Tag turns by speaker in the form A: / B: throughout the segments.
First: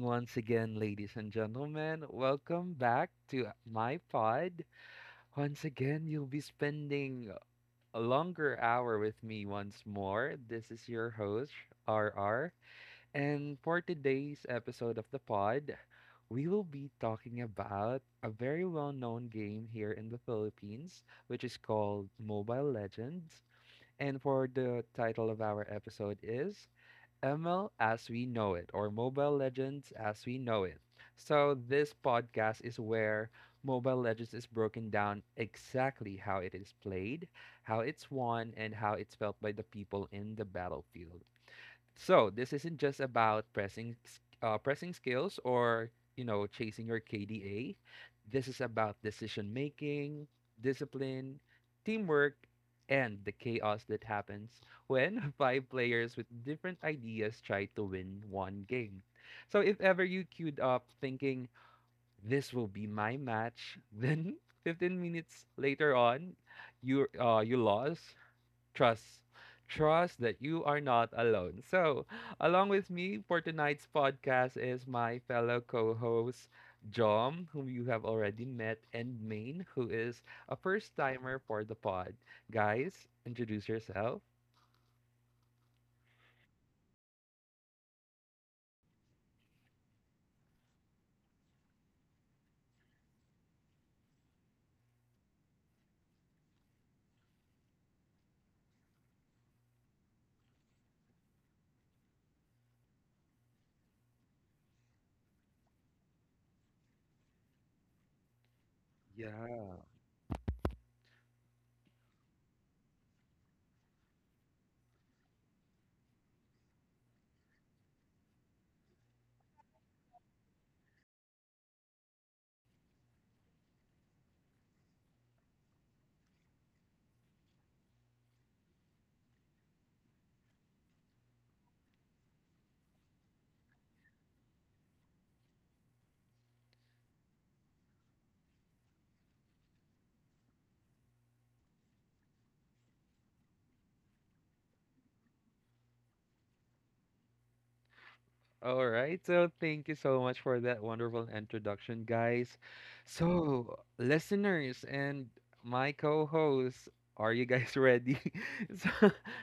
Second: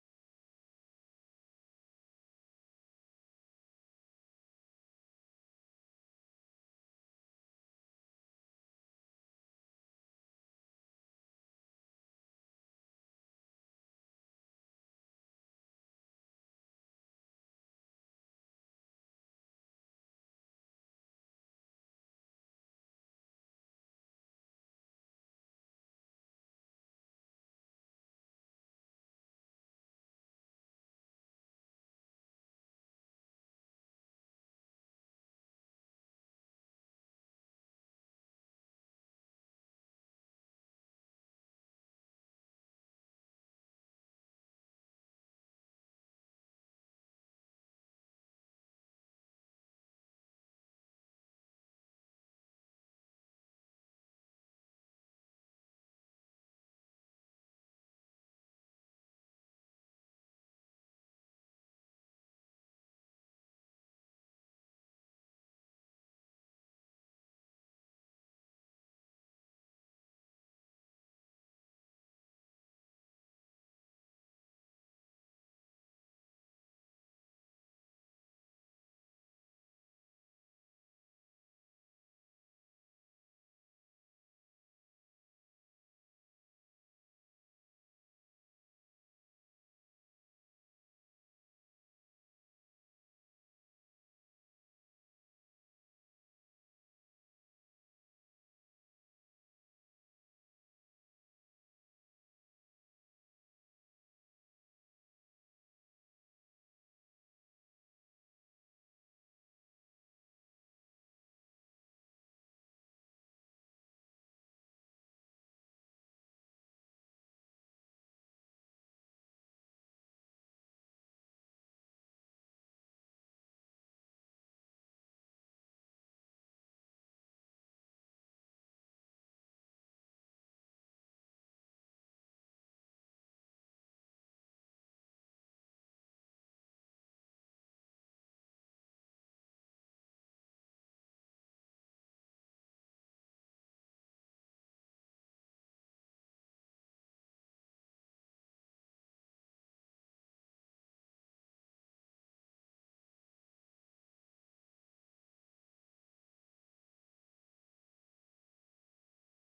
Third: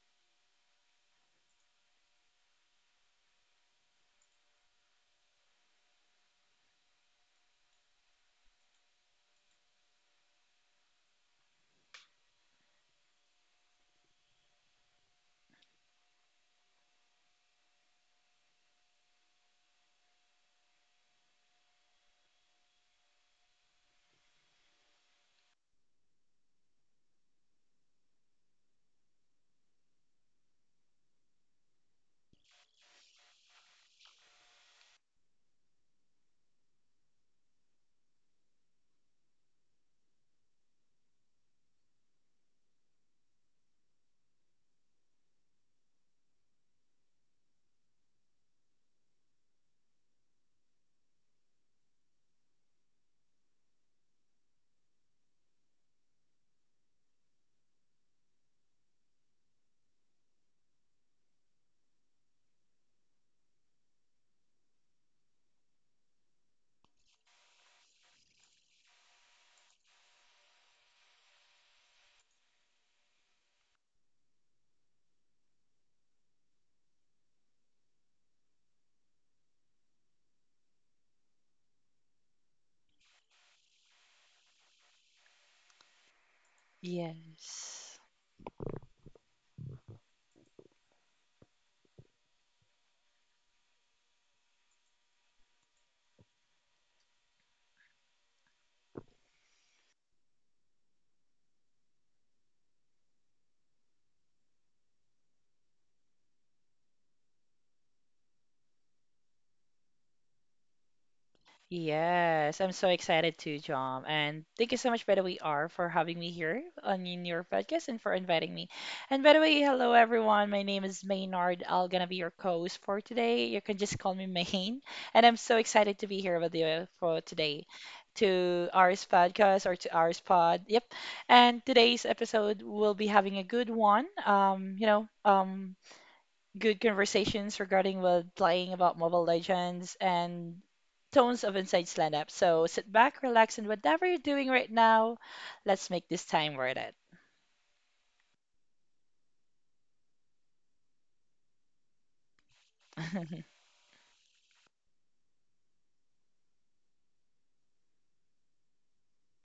A: once again, ladies and gentlemen. Welcome back to my pod. Once again, you'll be spending a longer hour with me once more. This is your host, RR. And for today's episode of the pod, we will be talking about a very well known game here in the Philippines, which is called Mobile Legends. And for the title of our episode is ML as we know it, or Mobile Legends as we know it. So, this podcast is where Mobile Legends is broken down exactly how it is played, how it's won, and how it's felt by the people in the battlefield. So this isn't just about pressing pressing skills or chasing your KDA. This is about decision making, discipline, teamwork, and the chaos that happens when five players with different ideas try to win one game. So if ever you queued up thinking this will be my match, then 15 minutes later on, you lost trust. Trust that you are not alone. So, along with me for tonight's podcast is my fellow co host, Jom, whom you have already met, and Maine, who is a first timer for the pod. Guys, introduce yourself.
B: Yes. Yes. I'm so excited too, John. And thank you so much, by the way, R, for having me here on in your podcast and for inviting me. And by the way, hello everyone. My name is Maynard. I will gonna be your co-host for today. You can just call me Main. And I'm so excited to be here with you for today to R's podcast or to R's pod. Yep. And today's episode will be having a good one. Good conversations regarding well, playing about Mobile Legends and tones of Inside Stand Up. So sit back, relax, and whatever you're doing right now, let's make this time worth it.
A: All right, so thank you so much for that wonderful introduction, guys. So, listeners and my co-hosts, are you guys ready? So,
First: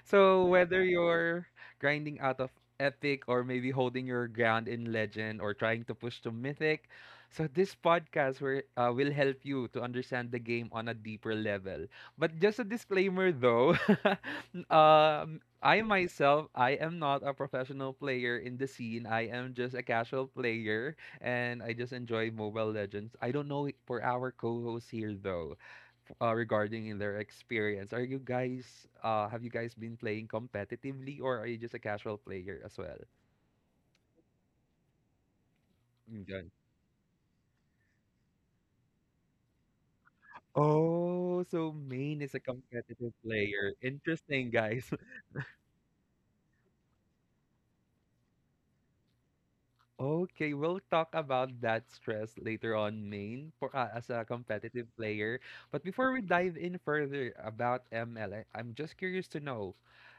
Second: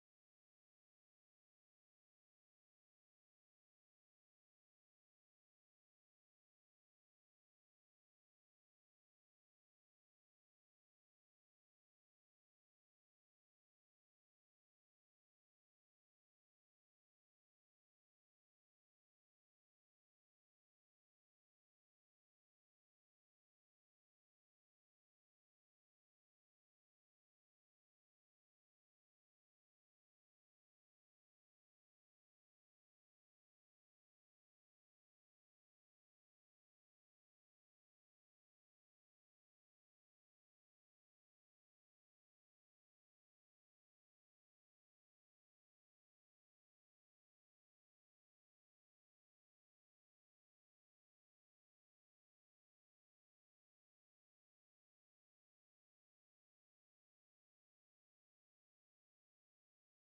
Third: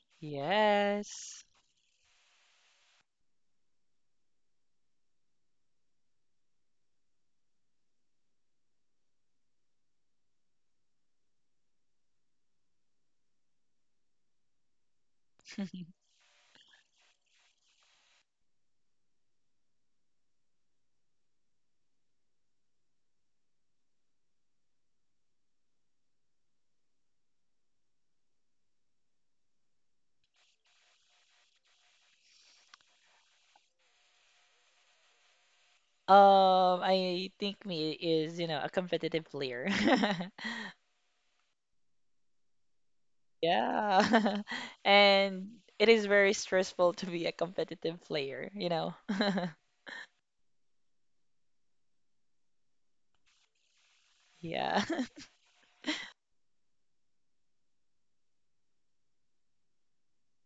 A: so whether
B: Yes.
A: you're grinding out of epic or maybe holding your ground in legend or trying to push to mythic, so this podcast will help you to understand the game on a deeper level. But just a disclaimer though, um I myself, I am not a professional player in the scene. I am just a casual player and I just enjoy Mobile Legends. I don't know for our co-hosts here though, regarding in their experience. Are you guys have you guys been playing competitively or are you just a casual player as well? Mm, John.
B: I think me is, a competitive player.
A: Oh, so Main is a competitive player.
B: Yeah.
A: Interesting, guys.
B: And it is very stressful to be a competitive player.
A: Okay, we'll talk about that stress later on, main for as a
B: Yeah.
A: competitive player. But before we dive in further about ML, am just curious to know,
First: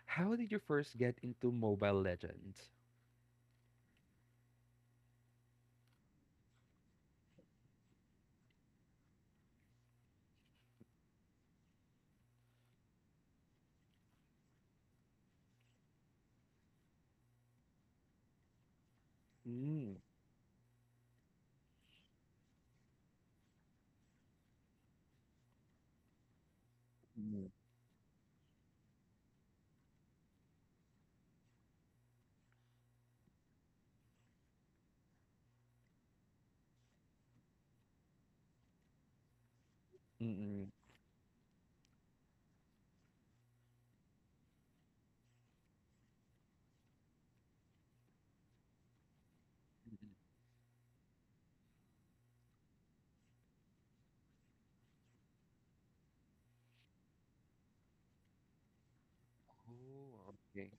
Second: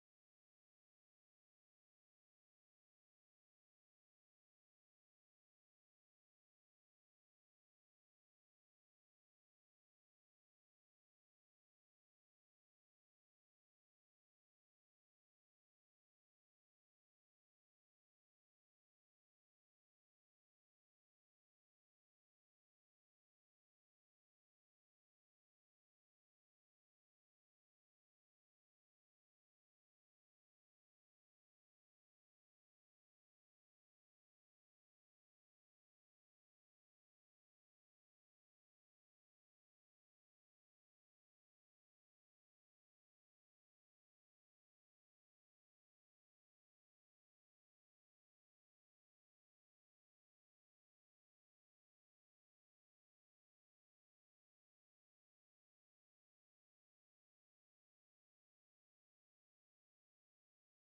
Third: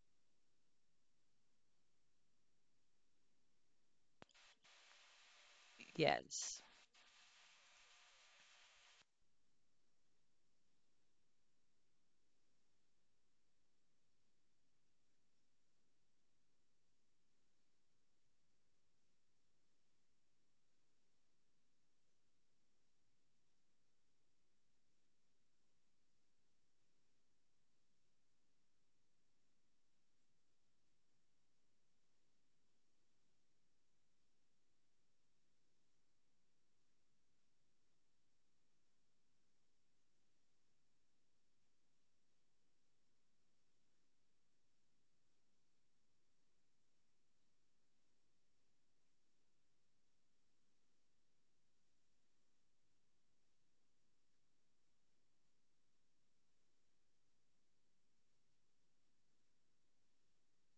A: how did you first get into Mobile Legends?
B: Yes.
A: Mm, mm, mm-mm. Mm-mm. Oh, okay.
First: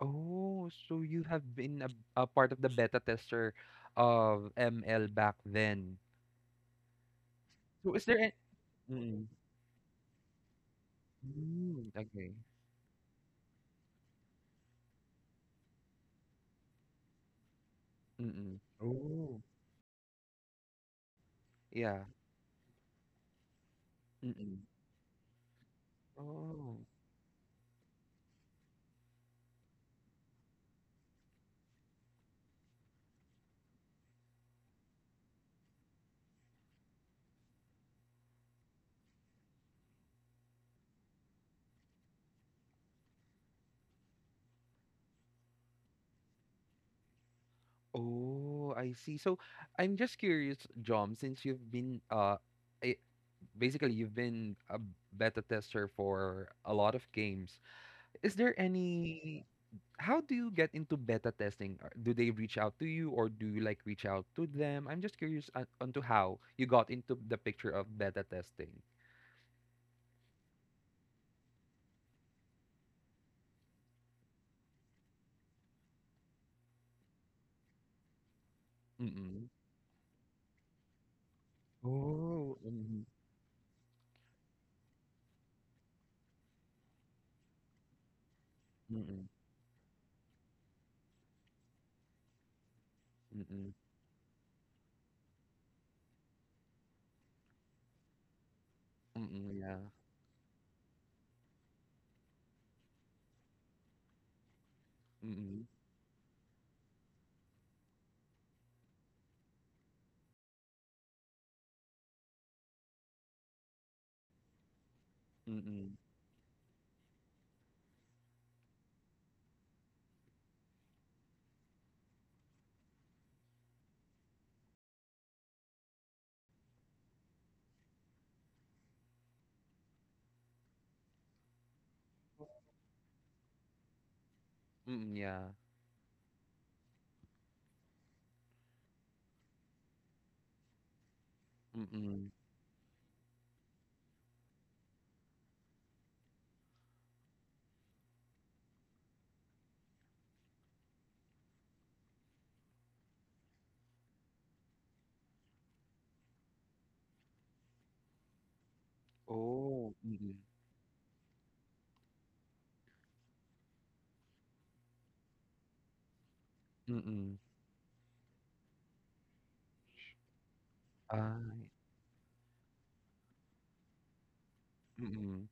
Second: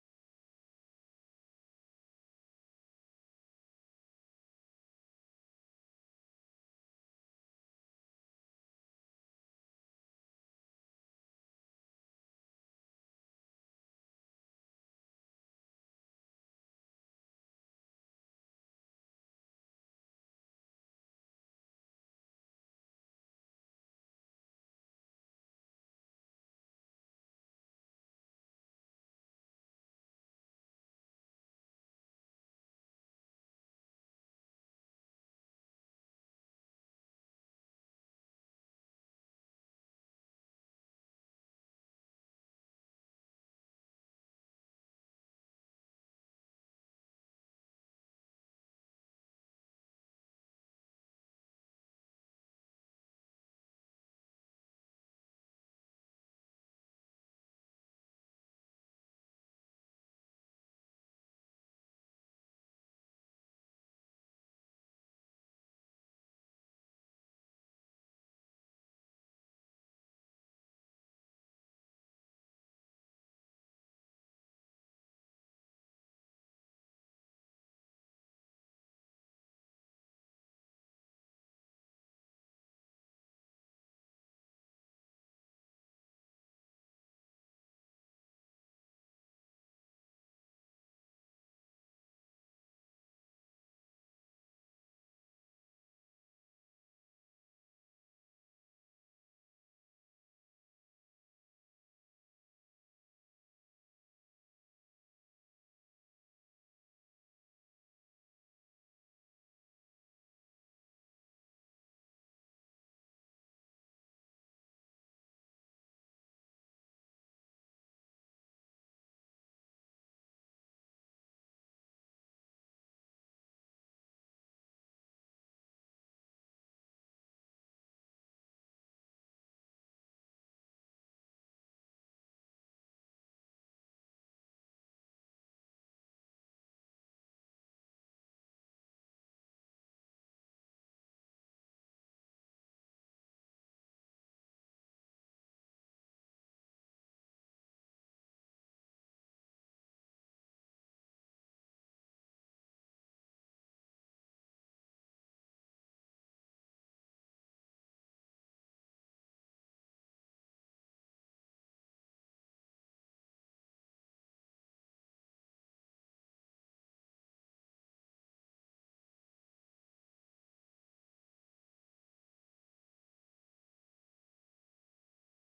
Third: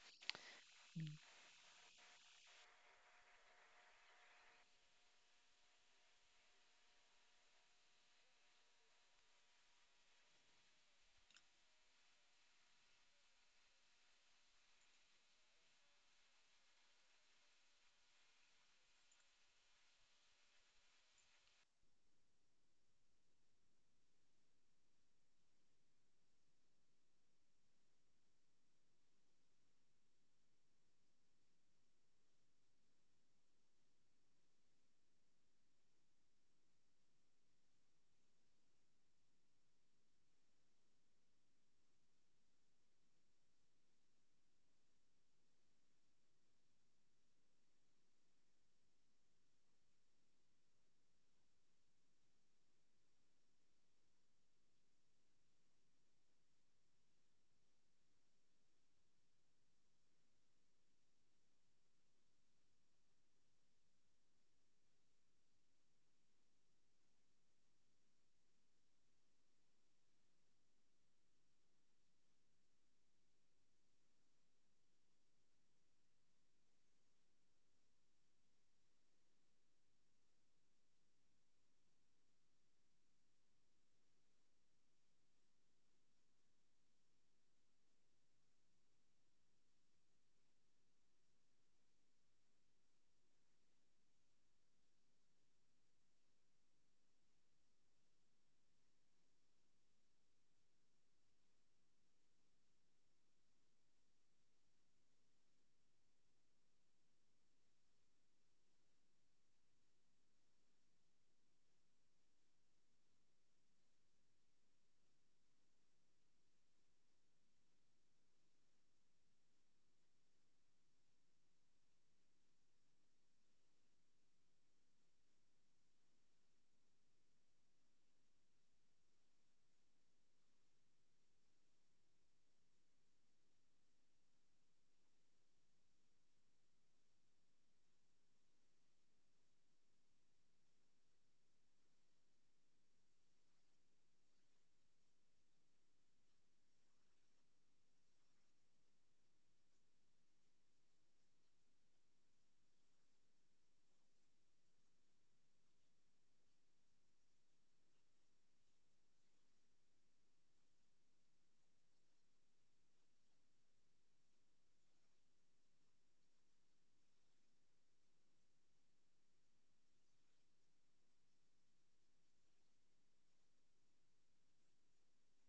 A: Oh, so you have been a part of the beta tester of ML back then. So is there any... Mm-mm. Mm, okay. Mm-mm. Oh, yeah. Mm-mm. Oh. Oh, I see. So I'm just curious, Jom, since you've been eh, basically you've been a beta tester for a lot of games. Is there any how do you get into beta testing? Do they reach out to you or do you like reach out to them? I'm just curious on onto how you got into the picture of beta testing. Mm-mm. Oh, mm-mm. Mm-mm. Mm-mm. Mm-mm. Yeah. Mm-mm. Mm-mm. Mm-mm. Yeah. Mm-mm. Oh. Mm-mm. Mm-mm. uh mm-mm.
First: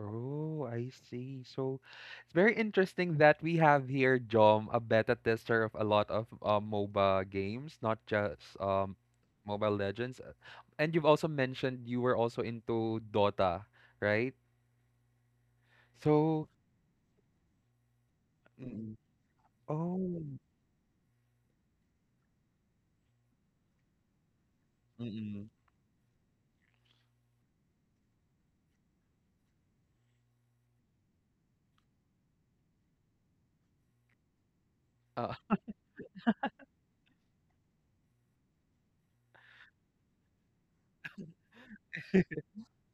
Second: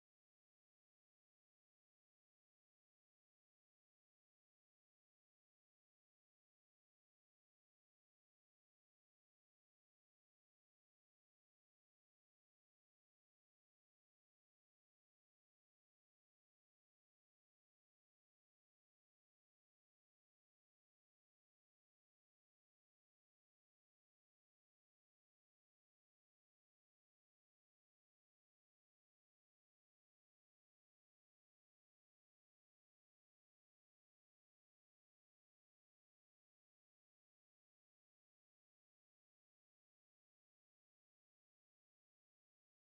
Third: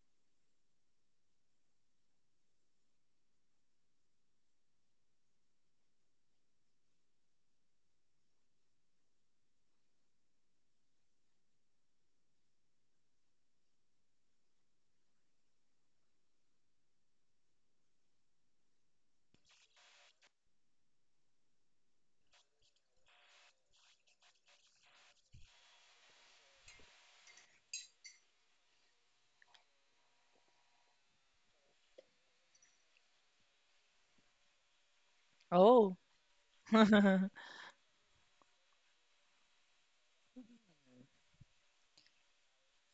A: Oh, I see. So it's very interesting that we have here, Jom, a beta tester of a lot of MOBA games, not just Mobile Legends. And you've also mentioned you were also into Dota, right? So, mm-mm. Oh, mm-mm. Uh,
B: Oh.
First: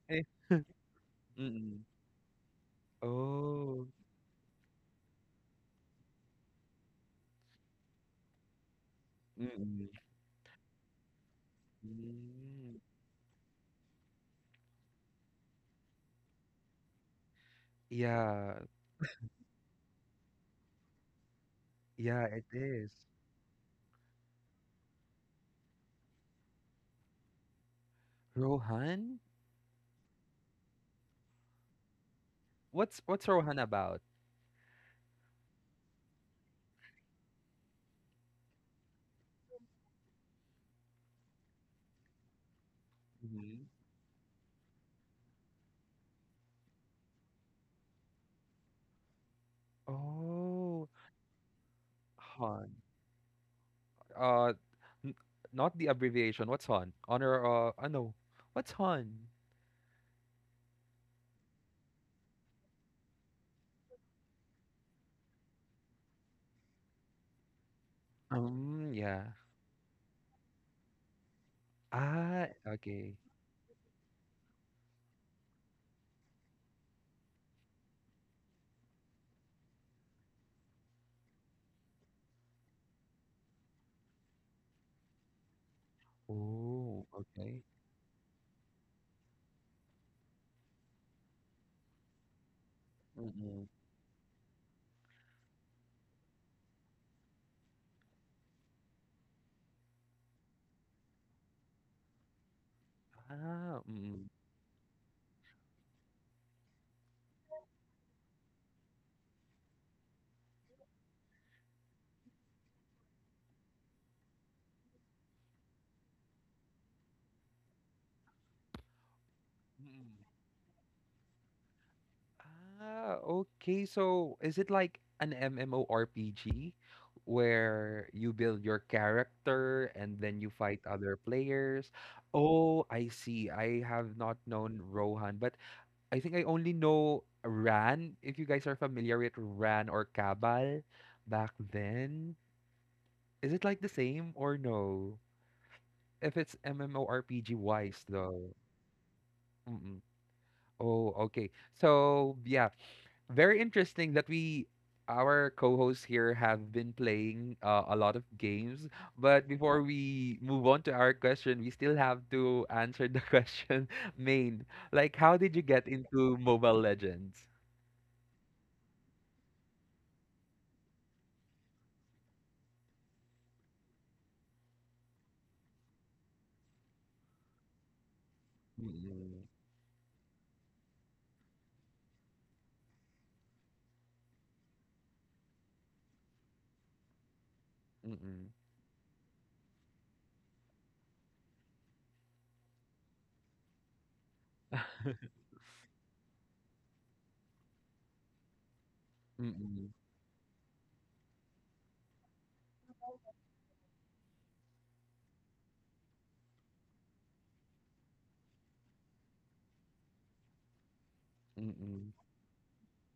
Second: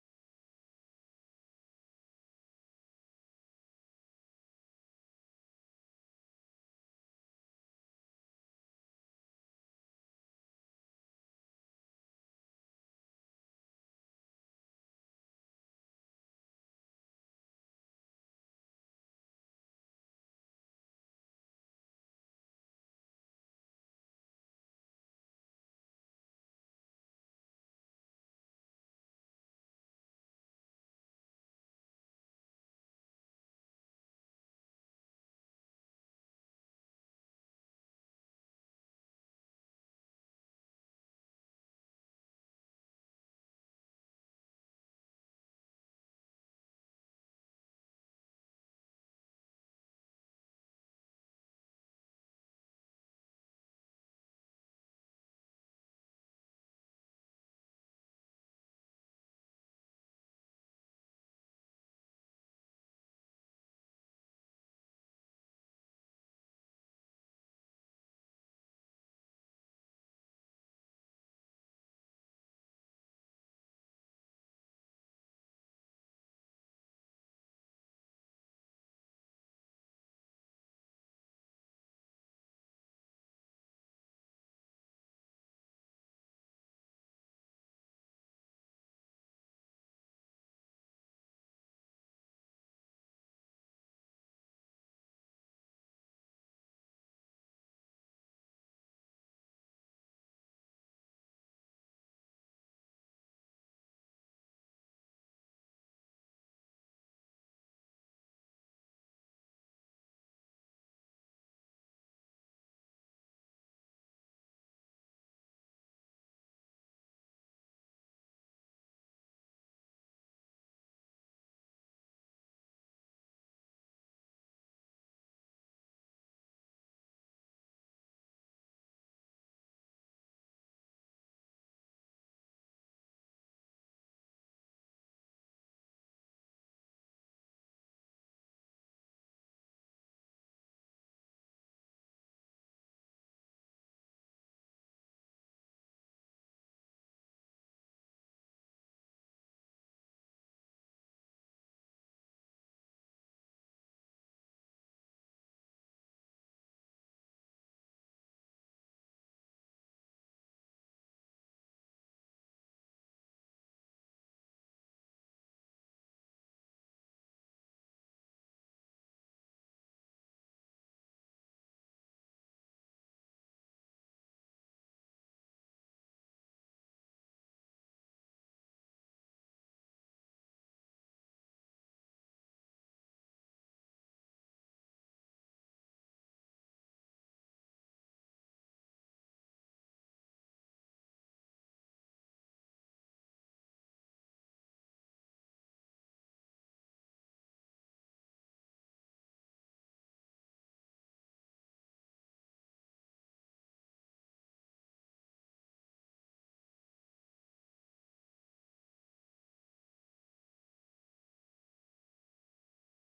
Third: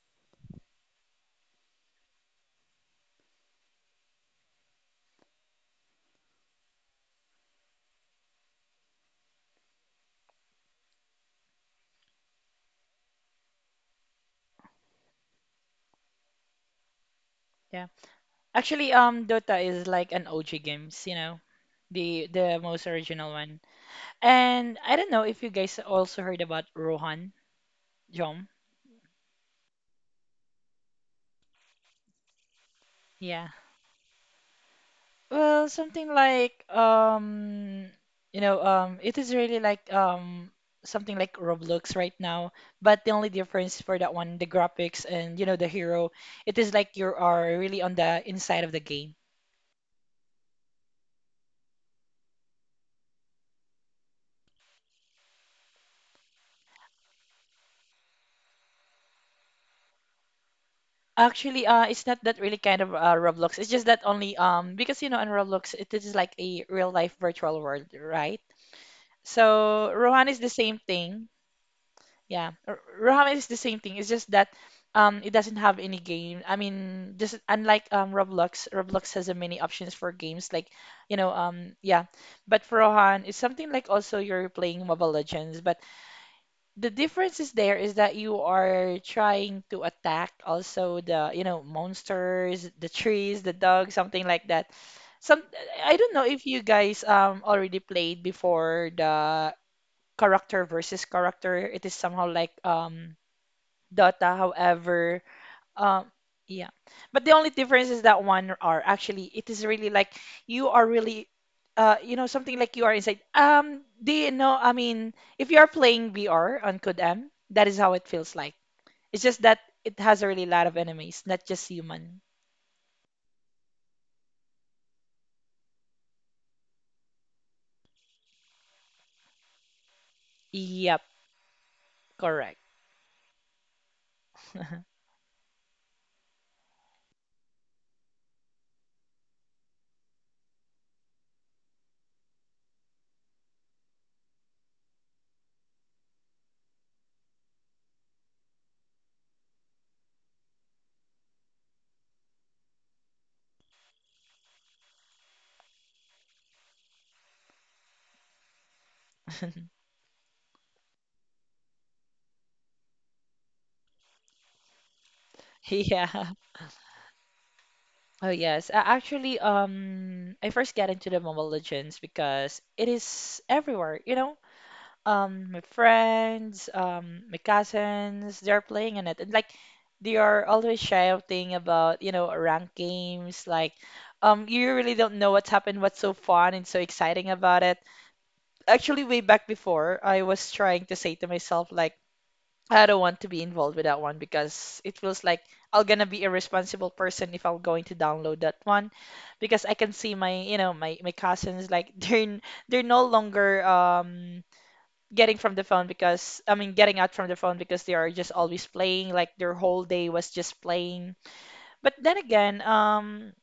A: eh, mm-mm. Oh, mm-mm. Mm.
B: Yeah.
A: Yeah,
B: Actually, Dota is like an OG games, the
A: yeah,
B: the
A: it
B: most
A: is.
B: original one. And I don't know if you guys also heard about Rohan Jom.
A: Rohan? What's
B: Yeah.
A: what's Rohan about?
B: Well, something like it is really like something like Roblox right now, but the only difference for that one, the graphics and you know the hero, it is like you are really on the inside of the game.
A: Oh, Han. Uh, n- not the abbreviation. What's Han? Honor. I know. What's Han?
B: Actually, it's not that really kind of Roblox. It's just that only because you know in Roblox it is like a real life virtual world, right?
A: Yeah.
B: So Rohan is the same thing. Yeah,
A: Ah,
B: Rohan
A: okay.
B: is the same thing. It's just that it doesn't have any game. I mean, just unlike Roblox, Roblox has a many options for games like yeah, but for Rohan it's something like also you're playing Mobile Legends, but the
A: Oh,
B: difference is there
A: okay.
B: is that you are trying to attack also the, you know, monsters, the trees, the
A: Mm-mm.
B: dogs, something like that. Some I don't know if you guys already played before the character versus character. It is somehow like
A: Ah,
B: Dota,
A: mm-mm.
B: however, um, yeah. But the only difference is that 1 hour. Actually, it is really like you are really, you know, something like you are inside. Do you know? I mean, if you are playing VR on Codem, that is how it feels like. It's just that it has a
A: Mm-mm.
B: really lot of enemies, not just human.
A: Ah, okay. So is it like an MMORPG where you build your character and then you
B: Yep,
A: fight other players?
B: correct.
A: Oh, I see. I have not known Rohan, but I think I only know Ran. If you guys are familiar with Ran or Cabal back then, is it like the same or no? If it's MMORPG wise though. Mm-mm. Oh, okay. So yeah, very interesting that we our co-hosts here have been playing a lot of games. But before we move on to our question, we still have to answer the question, main. Like, how did you get
B: Yeah.
A: into Mobile Legends?
B: Oh yes. Actually, I first got into the Mobile Legends because it is everywhere. You know, my friends, my cousins, they're playing in it. And like
A: Mm-mm.
B: they are always shouting about, you know, rank games, like you really don't know what's happened, what's so fun and so exciting about it.
A: Mm-mm.
B: Actually, way back before, I was trying to say to myself like I don't want to be involved with that one because it feels like I'm gonna be a responsible person if I'm going to download that one because I can see
A: Mm-mm,
B: my, you know, my cousins like they're no longer getting from the phone because I mean getting out from the phone because they are just always playing like their whole day was just playing. But then
A: mm-mm,
B: again,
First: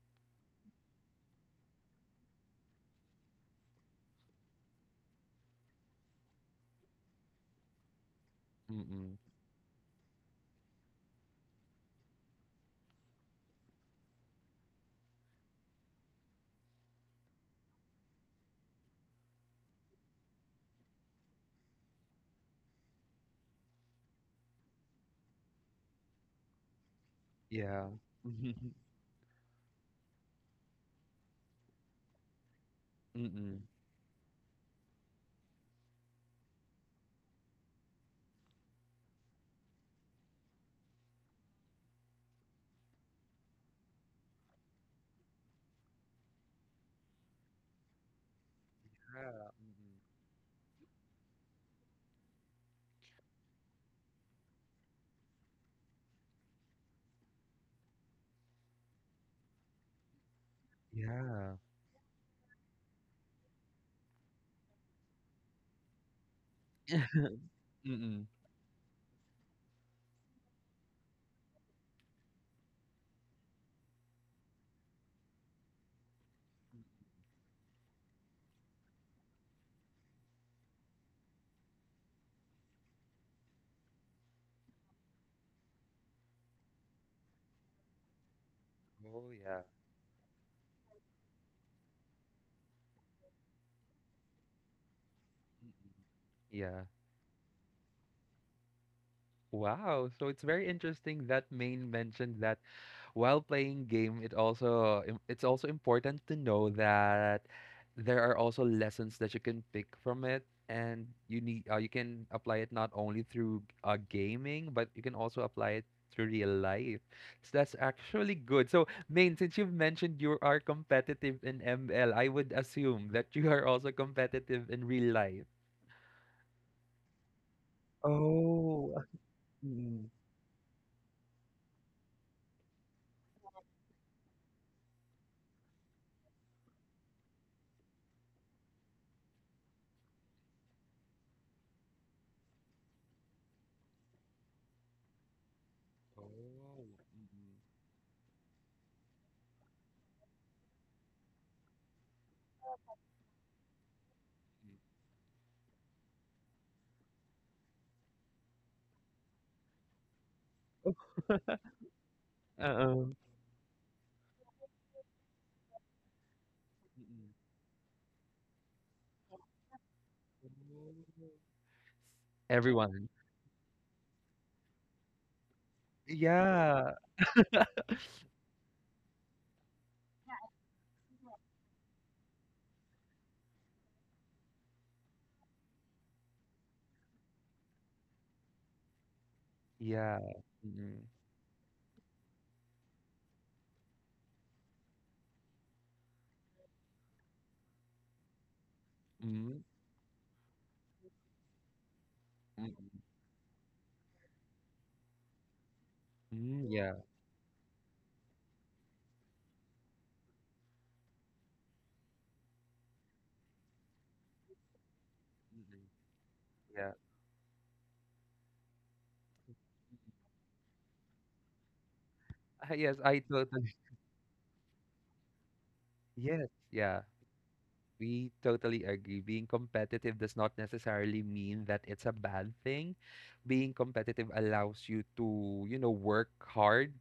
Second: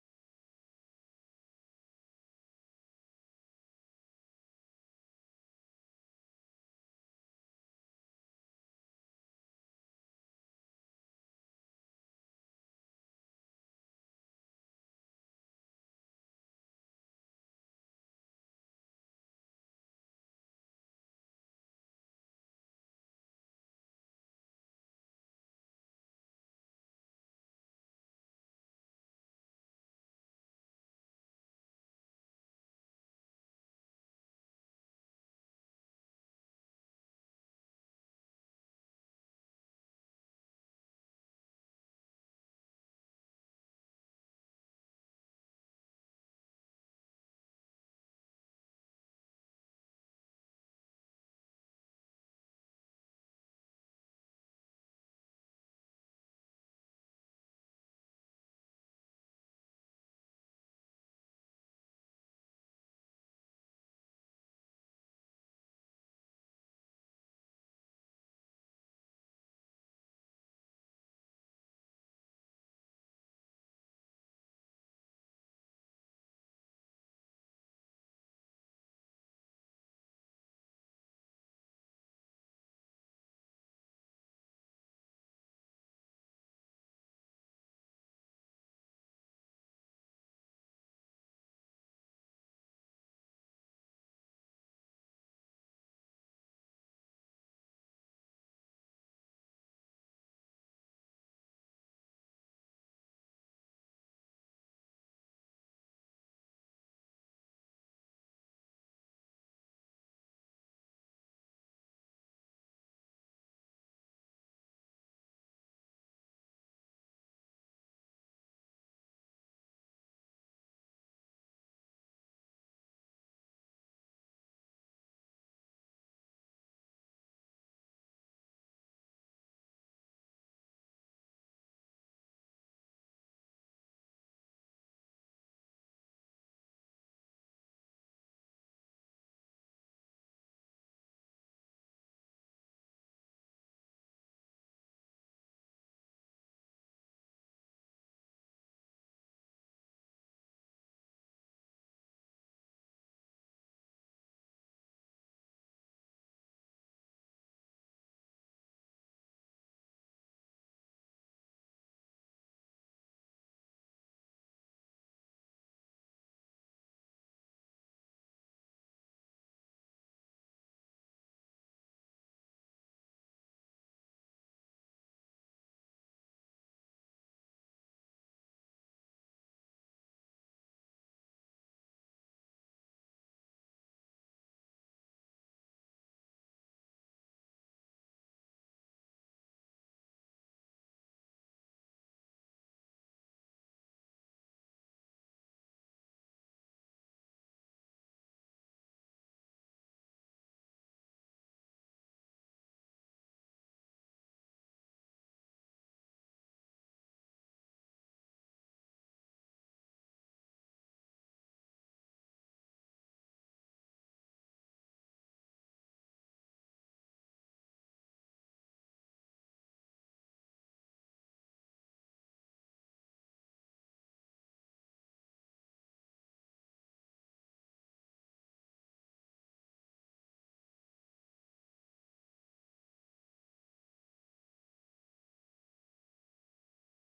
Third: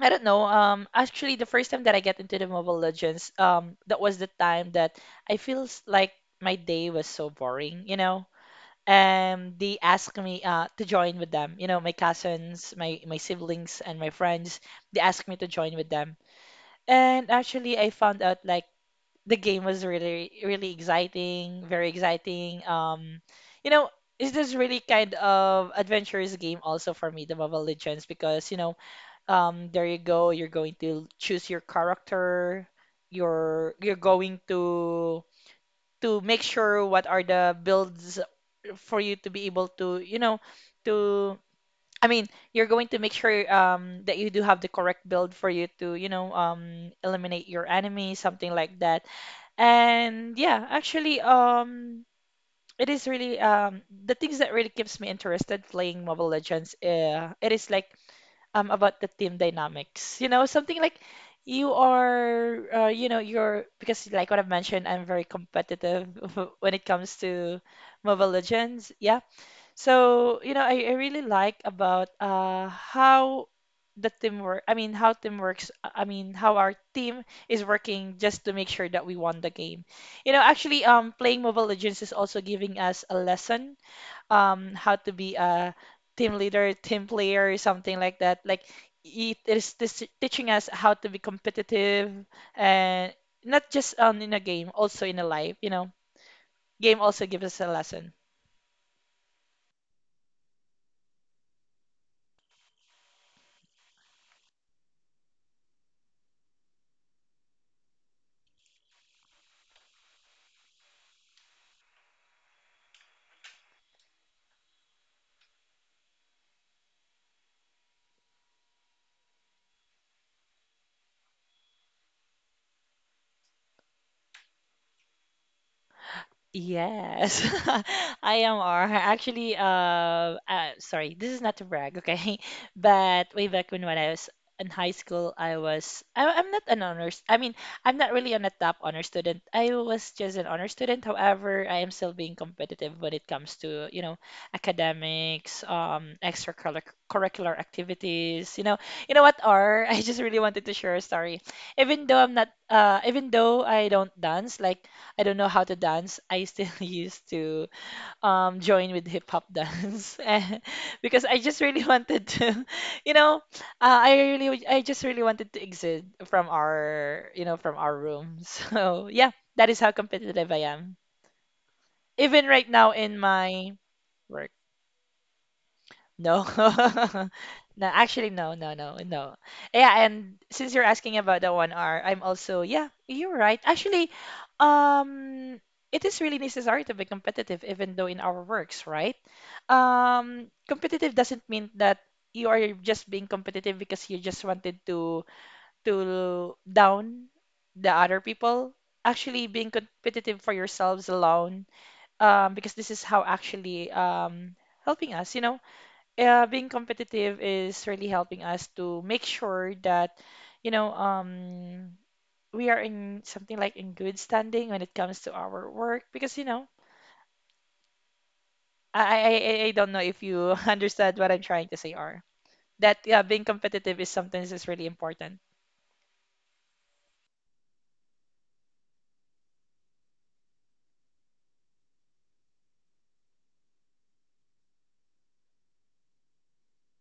B: I don't know. Actually the first time that I get into the Mobile Legends, that was the time that I feels like my day was so boring, you know?
A: mm-mm.
B: And they asked me to join with them. You know, my cousins, my siblings and my friends, they asked me to join with them. And actually I found out like the game was really exciting, very exciting. You know, it's this really kind of adventurous game also for me, the Mobile
A: Yeah.
B: Legends, because you know, there you go, you're going to choose your character,
A: Mm-mm.
B: you're going to make sure what are the builds for you to be able to, you know, to I mean, you're going to make sure that you do have the correct build for you to, you know, eliminate your enemy, something like that.
A: Yeah.
B: And yeah, actually, it is really the things that really keeps me interested playing Mobile Legends. It is like about the team dynamics. You know, something like
A: Mm-mm.
B: you are, you know, you're because like what I've mentioned, I'm very competitive when it
A: Yeah.
B: comes to
A: Mm-mm.
B: Mobile Legends. Yeah, so, you know, I really like about how the teamwork, I mean, how team works, I mean, how our team is working just to make sure that we won the game. You know, actually, playing Mobile Legends is also giving us a lesson, how to be a team leader, team player, something like that. Like
A: Oh,
B: it
A: yeah.
B: is teaching us how to be competitive and not just in a game, also in a life, you know.
A: Mm-mm. Yeah.
B: Game also gives us a lesson.
A: Wow. So it's very interesting that Maine mentioned that while playing game, it also it's also important to know that there are also lessons that you can pick from it, and you can apply it not only through gaming, but you can also apply it through real life. So that's actually good. So Maine, since you've mentioned you are competitive in ML, I would assume that you are also competitive in real life.
B: Yes, I am R.
A: Oh,
B: Actually,
A: mm.
B: sorry, this is not to brag, okay? But way back when, I was in high school, I'm not an honors, I mean, I'm not really on a top honor student. I was just an honor student. However, I am still being competitive when it comes to, you know, academics,
A: Oh. Mm, mm.
B: extracurricular activities. You know what, R? I just really wanted to share a story even though I'm not even though I don't dance like I don't know how to dance, I still used to join with hip hop dance and- because I just really wanted to,
A: Uh
B: you know, I really I just really wanted to exit from
A: Mm.
B: our, you know, from our room. So yeah, that is how competitive I am.
A: Oh.
B: Even right now
A: Everyone.
B: in my work. No.
A: Yeah,
B: No, actually, no. Yeah, and since you're asking about the 1 hour, I'm also, yeah, you're right. Actually, um, it is really necessary to be competitive, even though in our works, right?
A: yeah. Mm.
B: Competitive doesn't mean that you are just being competitive because you just wanted to down the other people. Actually,
A: Mm,
B: being competitive for yourselves alone, because this
A: mm.
B: is how actually helping us, you know
A: Mm,
B: being
A: yeah,
B: competitive is really helping us to make sure that, you know, we are in something like in good standing when it comes to our
A: mm.
B: work because, you know,
A: Yeah.
B: I don't know
A: Mm.
B: if you understand what I'm trying to say, or
A: Ah, yes,
B: that yeah,
A: I
B: being
A: totally
B: competitive is something that is really important.
A: yes, yeah. We totally agree. Being competitive does not necessarily mean that it's a bad thing. Being competitive allows you to, you know, work hard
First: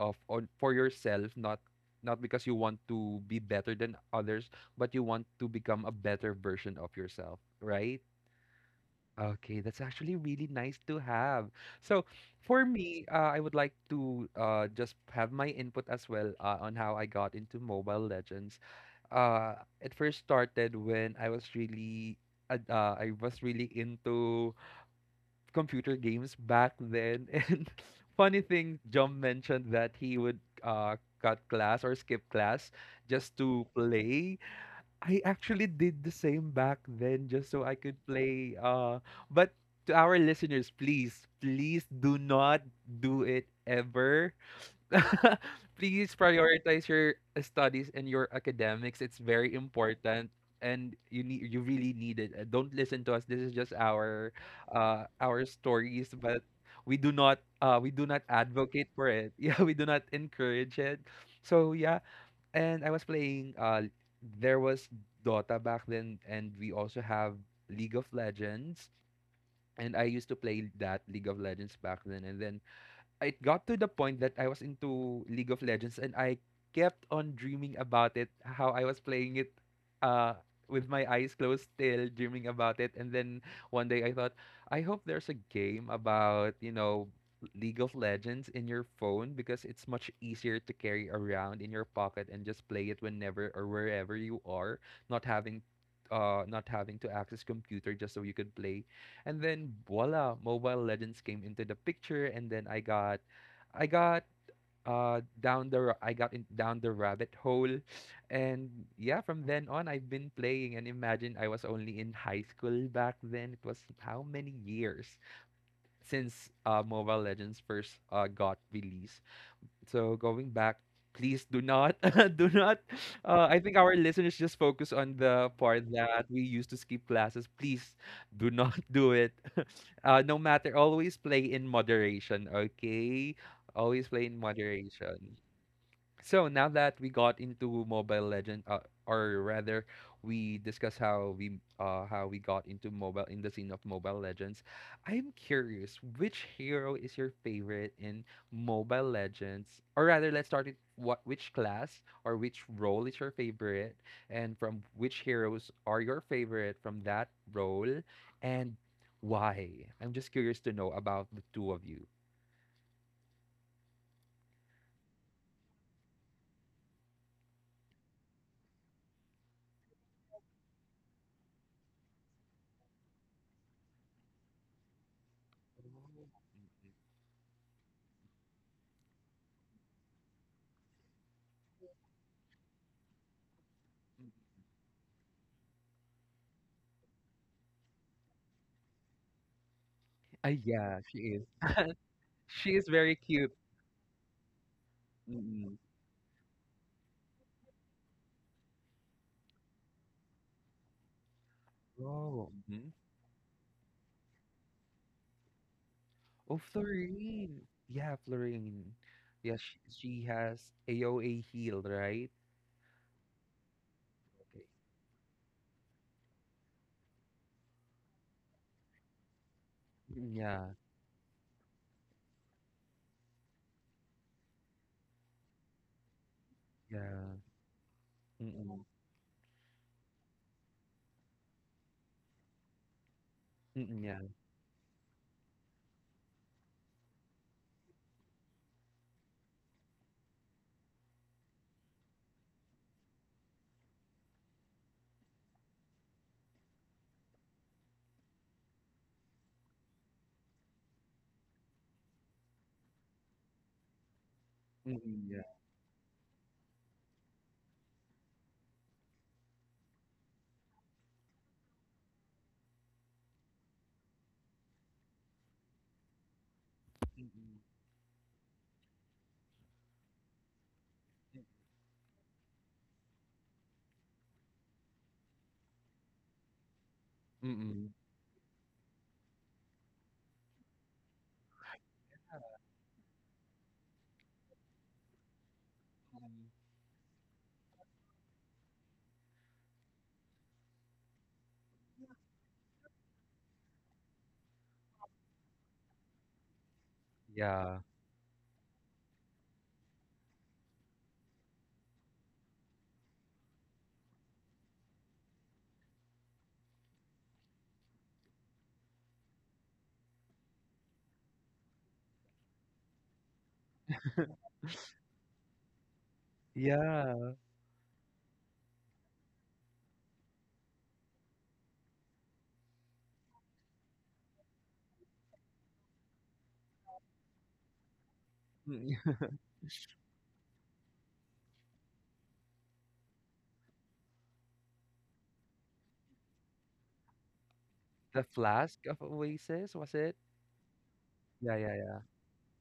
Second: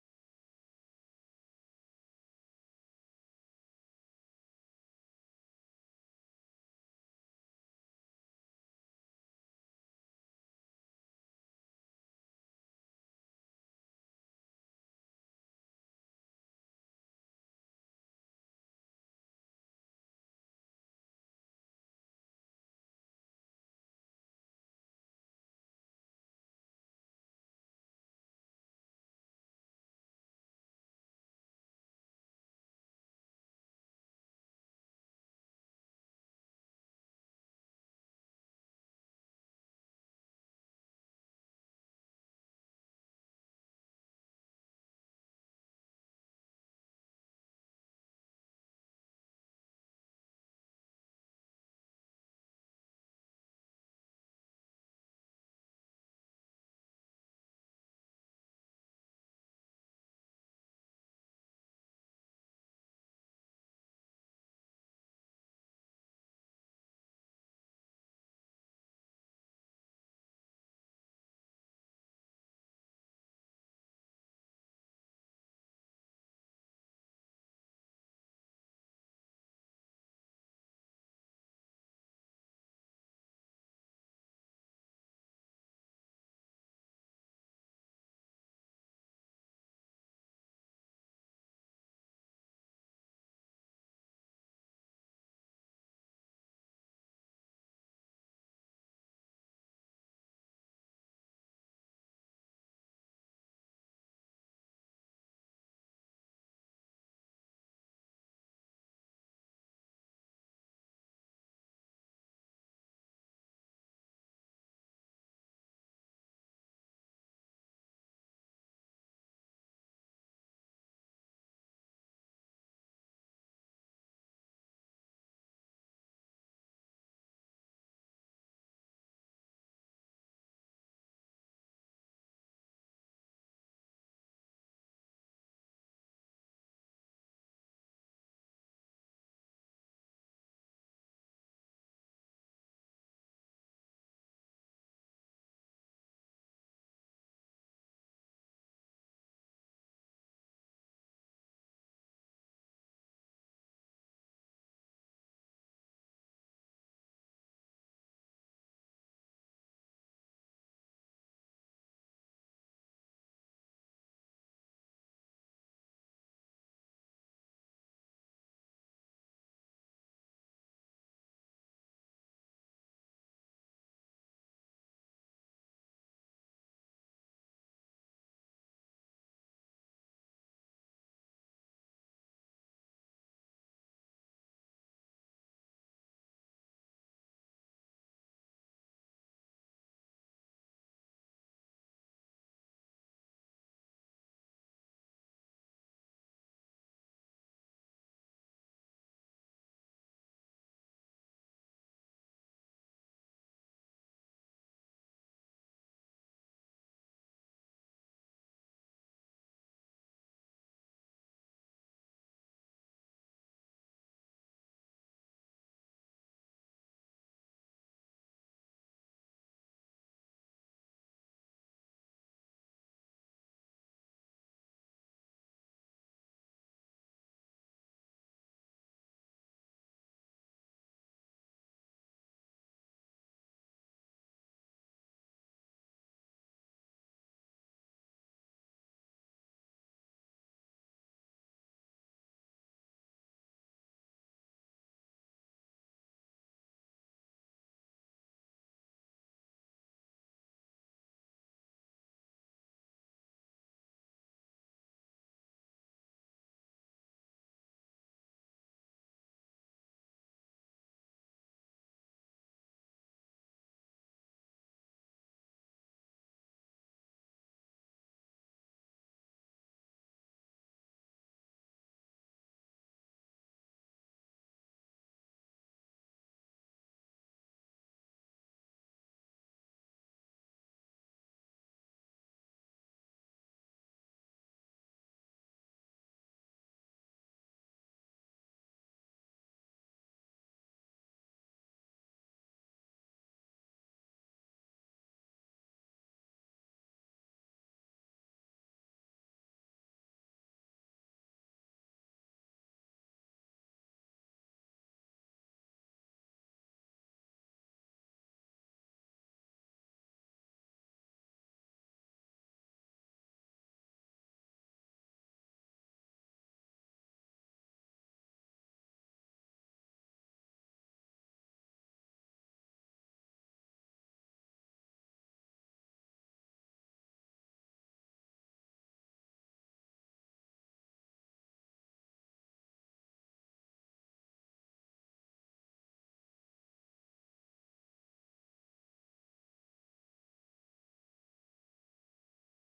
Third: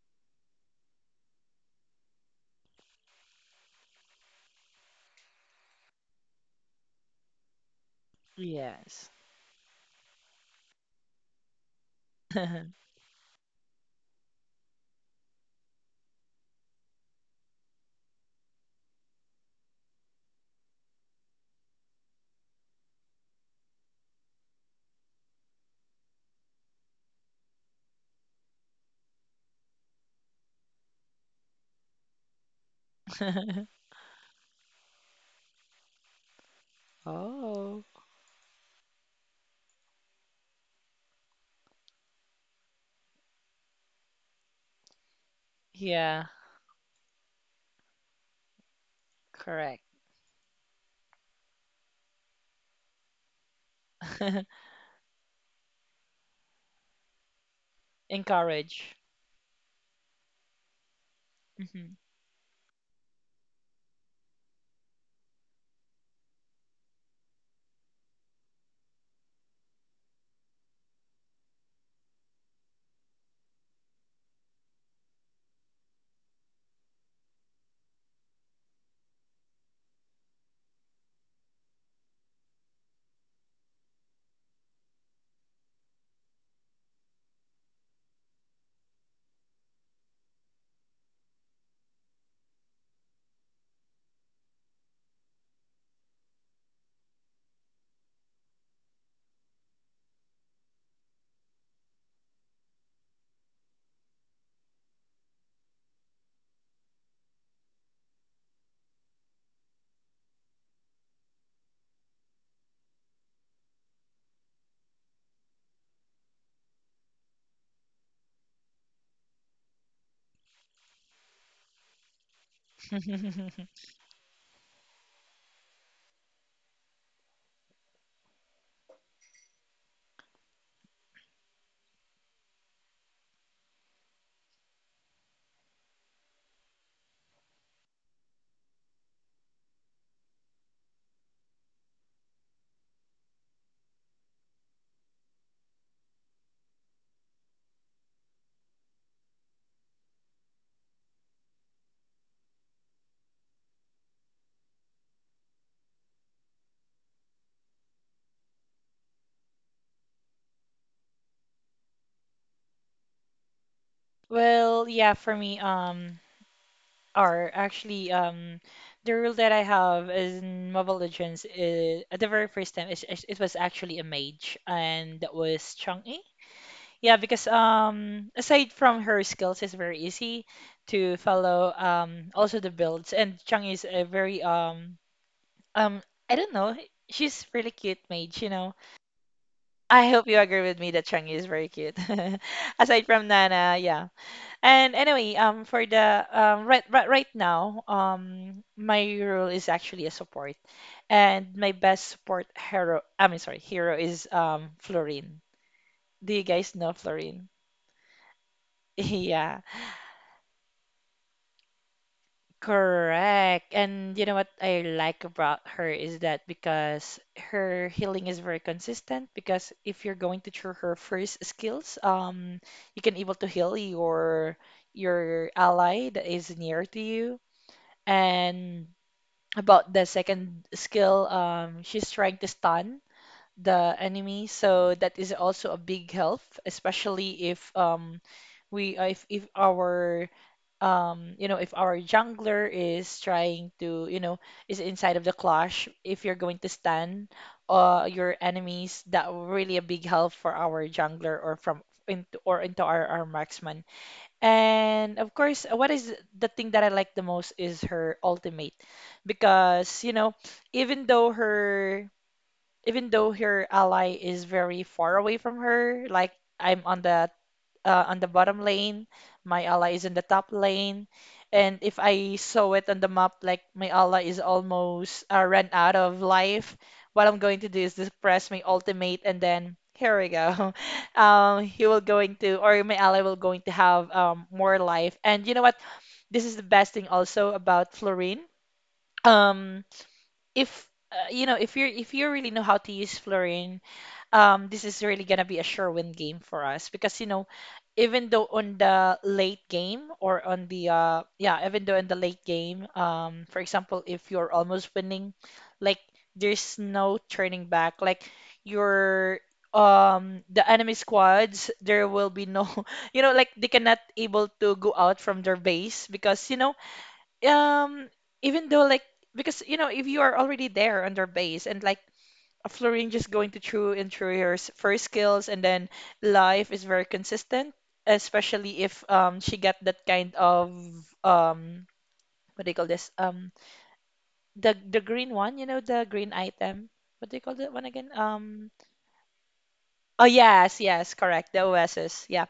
A: of on for yourself, not because you want to be better than others, but you want to become a better version of yourself, right?
B: Yes.
A: Okay, that's actually really nice to have. So for me, I would like to just have my input as well on how I got into Mobile Legends. uh, it first started when I was really I was really into computer games back then. And funny thing, John mentioned that he would cut class or skip class just to play. I actually did the same back then just so I
B: Oh,
A: could play. But to our listeners, please, please do not do it ever. Please
B: yeah,
A: prioritize your studies and your academics. It's very
B: correct.
A: important, and you really need it. Don't listen to us. This is just our stories, but we do not advocate
B: Encourage.
A: for it. Yeah, we do not encourage it. So yeah,
B: Mhm.
A: and I was playing there was Dota back then, and we also have League of Legends, and I used to play that League of Legends back then, and then it got to the point that I was into League of Legends, and I kept on dreaming about it, how I was playing it uh with my eyes closed, still dreaming about it. And then one day I thought, I hope there's a game about, you know, League of Legends in your phone, because it's much easier to carry around in your pocket and just play it whenever or wherever you are, not having not having to access computer just so you could play. And then voila, Mobile Legends came into the picture, and then I got I got in, down the rabbit hole, and yeah, from then on I've been playing, and imagine I was only in high school back then. It was how many years since Mobile Legends first got released. So going back, please do not, do not. I think our listeners just focus on the part that we used to skip classes. Please do not do it. No matter, always play in moderation. Okay, always play in moderation. So now that we got into Mobile Legend, or rather, we discussed how we got into mobile in the scene of Mobile Legends. I'm curious, which hero is your favorite in Mobile Legends? Or rather, let's start with what which class or which role is your favorite, and from which heroes are your favorite from that role, and why? I'm just curious to know about the two of you.
B: Well, yeah, for me, are actually the rule that I have in Mobile Legends is at the very first time it was actually a mage and that was Chang'e. Yeah, because aside from her skills, it's very easy to follow also the builds and Chang'e is a very um I don't know she's really cute mage you know I hope you agree
A: Yeah,
B: with
A: she
B: me that
A: is.
B: Chang'e is very cute
A: She is very
B: aside
A: cute.
B: from Nana yeah and anyway, for the right, right now, my role is actually a support, and my best
A: Oh,
B: support
A: hmm,
B: hero, I mean, sorry, hero is Florine.
A: oh,
B: Do you guys know
A: Florine.
B: Florine?
A: Yeah, Florine. Yeah, she,
B: Yeah,
A: she has AOA healed, right?
B: correct. And you know
A: Okay.
B: what I like about her is that because her healing is very consistent. Because if you're
A: Mm,
B: going to
A: yeah,
B: through her first skills, you can able to heal your ally that is near
A: yeah.
B: to you
A: Mm-mm.
B: and about the second skill, she's trying to stun
A: Mm-mm,
B: the
A: yeah.
B: enemy, so that is also a big help, especially if we if our you know if our jungler is trying to you know is inside of the clash, if you're going to stun your enemies, that really a big help for our jungler or from into or into our marksman.
A: Mm-mm,
B: And
A: yeah.
B: of course, what is the thing that I like the most is her ultimate, because you know, even though her even though her ally is very far away from her, like I'm
A: Mm-mm.
B: on the bottom lane, my ally is in the top lane, and if I saw it on the map like my ally is almost run out of life, what I'm
A: Mm-mm.
B: going to
A: Mhm.
B: do is just press my ultimate and then here we go. He will going to or my ally will going to have more life. And you know what? This is the best thing also about Florine. Um, if you know if you're if you really know how to use Florine, this is really gonna be a sure win game for us because
A: Yeah.
B: even though on the late game or on the yeah, even though in the late game, for example, if you're almost winning, like there's no turning back. Like your The enemy squads, there will be no, like they cannot able to go out from their base because you know,
A: Yeah.
B: um, even though like because if you are already there on their base and Florine just going to through and first skills, and then life is very consistent,
A: Mm,
B: especially if she got that kind of um what do you call this the green one, you know, the green item. What do you call that one
A: the
B: again?
A: flask of Oasis, was it?
B: Oh, yes, yes,
A: Yeah,
B: correct, the
A: yeah, yeah.
B: OSs, yeah.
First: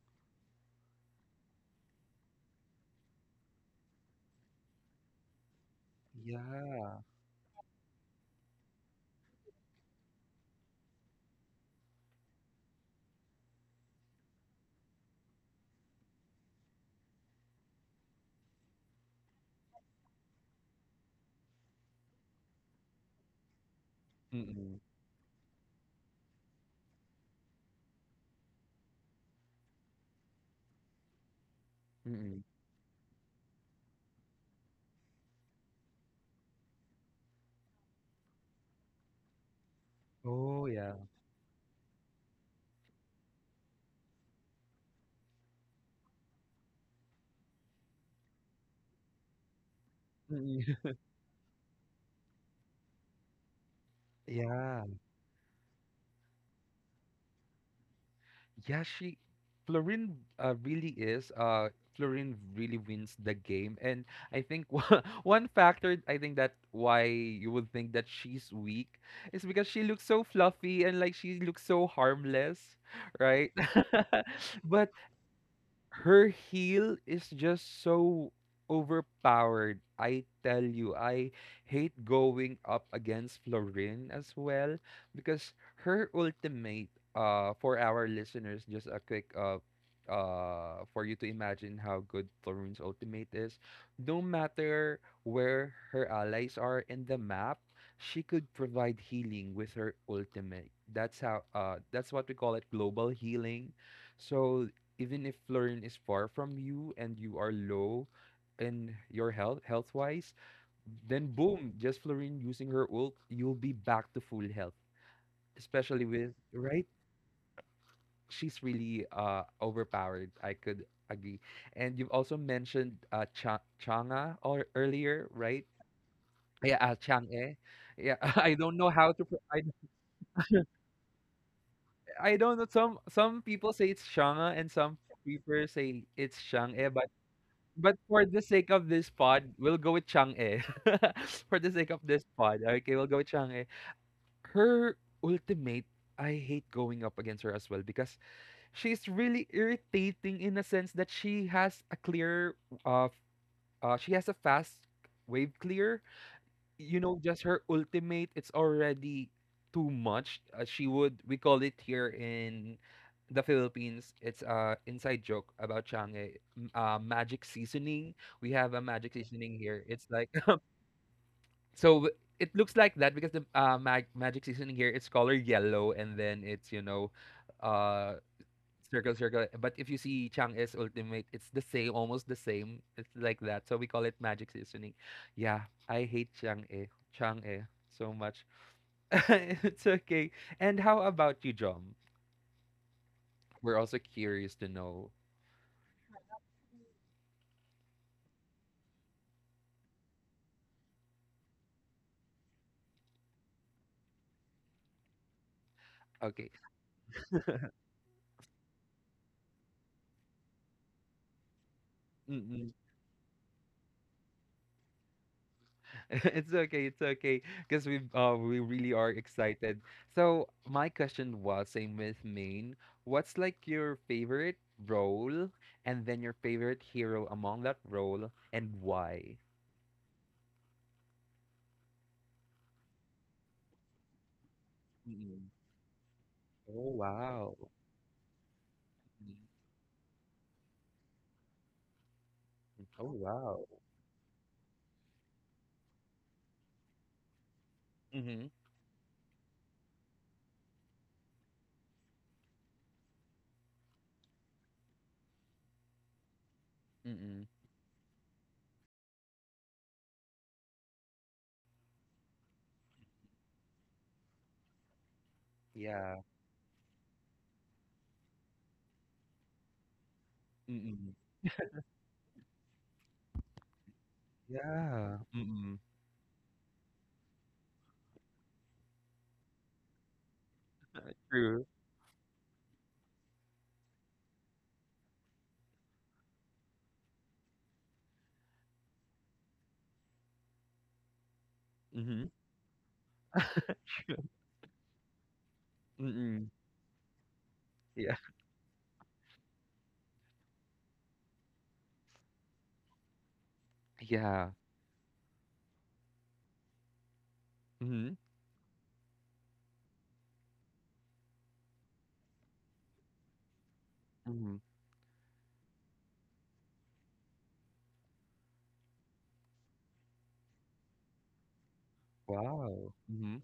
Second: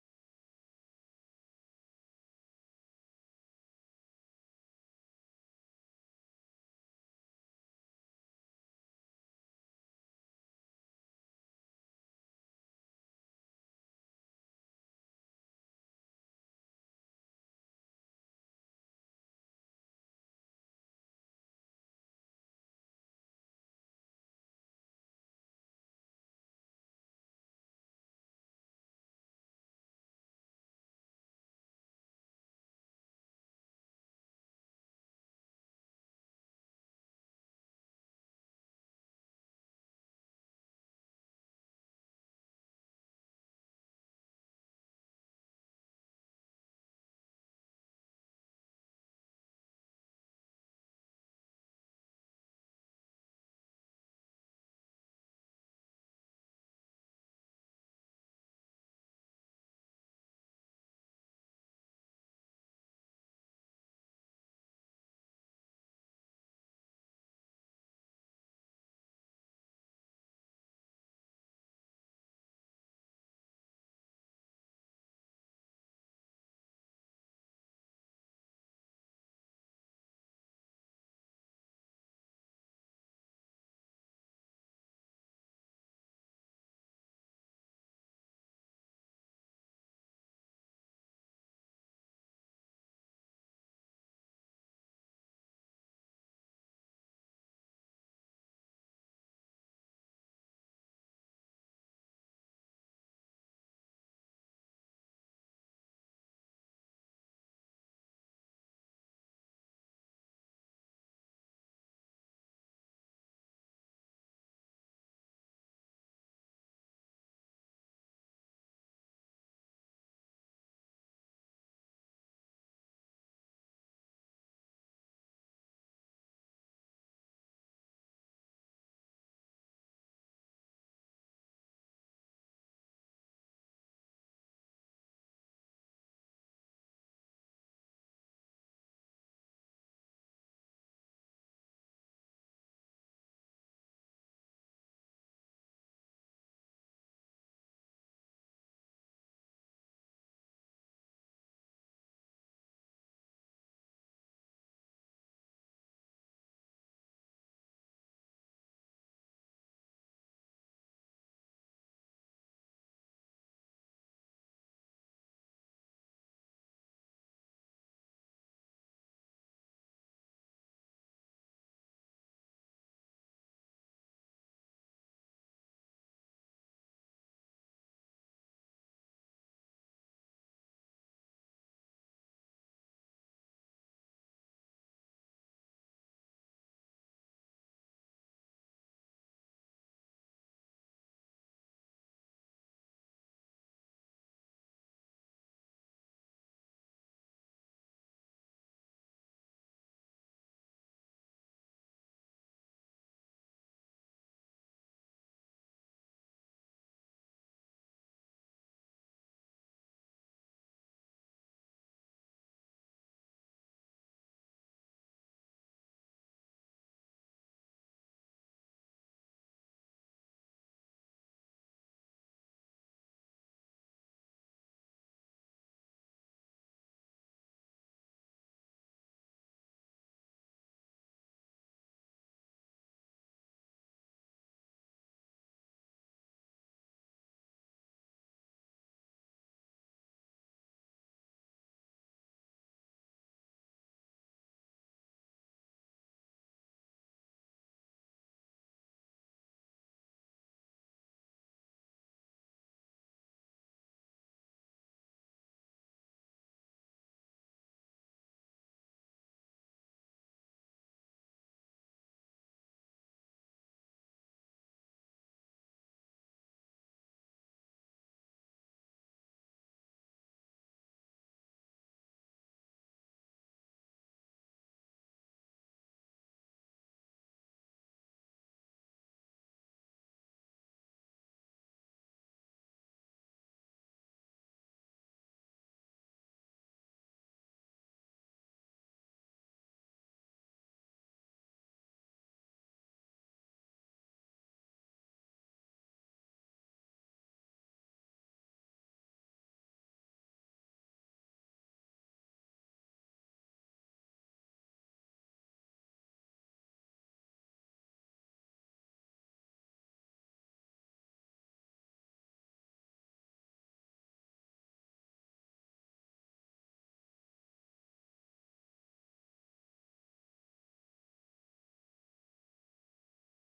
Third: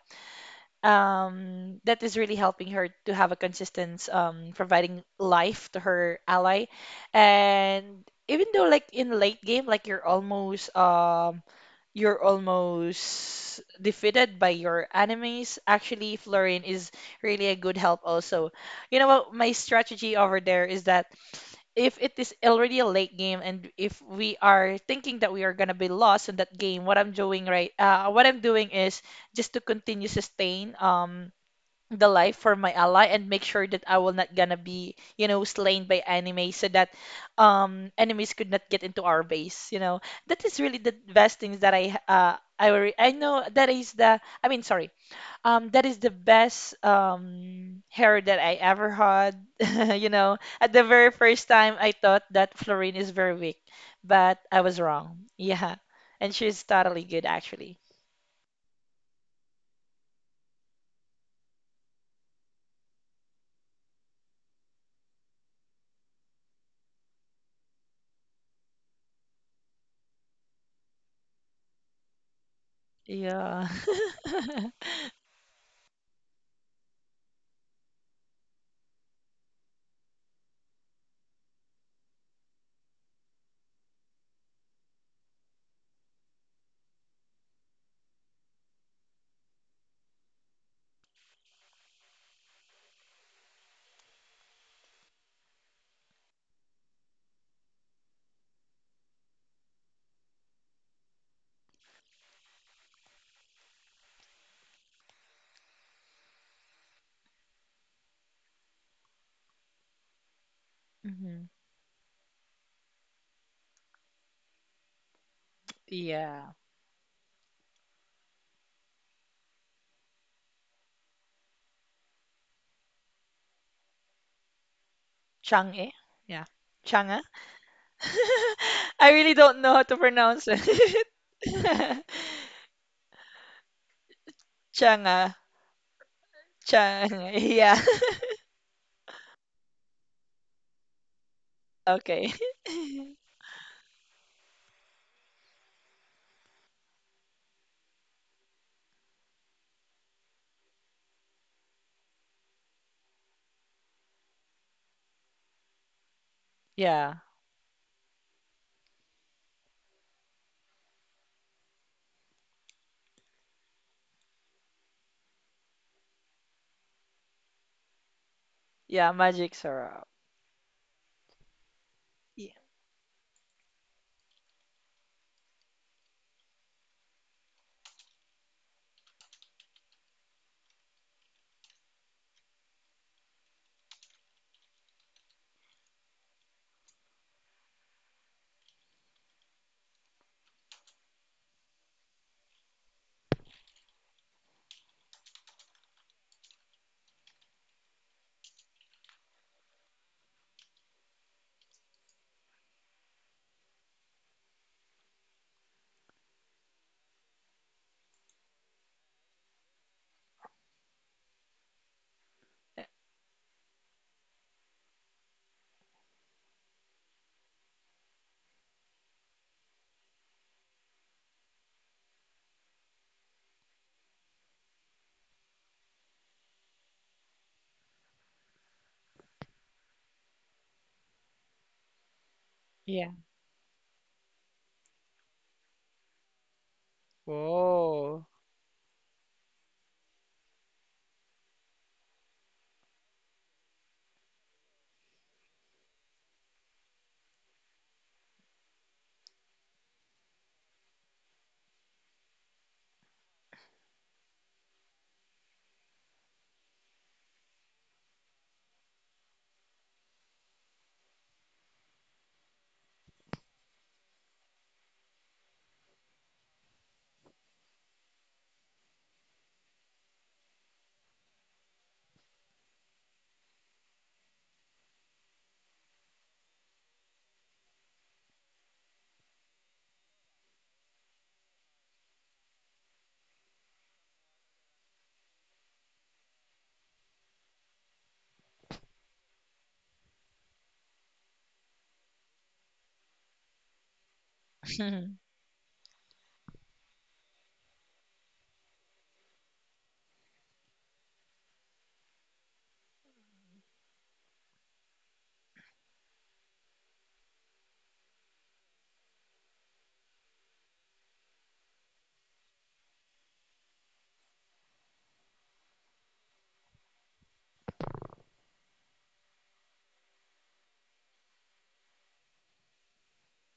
B: That is really helping her to have a consistent providing life to her ally,
A: Yeah.
B: and even though in late game like you're almost defeated by your enemies. Actually, Florin is really a good help also. You know what? My strategy over there is that if it is already a late game and if we are
A: Mm-mm.
B: thinking that we are gonna be lost in that game, what I'm doing is just to continue sustain. The life
A: Mm-mm.
B: for my ally, and make sure that I will not gonna be, slain by enemies so that enemies could not get into our base, you know. That is
A: Oh,
B: really the
A: yeah.
B: best things that I re- I know that is the I mean sorry. That is the best hair that I ever had. You know, at
A: Mm-mm.
B: the very first time I thought that Florine is very weak, but I was
A: Yeah.
B: wrong. Yeah. And she's totally good actually.
A: Yeah, she Florin really is Florin really wins the game. And I think one factor I think that why you would think that she's weak is because she looks so fluffy, and like she looks so harmless, right?
B: Yeah.
A: But her heel is just so overpowered. I tell you, I hate going up against Florin as well because her ultimate for our listeners, just a quick for you to imagine how good Florin's ultimate is. No matter where her allies are in the map, she could provide healing with her ultimate. That's how that's what we call it, global healing. So even if Florin is far from you and you are low in your health wise, then
B: Mhm.
A: boom, just Florin using her ult, you'll be back to full health. Especially with
B: Yeah.
A: right, she's really overpowered. I could agree. And you've also mentioned Changa or earlier, right?
B: Chang'e? Yeah.
A: Yeah,
B: Chang'e?
A: Chang'e. Yeah, I don't know
B: I really don't know
A: I
B: how to pronounce it.
A: I don't know. Some people say it's Chang'e, and some
B: Chang'e.
A: people say it's Chang'e.
B: Chang'e. Yeah.
A: But for the sake of this pod, we'll go with Chang-e. For the sake of
B: Okay.
A: this pod, okay, we'll go with Chang-e. Her ultimate, I hate going up against her as well because she's really irritating in a sense that she has a clear, uh, f- she has a fast wave clear, you
B: Yeah.
A: know, just her ultimate, it's already too much. We call it here in the Philippines, it's a inside joke about Changi, magic seasoning. We have a
B: Yeah,
A: magic
B: magic
A: seasoning here.
B: syrup.
A: It's like, so w-
B: Yeah.
A: it looks like that because the magic seasoning here, it's color yellow, and then it's, you know, uh, circle, circle. But if you see Chang's ultimate, it's the same, almost the same. It's like that. So we call it magic seasoning. Yeah, I hate Chang E, Chang E so much. It's okay. And how about you, John? We're also curious to know. Okay. Mm-mm. It's okay. It's okay. Because we really are excited. So my question was, same with main. What's like your favorite role, and then your favorite hero among that role, and why?
B: Yeah.
A: Mm. Oh, wow.
B: Oh,
A: Mm. Oh, wow. Mhm, mm. Yeah. Mm. Yeah. Mm. True. Mhm, mm. Yeah. Yeah. Mhm, mhm. Wow. Mhm,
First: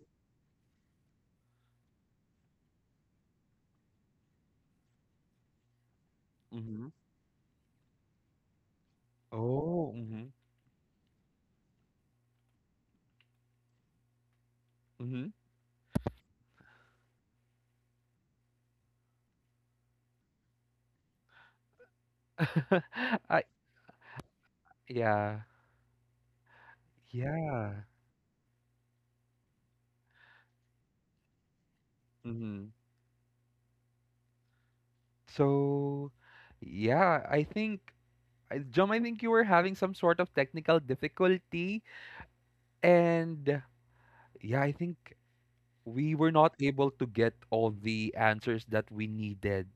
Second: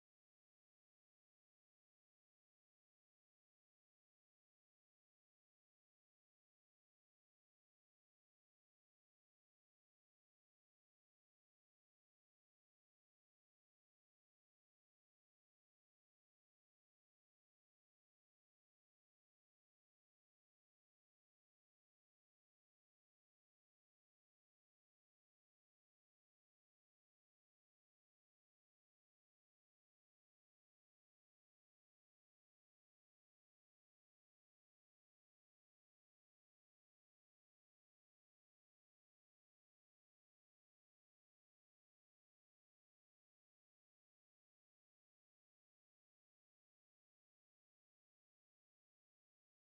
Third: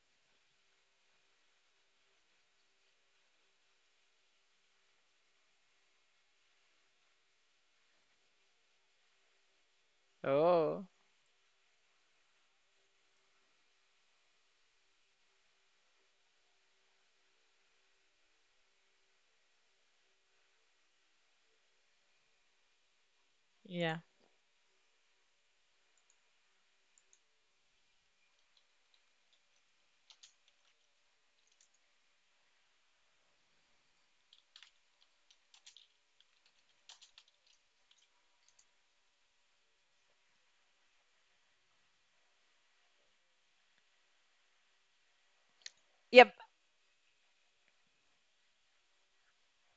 A: mhm. Oh, mhm,
B: oh.
A: mhm. I
B: Yeah.
A: yeah. Yeah. Mhm. So, yeah, Jom, I think you were having some sort of technical difficulty, and yeah, I think we were
B: Yep.
A: not able to get all the answers that we needed.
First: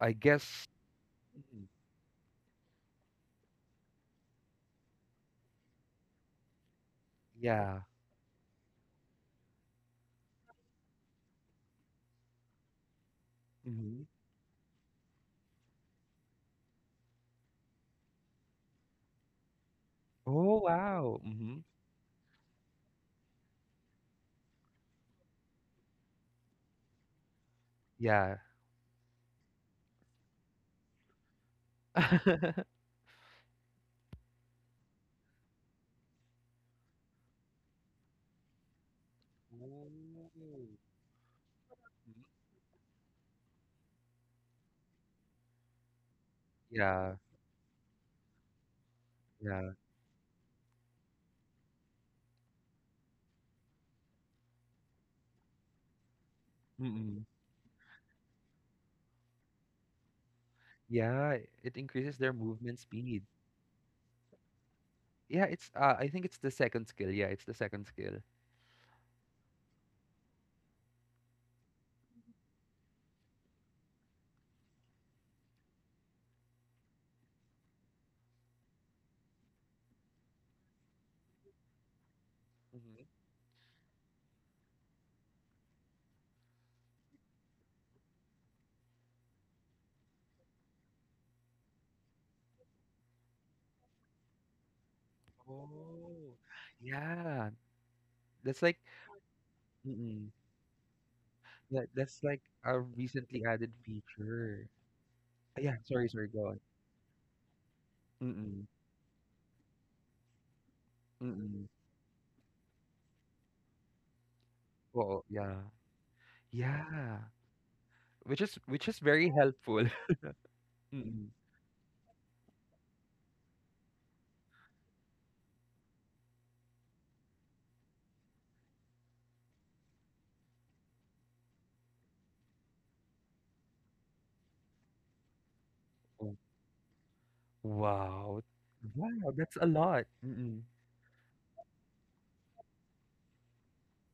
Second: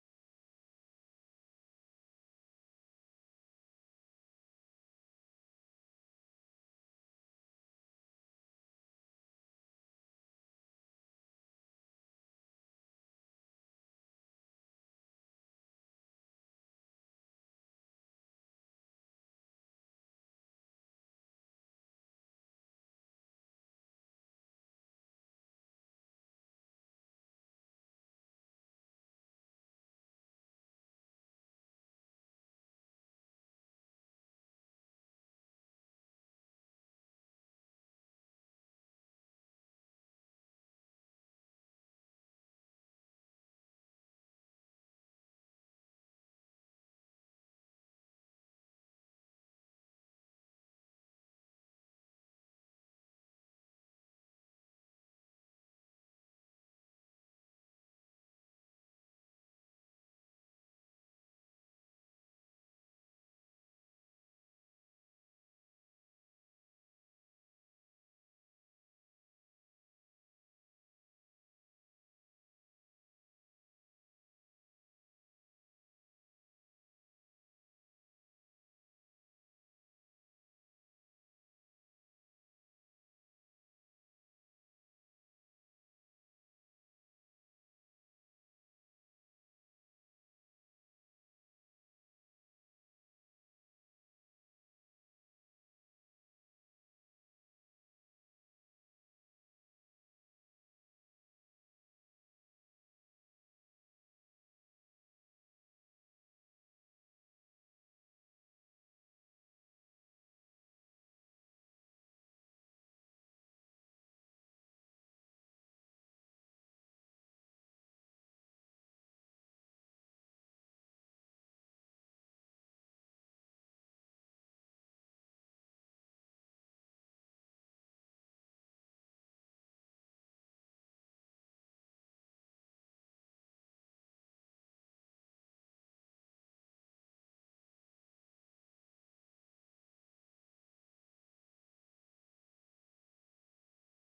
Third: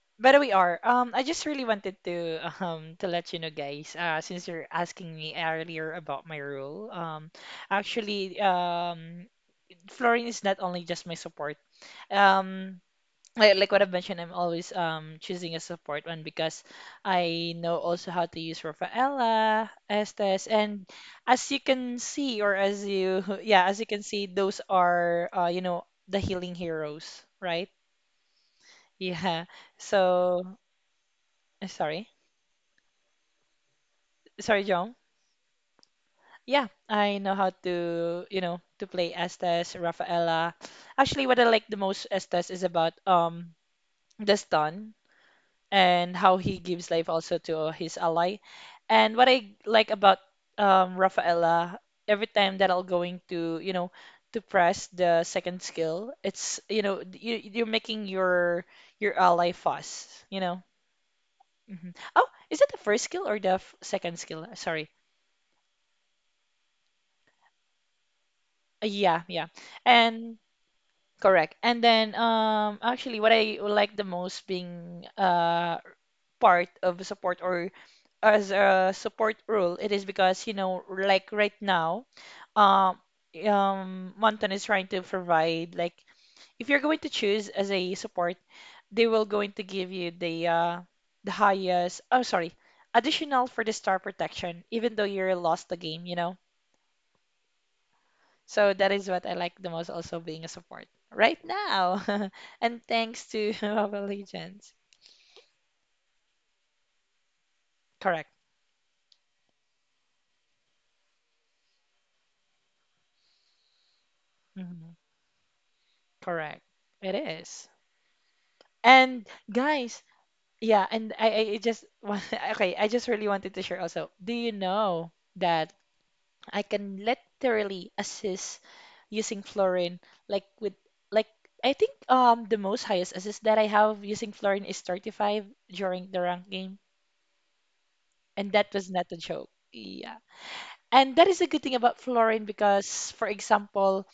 A: I
B: But we
A: guess.
B: are. I just really
A: Mhm.
B: wanted to let you know, guys. Since you're asking me earlier about my role,
A: Yeah.
B: actually, Florine is not only just my support. Um, like what I've
A: Hmm.
B: mentioned, I'm always choosing a support one because I know also how to use Rafaela, Estes,
A: Oh,
B: and
A: wow.
B: as
A: Hmm.
B: you can see, or as you yeah, as you can see, those are the healing heroes, right?
A: Yeah.
B: Yeah. So sorry, sorry, John. Yeah, I know how to you know to play Estes, Rafaela.
A: Oh.
B: Actually, what I like the most
A: Mhm.
B: Estes is about the stun and how he gives life
A: Yeah,
B: also to his ally. And what I
A: yeah.
B: like about Rafaela, every time that I'll going to, you know, to press the second skill, it's, you know,
A: Mm-mm.
B: you're making your ally fast, you know.
A: Yeah, it
B: Hmm
A: increases
B: Oh,
A: their
B: is it the
A: movement
B: first
A: speed.
B: skill or the f second skill? Sorry.
A: Yeah, it's I think it's the second skill. Yeah, it's the second skill.
B: Yeah, yeah. And correct. And then actually what I like the most being part of support or as a support role, it is because, you know, like right now, um,
A: Hmm.
B: Monton is trying to provide like if you're going to choose as a support, they will going to give you the highest, oh sorry, additional for the star protection, even though you're lost the game, you
A: Oh.
B: know.
A: Yeah, that's like.
B: So that is what I like the most also
A: Mm-mm.
B: being a support right
A: That's
B: now.
A: like a
B: And thanks
A: recently
B: to
A: added
B: Mobile
A: feature.
B: Legends.
A: Yeah, sorry, go
B: Correct.
A: on. Mm.
B: Mhm.
A: Oo, yeah.
B: Correct. It
A: Yeah,
B: is.
A: which is
B: And
A: very helpful.
B: guys, yeah, and I,
A: Mm.
B: I I just want, okay, I just really wanted to share also. Do you know that I can literally assist using Florin like with like, I think the most highest assist that I have using Florin is 35 during the
A: Oh,
B: rank game,
A: wow.
B: and that was not a
A: Wow,
B: joke.
A: that's a lot.
B: Yeah.
A: Mm.
B: And that is a good thing about Florin because for example,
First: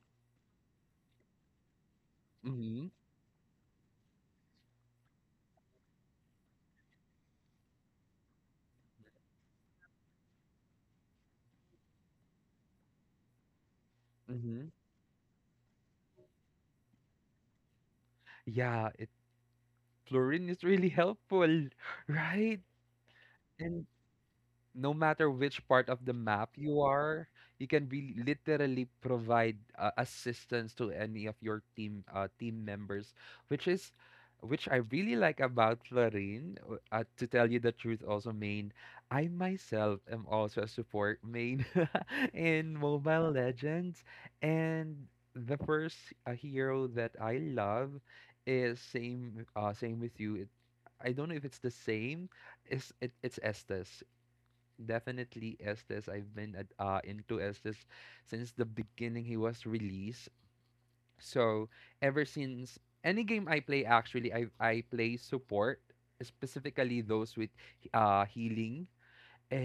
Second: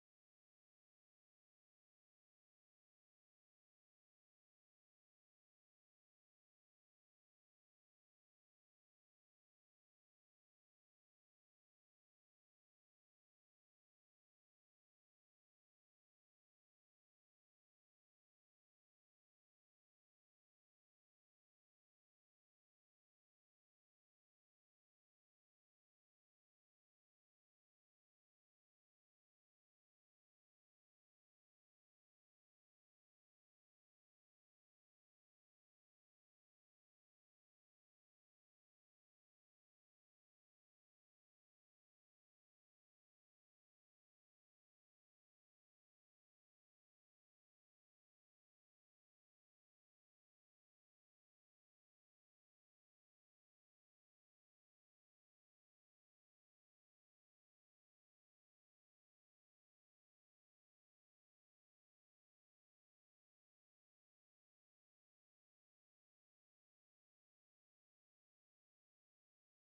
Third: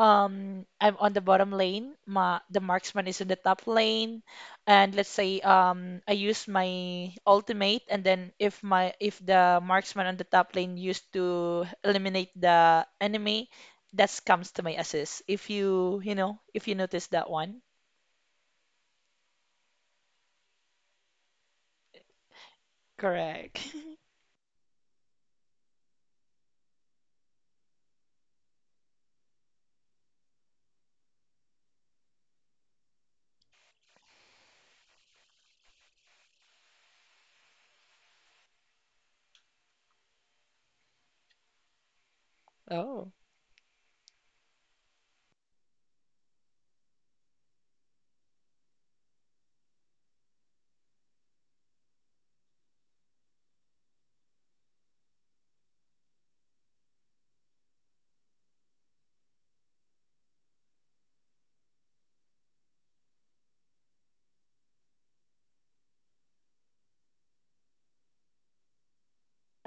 B: I'm on the bottom lane, Ma, the
A: Mhm,
B: marksman is in the top lane, and let's say I use my ultimate, and then if the marksman on the top lane used to eliminate the enemy, that comes to
A: mhm.
B: my assist. If you, you know, if you notice that one.
A: Yeah, it fluorine is really helpful, right?
B: Correct.
A: And no matter which part of the map you are, you can be literally provide assistance to any of your team members, which is which I really like about Florine. To tell you the truth, also main, I myself am also a support main in
B: Oh.
A: Mobile Legends, and the first hero that I love is same with you. I don't know if it's the same. It's Estes. Definitely Estes. I've been into Estes since the beginning he was released. So ever since any game I play, actually, I play support, specifically those with healing.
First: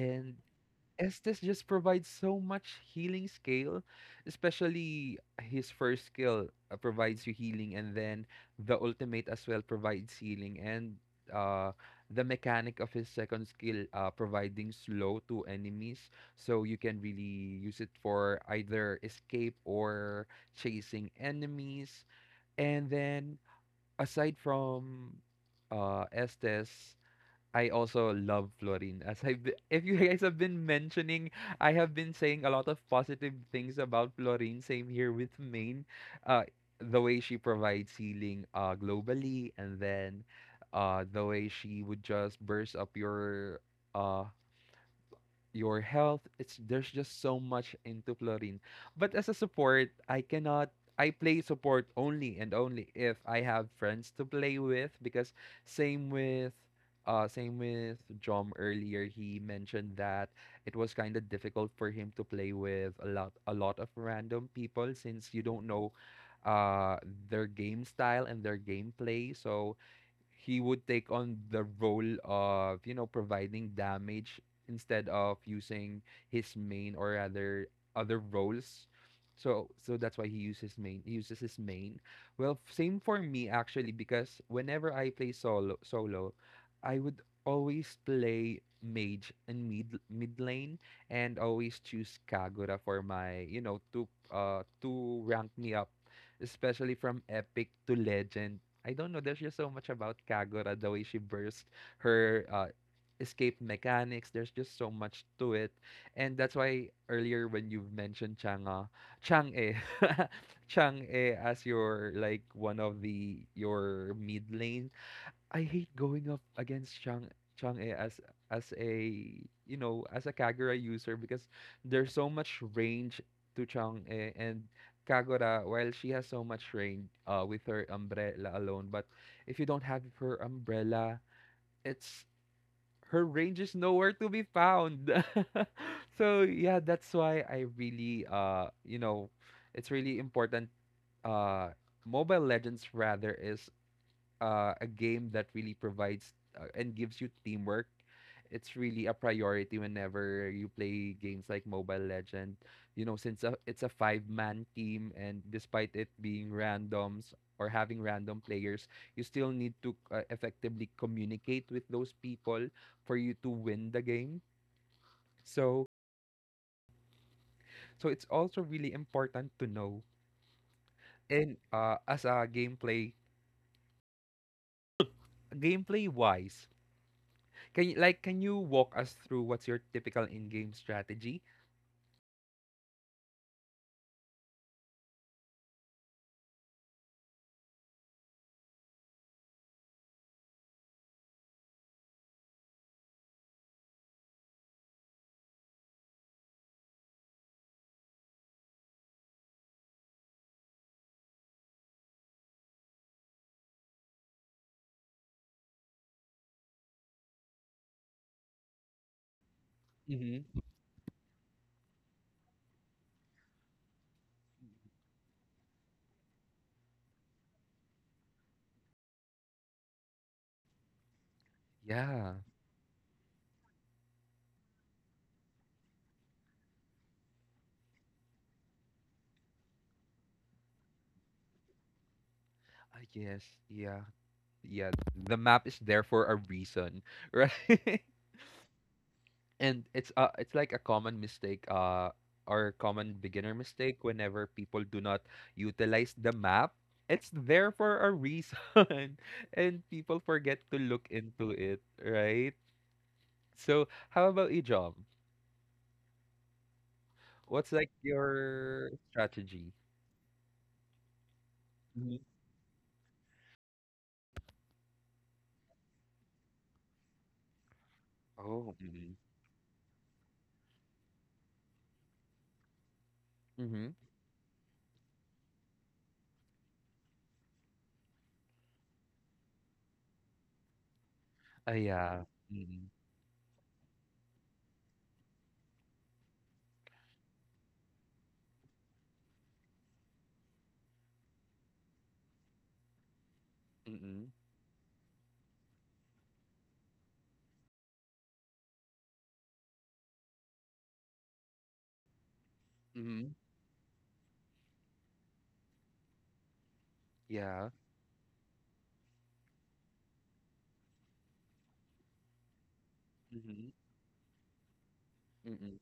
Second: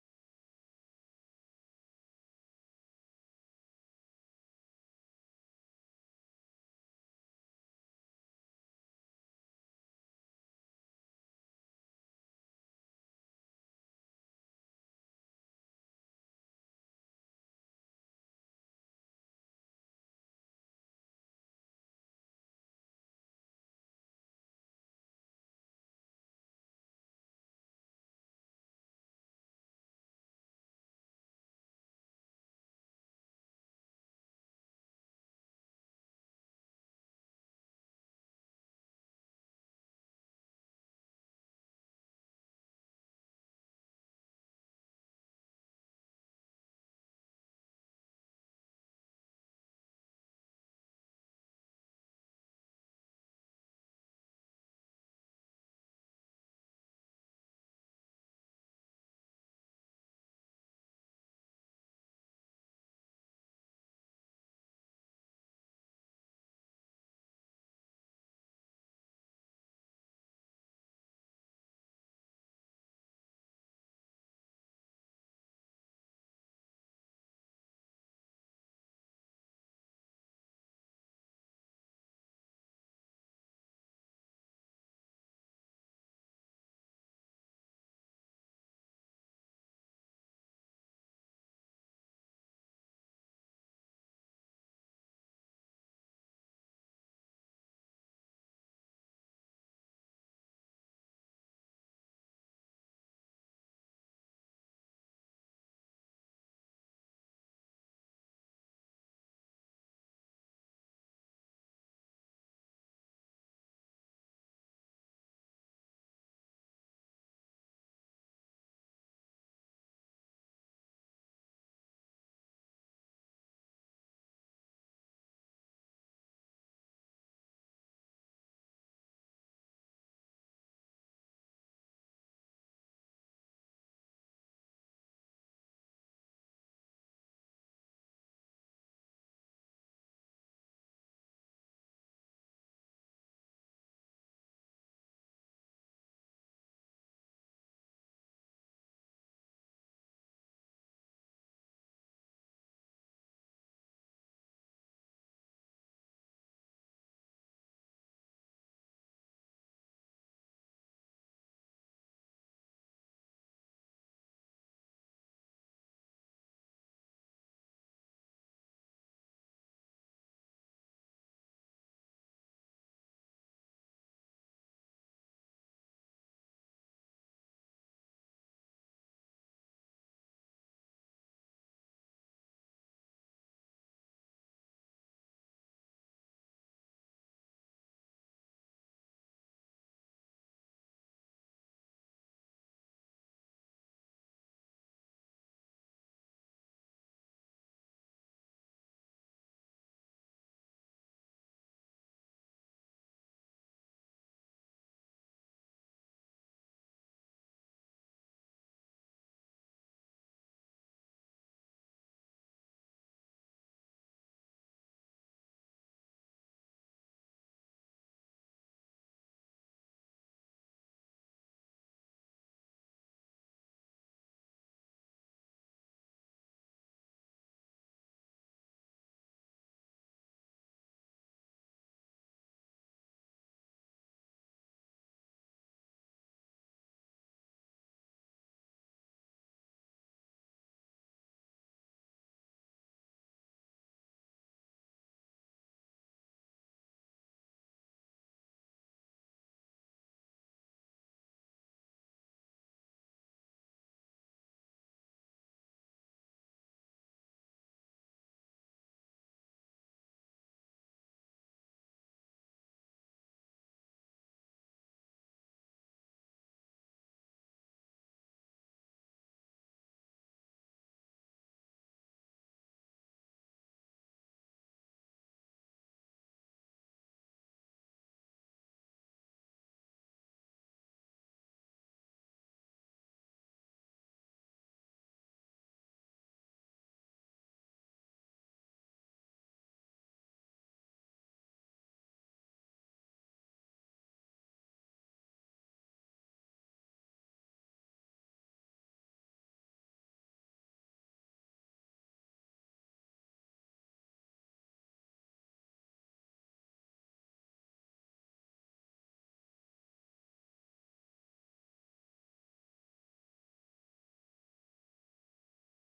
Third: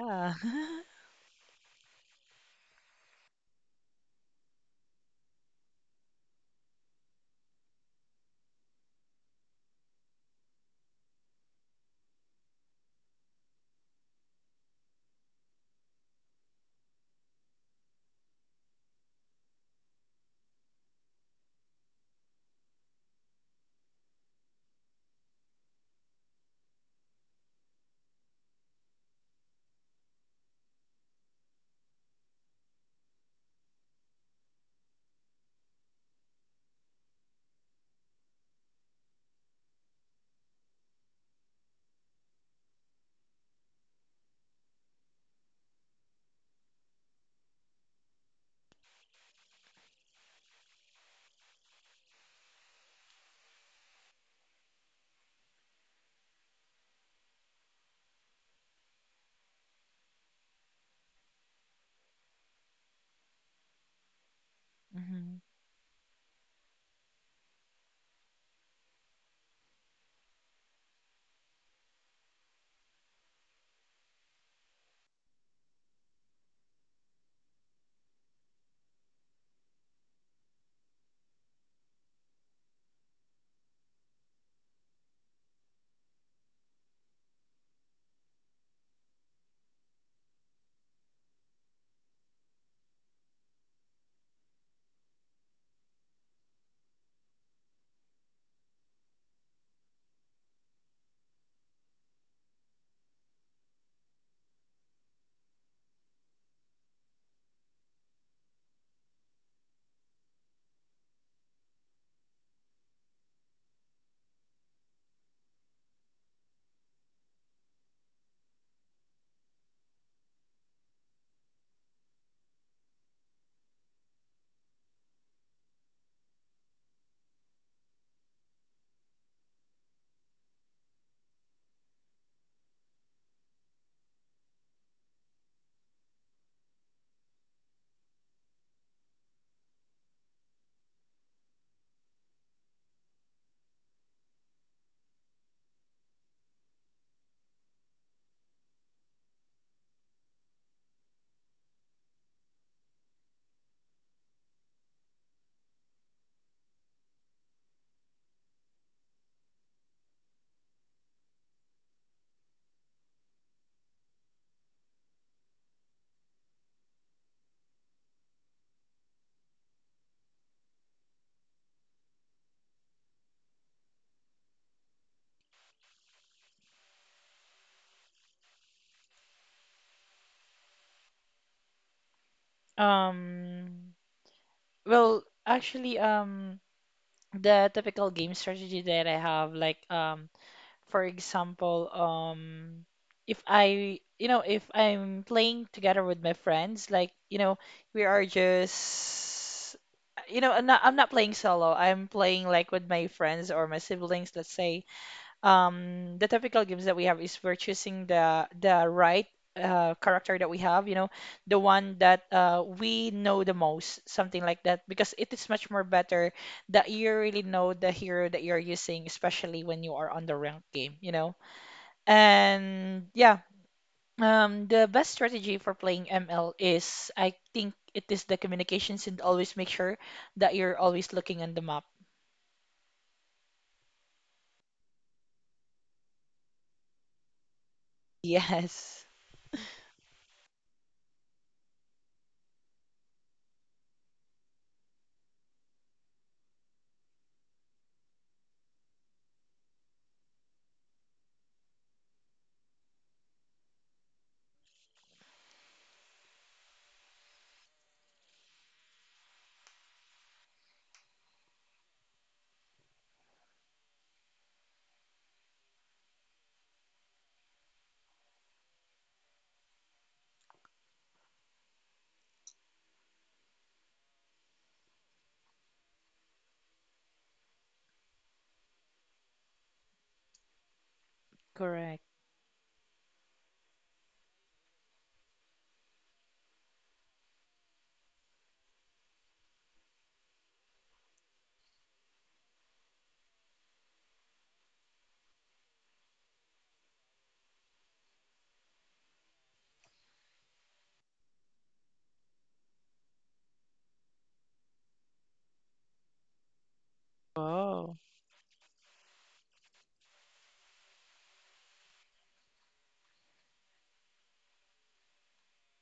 B: Yeah.
A: Estes just provides so much healing skill, especially his first skill provides you healing, and then the ultimate as well provides healing, and uh, the mechanic of his second skill providing slow to enemies, so you can really use it for either escape or chasing enemies. And then aside from Estes, I also love Florine. If you guys have been mentioning, I have been saying a lot of positive things about Florine. Same here with Maine. Uh, the way she provides healing, globally, and then, the way she would just burst up uh, your health. It's There's just so much into Florin. But as a support, I cannot I play support only and only if I have friends to play with, because same with same with Jom earlier, he mentioned that it was kind of difficult for him to play with a lot of random people since you
B: Mhm.
A: don't know uh their game style and their gameplay, so he would take on the role of, you know, providing damage instead of using his main or rather other roles. So that's why he uses his main. Well, same for me actually because whenever I play solo, I would always play mage and mid lane and always choose Kagura for my, you know, to rank me up, especially from epic to legend. I don't know. There's just so much about Kagura, the way she burst her escape mechanics. There's just so much to it. And that's why earlier when you mentioned Chang'e, Chang'e as your like one of the your mid lane. I hate going up against Chang'e as a as a Kagura user because there's so much range to Chang'e, and Kagura, while she has so much range with her umbrella alone, but if you don't have her umbrella, it's her range is nowhere to be found. So yeah, that's why I really you know it's really important. uh Mobile Legends rather is a game that really provides, and gives you teamwork. It's really a priority whenever you play games like Mobile Legend. You know, since it's a five-man team, and despite it being randoms or having random players, you still need to effectively communicate with those people for you to win the game. So, so it's also really important to know. And as a gameplay-wise, can you walk us through what's your typical in-game strategy?
B: Um, well, actually, the typical game strategy that I have, for example, if I, you know, if I'm playing together with my friends, like, you know, we are just, I'm not playing solo. I'm playing like with my friends or my siblings, let's say the typical games that we have is we're choosing the right character that we
A: Hmm.
B: have, you know, the one that we know the most, something like that, because it is much more better that you really know the hero that you're using, especially when you are on the ranked game, you know.
A: Yeah.
B: And yeah, the best strategy for playing ML is, I think, it is the communications and always make sure that you're always looking on the map.
A: I guess. Yeah. Yeah. The map is there for a reason, right?
B: Yes.
A: And it's like a common mistake, or common beginner mistake, whenever people do not utilize the map. It's there for a reason, and people forget to look into it, right? So how about you, John? What's like your strategy? Hmm. Oh. Mm-hmm. Mhm. Ah,
B: Correct.
A: yeah. Mm. Mhm. Mhm. Yeah.
B: Wow.
A: Mhm. Mhm.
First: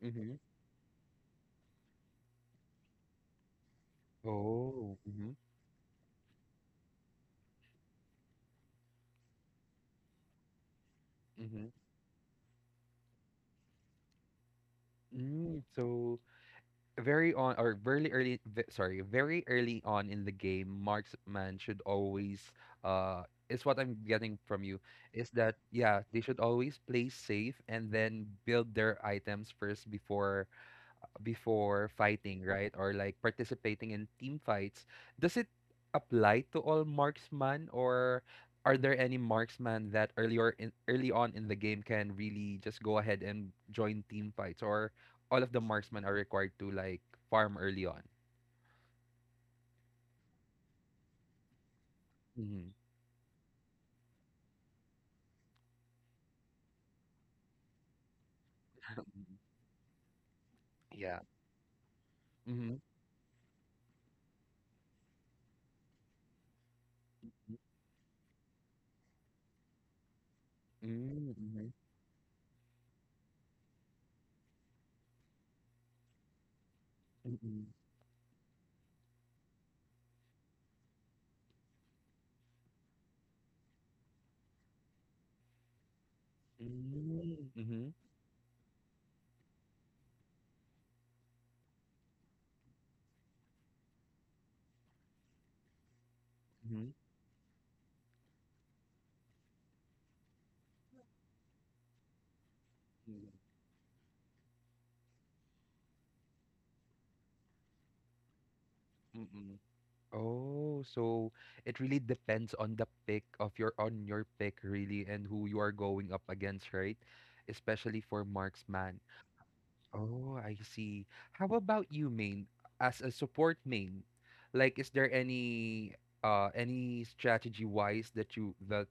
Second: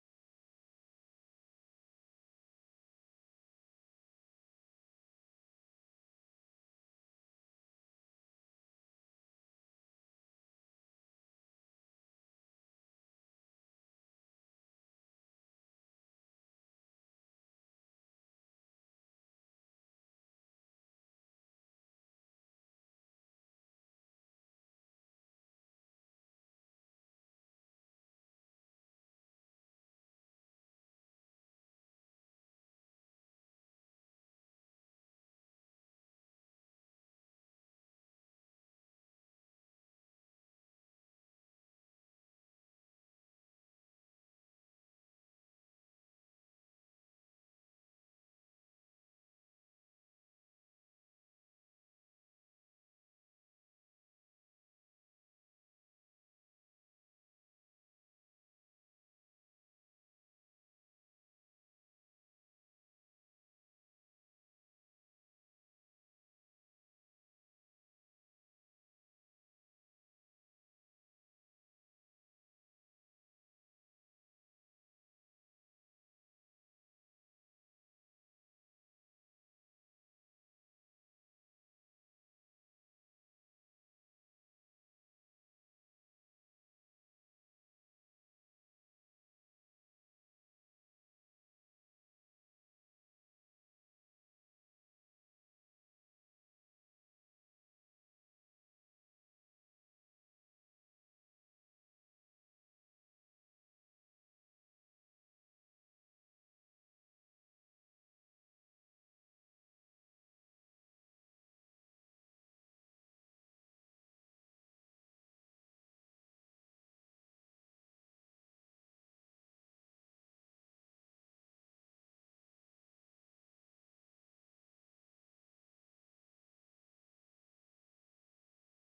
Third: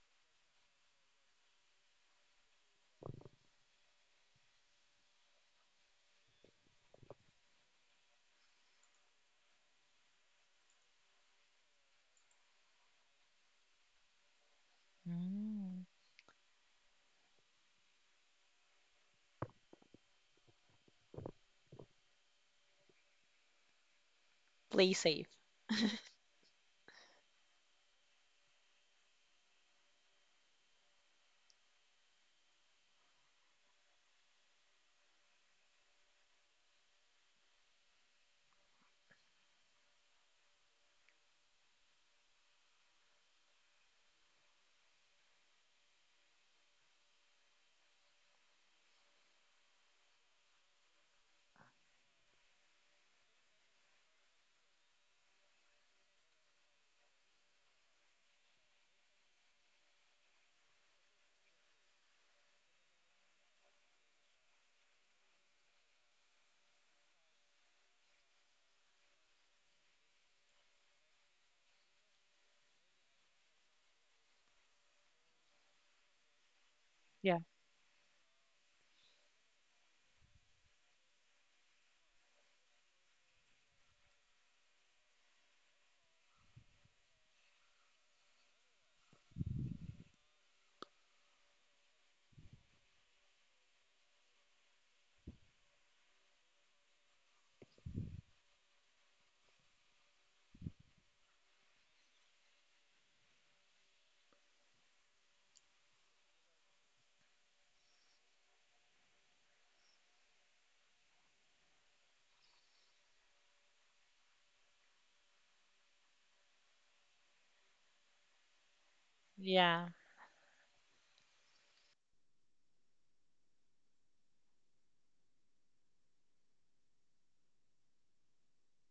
A: Mhm. Oh. Mhm. Mhm. Mm,
B: Mm.
A: so very on or very early, very early on in the game, marksman should always, uh is what I'm getting from you,
B: Play safe.
A: is that, yeah, they should always play safe and then build their items first before fighting, right? Or like participating in team fights. Does it apply to all marksman, or are there any marksman that earlier in early on in the game can really just go ahead and join team fights, or all of the marksmen are required to like farm early on? Mm-hmm. Yeah. Mm-hmm. Mm-hmm. Mm-hmm.
B: Yeah,
A: Mm-hmm. Mm-hmm. Mm-hmm. Mm-hmm. Oh, so it really depends on the pick of your on your pick really, and who you are going up against, right? Especially for marksman.
B: yeah.
A: Oh, I see. How about you, main? As a support main, like is there any strategy wise that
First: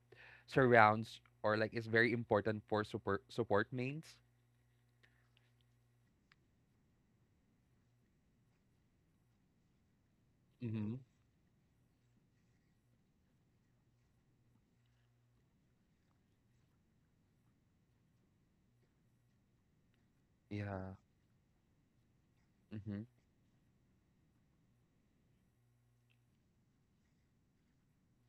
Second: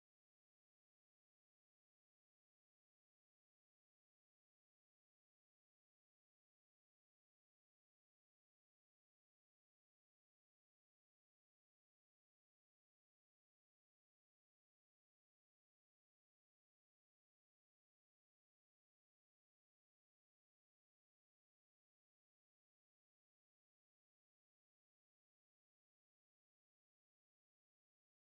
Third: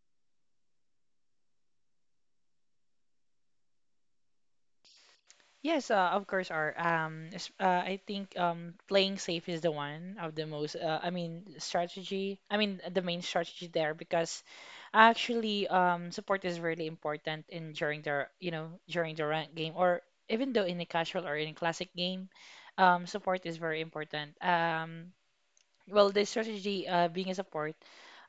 A: surrounds or like is very important for support mains?
B: Yes, of course are. I think playing safe is the one of the most.
A: Mm-hmm.
B: I mean, strategy. I mean, the main strategy there because actually, support is really important in during the you know during the rank game or even though in a
A: Yeah.
B: casual or in a classic game,
A: Mm-hmm.
B: support is very important. Well, the strategy being a support.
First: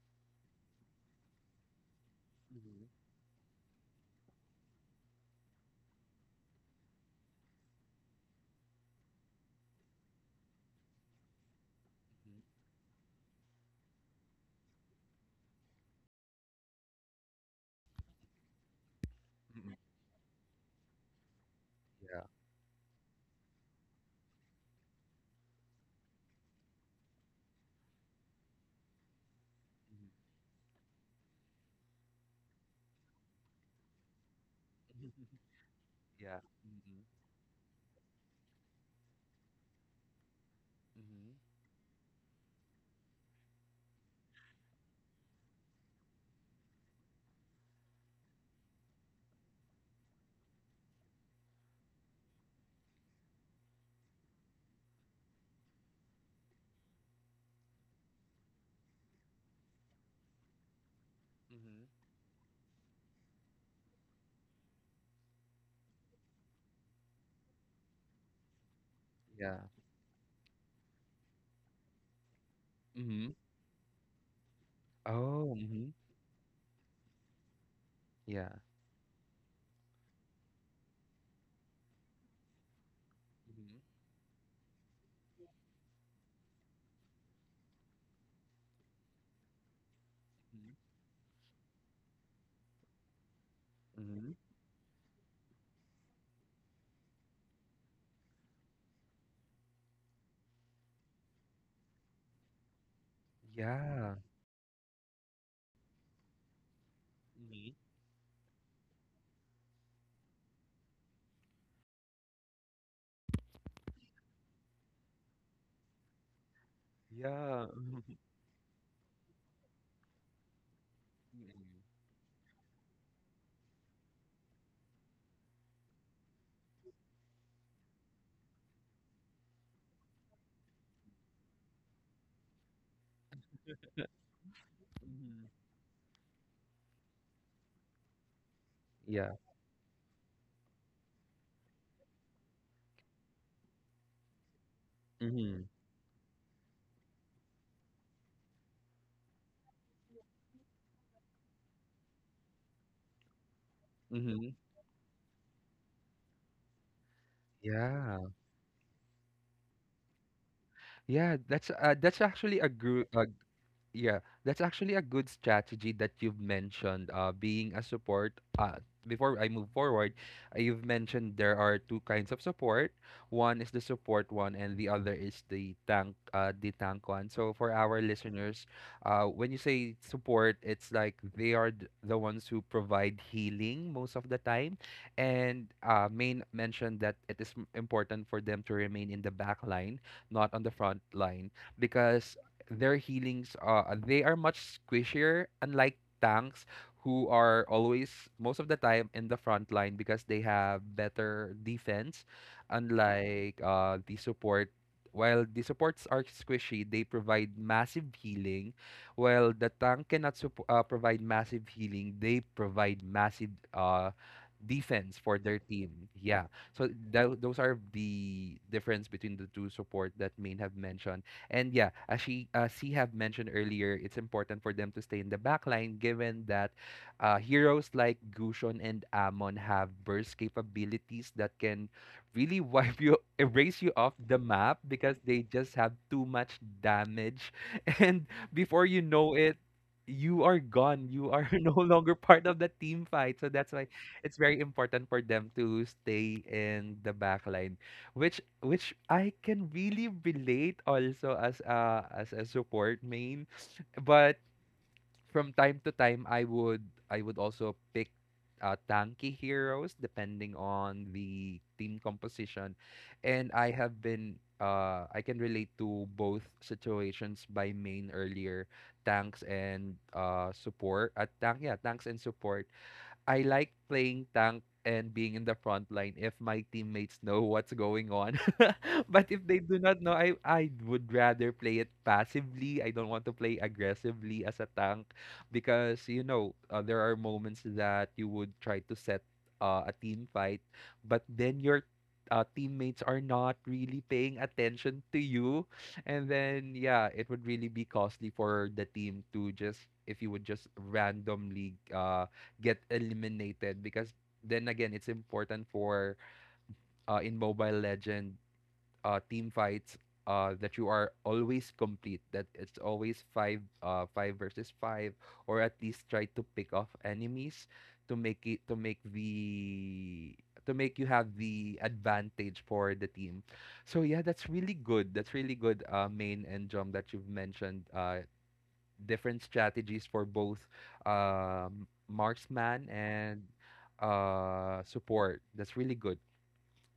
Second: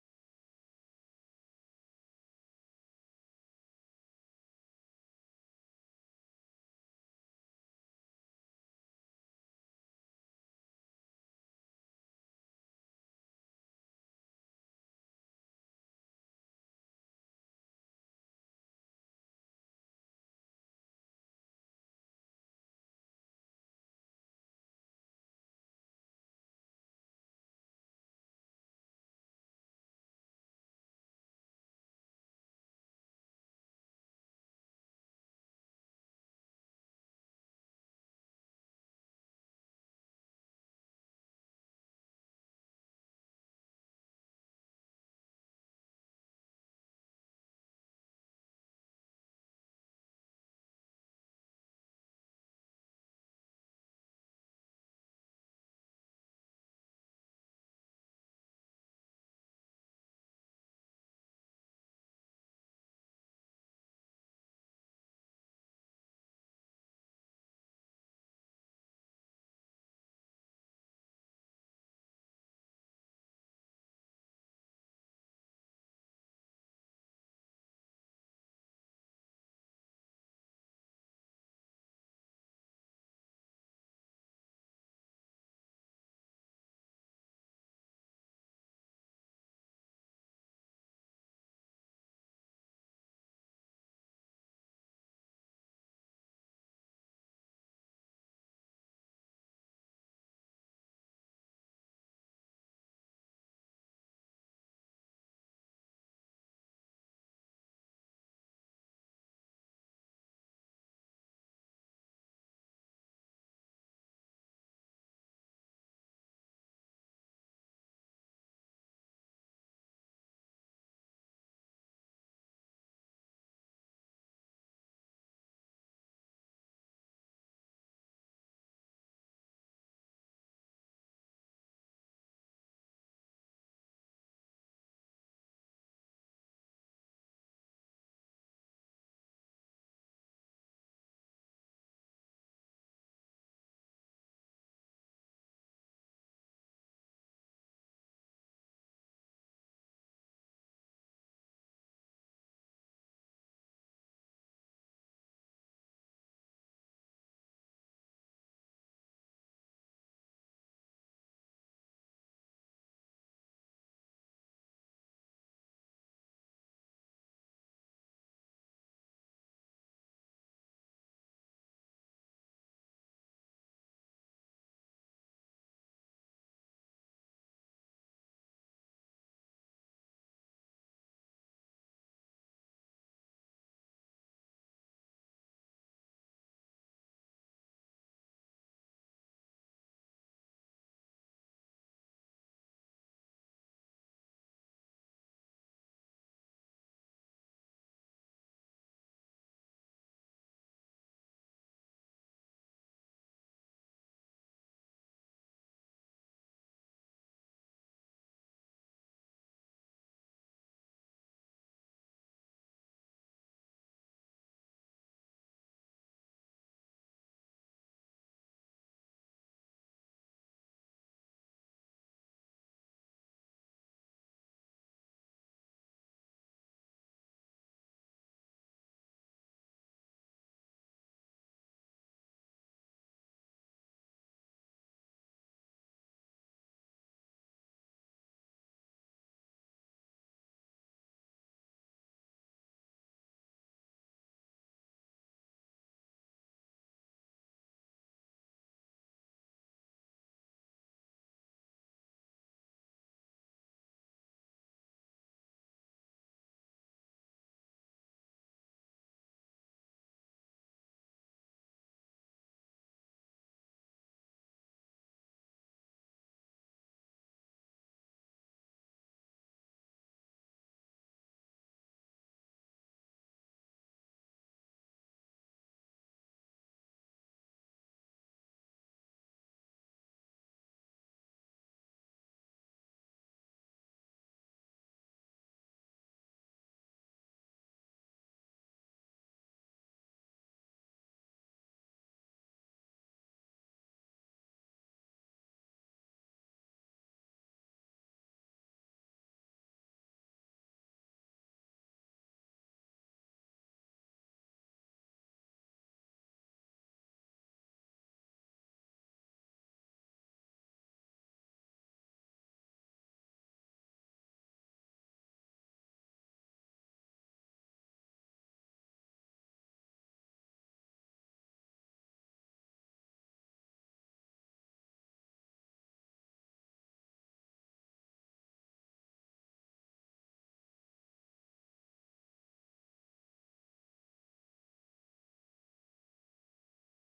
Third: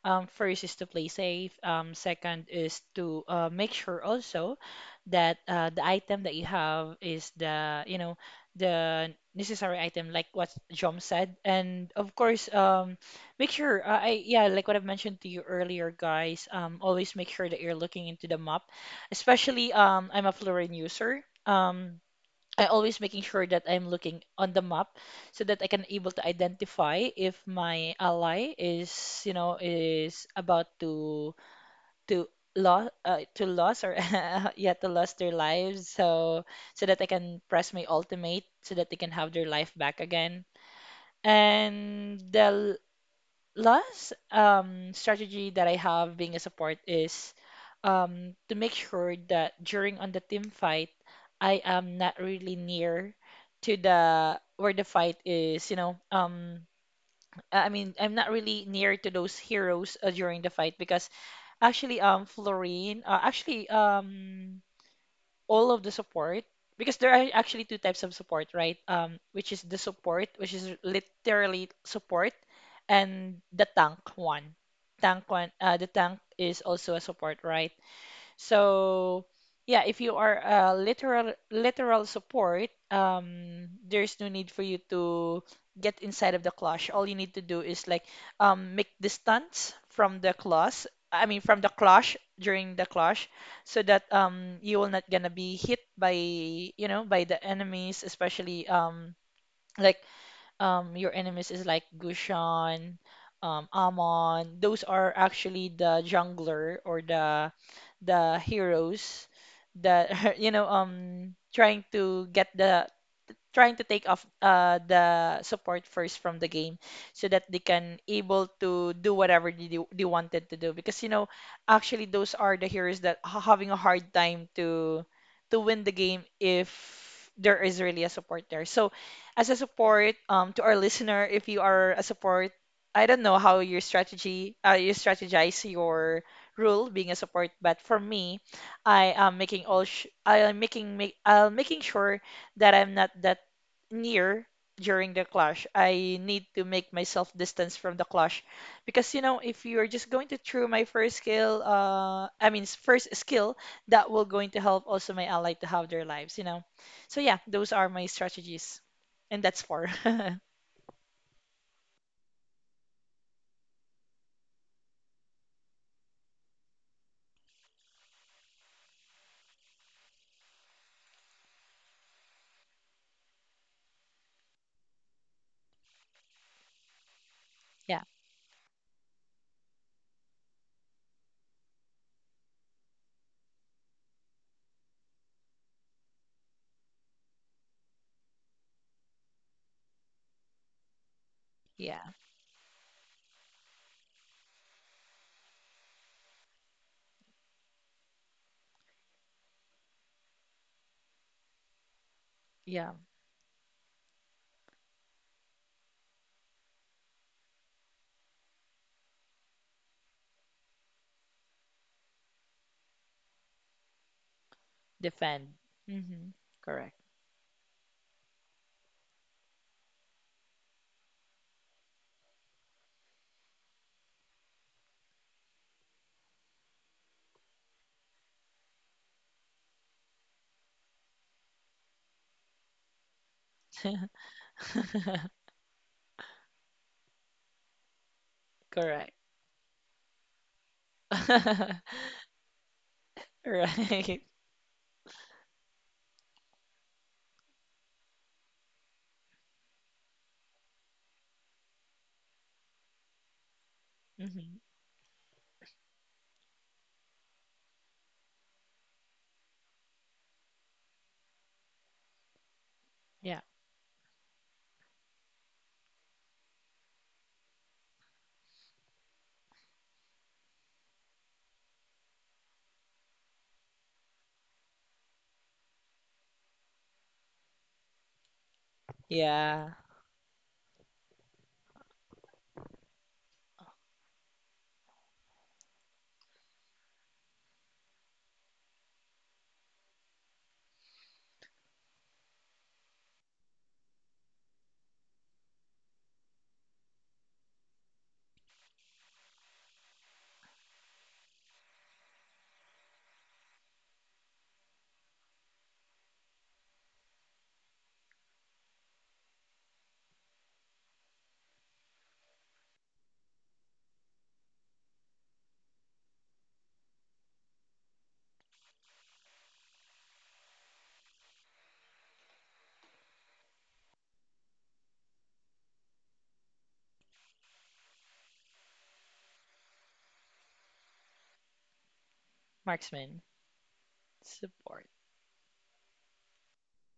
B: First is to play safe. Second is
A: Mm-hmm.
B: to make sure also that the item that you have is the, you know, the necessary item, like what Jom said. And of
A: Mm-hmm.
B: course, make sure, yeah, like what I've mentioned to you earlier, guys, always make sure that you're looking into the map, especially I'm a Florin user.
A: Yeah.
B: I always making sure that I'm looking on the map so that I can able to identify if my ally is, you know,
A: Mm-hmm.
B: is about to to lose or yeah to lose their lives,
A: Yeah.
B: so so
A: Mm-hmm.
B: that I can press my ultimate so that they can have their life back again. And the last strategy that I have being a support is to make sure that during on the team fight, I am not really near to the where the fight is. You know, I'm not really near to those heroes during the fight because
A: Mhm.
B: actually, Florine, all of the support because there are actually two types of support, right? Which
A: Yeah.
B: is the support, which is literally support,
A: Mhm.
B: and the tank one. Tank one,
A: Oh,
B: the
A: hmm.
B: tank is also a support, right?
A: Yeah.
B: So, yeah, if you are a literal support,
A: Mhm.
B: there's no need for you to get inside of the clash. All you need to do is make distance from the clash. During the clash, so that
A: Mhm. Hmm.
B: you will not gonna be hit by you know by the enemies, especially like your enemies is like Gushan,
A: Yeah.
B: Amon. Those are actually the jungler or
A: Mhm.
B: the heroes that trying to get the trying to take off the support first from the game so that they
A: Yeah.
B: can
A: Mhm.
B: able to do whatever they wanted to do because you know actually those are the heroes that are having a hard time to win the game if there is really a support there. So as a support, to our listener, if you are a support, I don't know how your strategy you
A: Mhm.
B: strategize your rule being a support, but for me, I
A: Yeah.
B: am making all sh I am making make I'll making sure that I'm not that near during the clash.
A: Mhm.
B: I need to make myself distance from the clash because you know if you're just going to through my first skill, first skill, that will going
A: Mhm.
B: to help also my ally to have their lives, you know. So yeah, those are my
A: Yeah.
B: strategies, and that's for
A: Yeah, that's actually a good a yeah, that's actually a good strategy that you've mentioned. Being a support, before I move forward, you've mentioned there are two kinds of support. One is the support one, and the other is the tank one. So for our
B: yeah,
A: listeners, when you say support, it's like they are the ones who provide healing most of the time, and Main mentioned that it is important for them to remain in the back line, not on the front line,
B: yeah,
A: because their healings they are much squishier, unlike tanks who are always most of the time in the front line because they have better defense,
B: yeah,
A: unlike the support. While the supports are squishy, they provide massive healing, while the tank cannot provide massive healing, they provide massive defense for
B: defend.
A: their team.
B: Hmm
A: Yeah, so
B: Correct.
A: those are the difference between the two support that main have mentioned. And yeah, as she C have mentioned earlier, it's important for them to stay in the back line, given that heroes like Gushon and Amon have burst capabilities that can really wipe you, erase you off the map, because they just have too much damage. And before you
B: Correct.
A: know it, you are gone. You are no longer part of the team fight. So that's why
B: Right.
A: it's very important for them to stay in the back line, which I can really relate also as a support main, but
B: hmm
A: from time to time I would also pick tanky heroes depending on the team composition,
B: Yeah.
A: and I have been I can relate to both situations by main earlier. Tanks and support, I like playing tank and being in the front line if my teammates know what's going on. But if they
B: Yeah.
A: do not know, I would rather play it passively. I don't want to play aggressively as a tank because there are moments that you would try to set a team fight, but then your teammates are not really paying attention to you, and then yeah, it would really be costly for the team to just, if you would just randomly get eliminated. Because then again, it's important for in mobile legend team fights that you are always complete, that it's always five five versus five, or at least try to pick off enemies to make it to make the to make you have the advantage for the team. So yeah, that's really good, that's really good main and jump that you've mentioned different strategies for both marksman
B: Marksman
A: and
B: support.
A: support. That's really good.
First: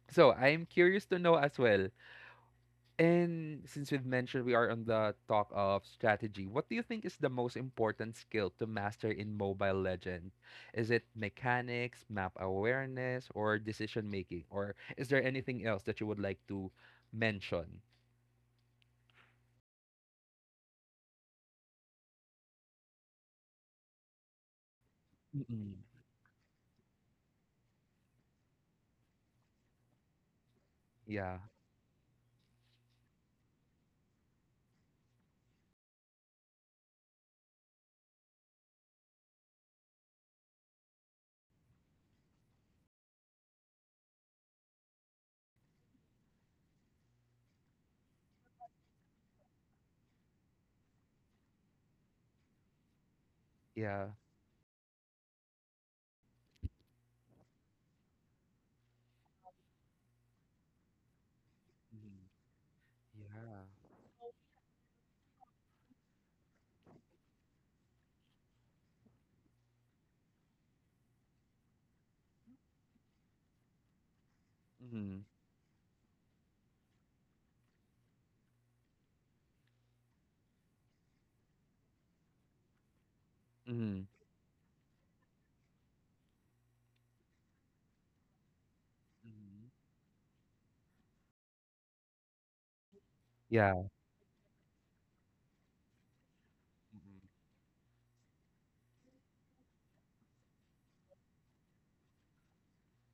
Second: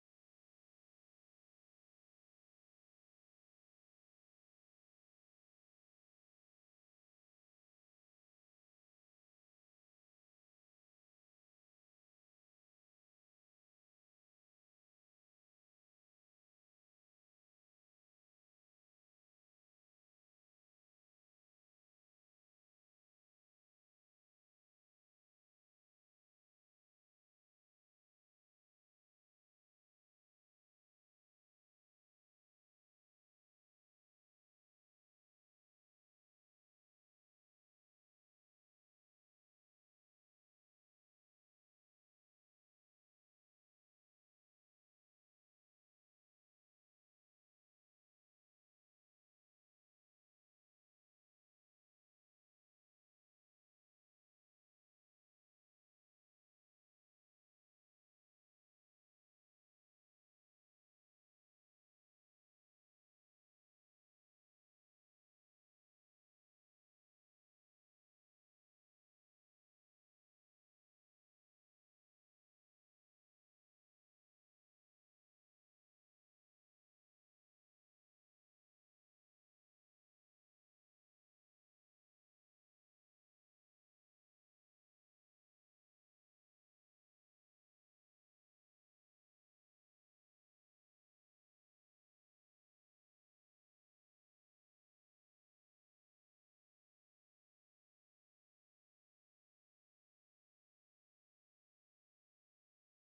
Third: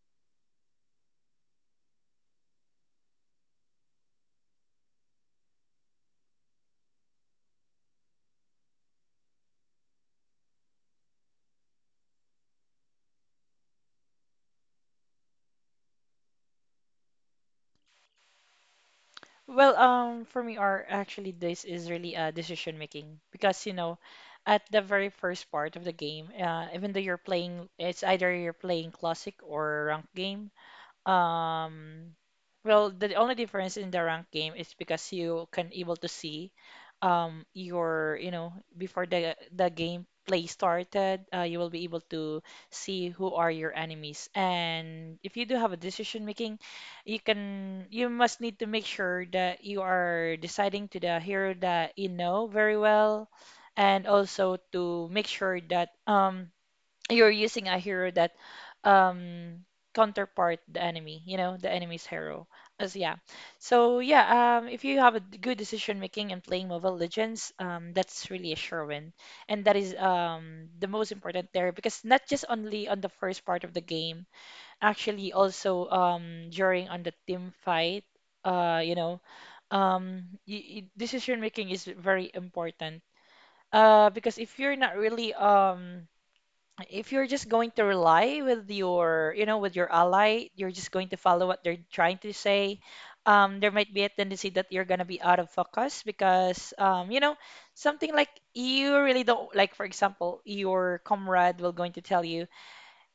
A: So I'm curious to know as well. And since we've mentioned we are on the talk of strategy, what do you think is the most important skill to master in Mobile Legend? Is it mechanics, map awareness, or decision making? Or is there anything else that you would like to mention?
B: Well, for me, are actually this is really decision making because you know, at the very first part
A: Mm-mm.
B: of the game, even though you're playing, it's either you're playing classic or ranked game.
A: Yeah,
B: Um, well, the only difference in the rank game is because you can able to see your, you know, before the game play started, you will be able to see who are your enemies. And if you do have a decision making, you must need to make sure that you are deciding to the hero that you know very well, and
A: yeah.
B: also to make sure that you're using a hero that um counterpart the enemy, you know, the enemy's
A: Mm-hmm.
B: hero as, yeah.
A: Yeah.
B: So if you have a good decision making and playing Mobile Legends, that's really a sure win, and that is the most important there because not just only on the first part of the game,
A: Mm-hmm.
B: actually also during on the team fight. You know, y y decision making is very important because if you're not really if you're just going to rely with your, you know,
A: Mm-hmm.
B: with your ally, you're just going to follow what they're trying to say. There
A: Yeah.
B: might be a tendency that you're going to be out of focus because you
A: Mm-mm.
B: know, something like you really don't like. For example, your comrade will going to tell you,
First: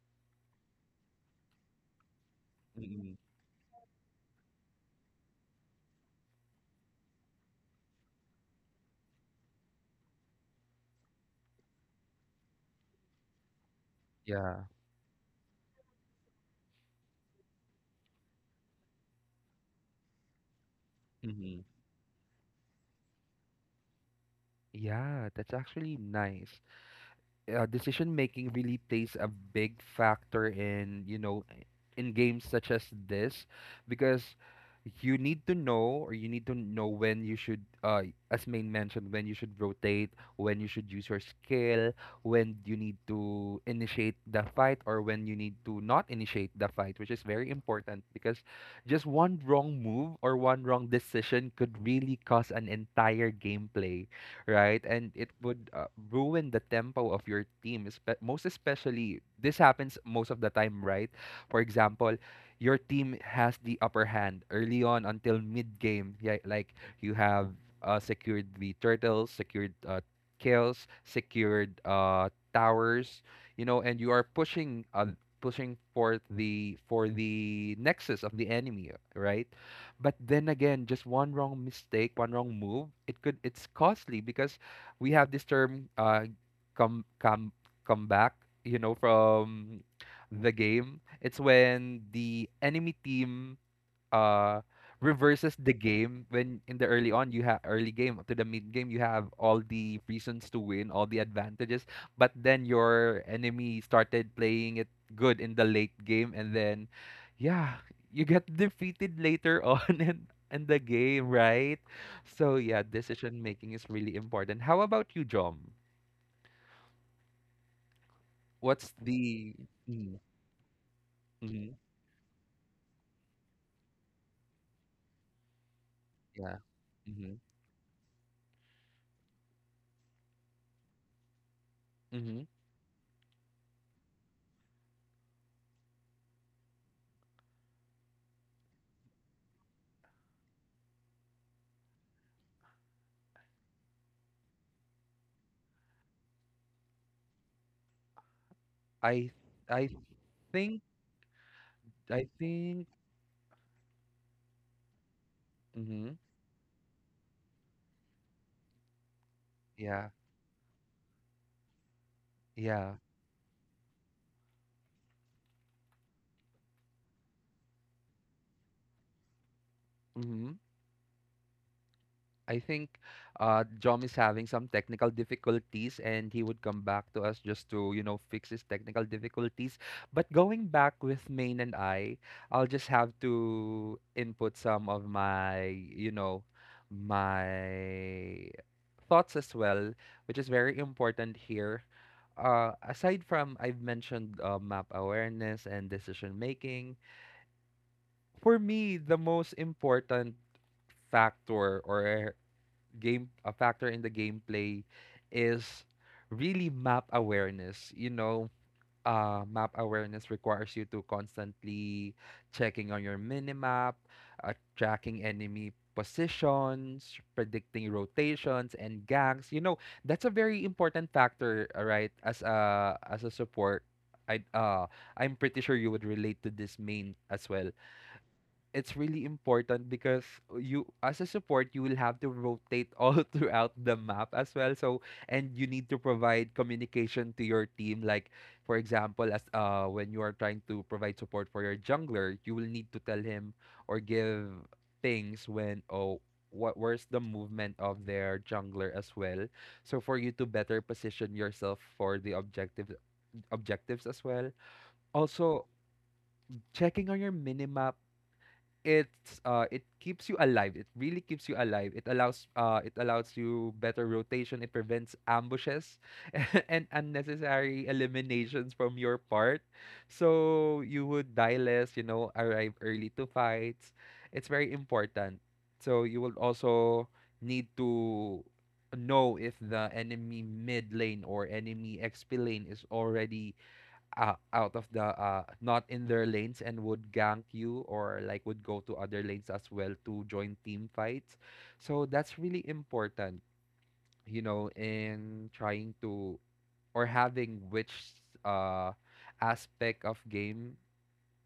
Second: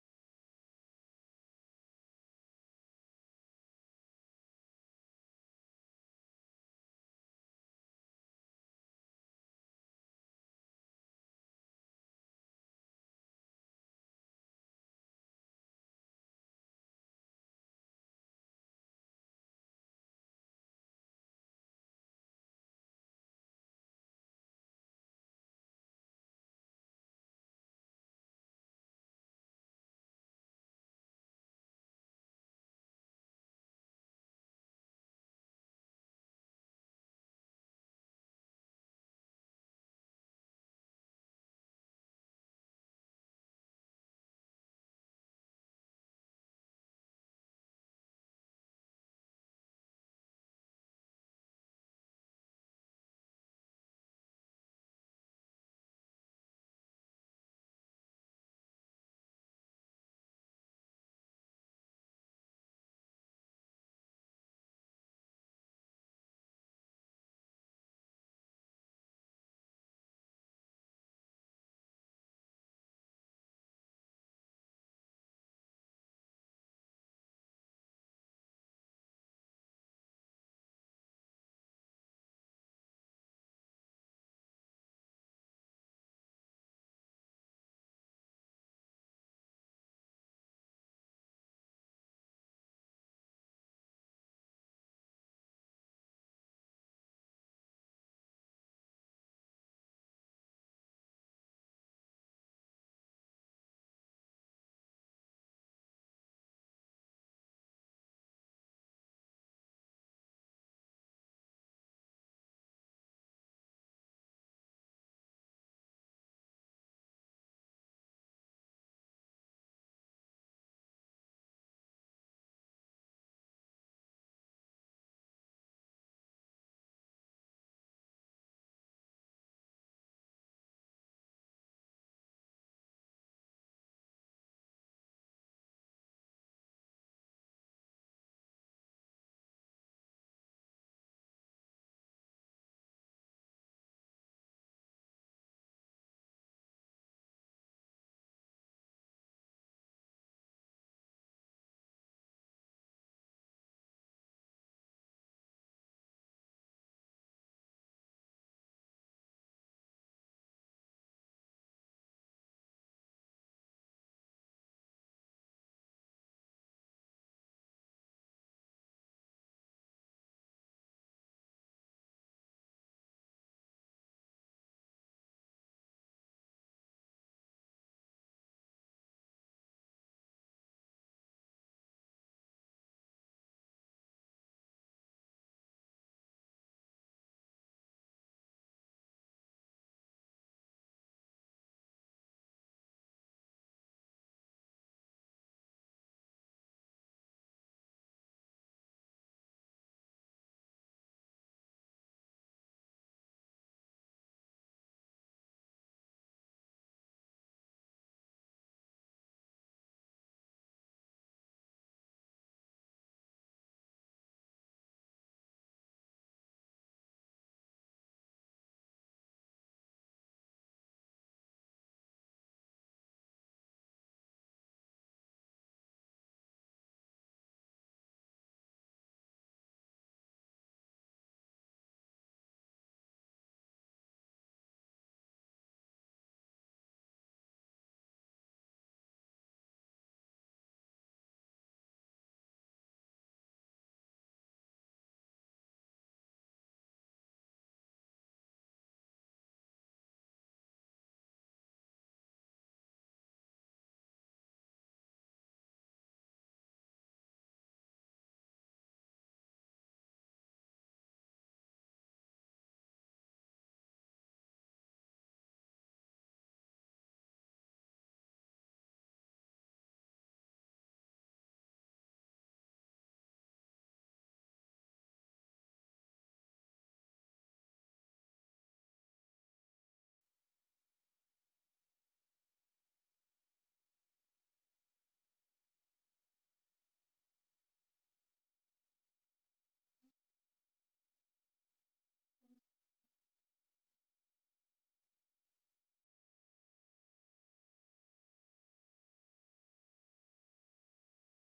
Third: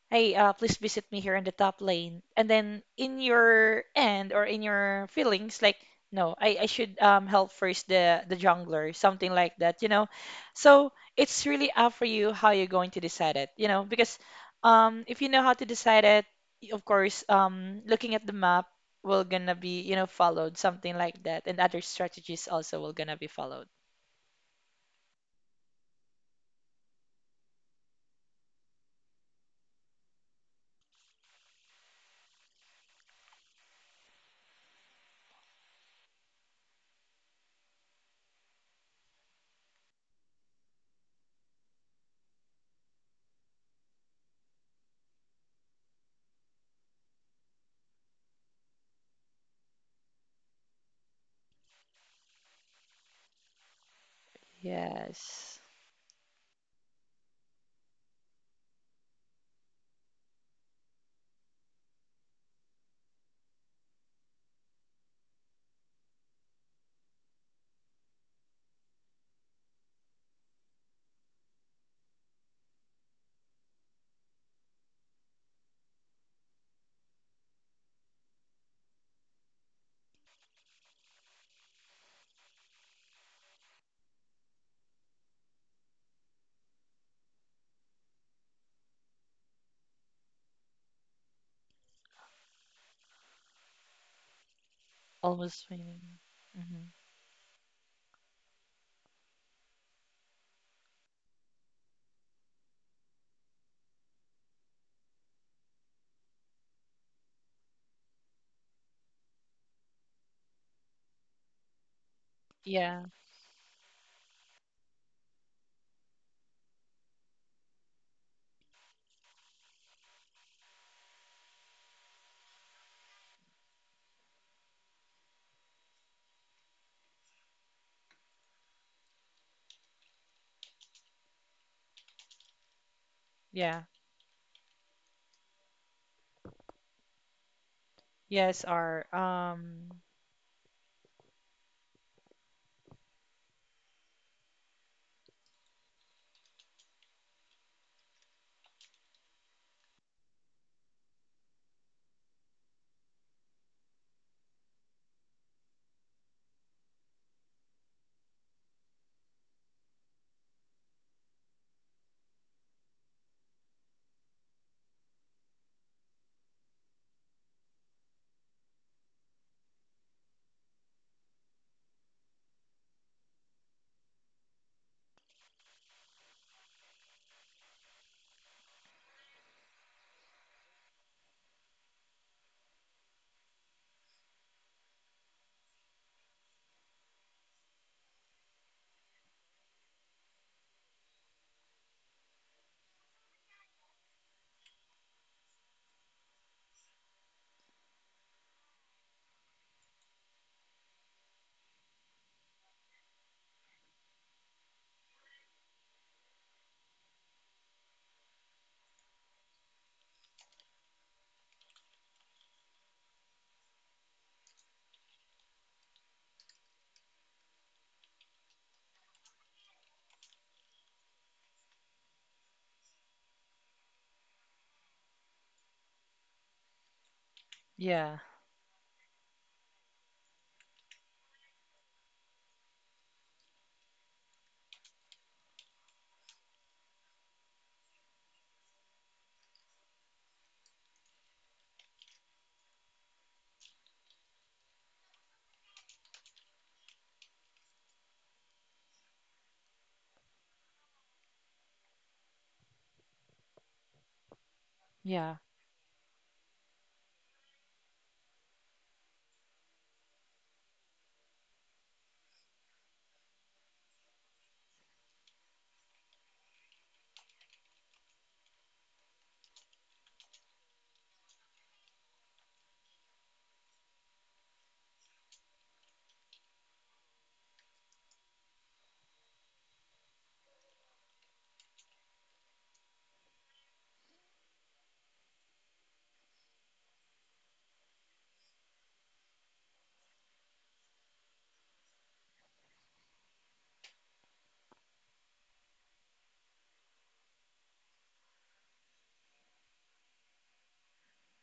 B: "Hey, please visit me here in the top lane." And then
A: Mm-mm.
B: in your end or in your feelings, like, no, I should, help first the jungler, something like that, you know? So it's really up for you how you're going to decide it, you know? Because
A: Yeah.
B: if you know how to decide it, of course, looking at the map will gonna be, you know, followed, something like that. And
A: Mhm.
B: other strategies also will gonna be followed.
A: Yeah, that's actually nice. Decision making really plays a big factor in, you know, in games such as this, because you need to know, or you need to know when you should as main mentioned, when you should rotate, when you should use your skill, when you need to initiate the fight, or when you need to not initiate the fight, which is very important, because just one wrong move or one wrong decision could really cause an entire gameplay, right? And it
B: Yes.
A: would ruin the tempo of your team. Espe- most especially, this happens most of the time, right? For example, your team has the upper hand early on until mid game. Yeah, like you have secured the turtles, secured kills, secured towers, you know, and you are pushing pushing forth the for the nexus of the enemy, right? But then again, just one wrong mistake, one wrong move, it could it's costly, because we have this term come come come back, you know, from the game. It's when the enemy team uh reverses
B: Almost
A: the
B: winning.
A: game, when in the early on you have early game to the mid game you have all the reasons to win, all the advantages, but then your enemy started playing it good in the late game, and then yeah, you get defeated later on in the game, right? So yeah,
B: Yeah,
A: decision making is really important. How about you, Jom? What's the mm, mhm, yeah, hmm, hmm.
B: yeah. Yes, are.
A: I I think I think mhm. Yeah, yeah. Hmm. I think John is having some technical difficulties and he would come back to us just to, you know, fix his technical difficulties. But going back with Main and I, I'll just have to input some of my, you know, my thoughts as well, which is very important here. Aside from I've mentioned map awareness and decision making, for me, the most important factor or a game a factor in the gameplay is really map awareness. You know, map awareness requires you to constantly checking on your minimap, tracking enemy positions, predicting rotations and ganks. You know, that's a very important factor, right? As a support, I I'm pretty sure you would relate to this main as well.
B: Yeah,
A: It's really important because you as a support you will have to rotate all throughout the map as well. So and you need to provide communication to your team, like for example as when you are trying to provide support for your jungler, you will need to tell him or give things when, oh, what, where's the movement of their jungler as well, so for you to better position yourself for the objective objectives as well.
B: yeah,
A: Also checking on your minimap, it's it keeps you alive. It really keeps you alive. It allows you better rotation. It prevents ambushes and unnecessary eliminations from your part. So you would die less, you know, arrive early to fights. It's very important. So you will also need to know if the enemy mid lane or enemy XP lane is already out, out of the not in their lanes and would gank you, or like would go to other lanes as well to join team fights. So that's really important, you know, in trying to or having which uh aspect of game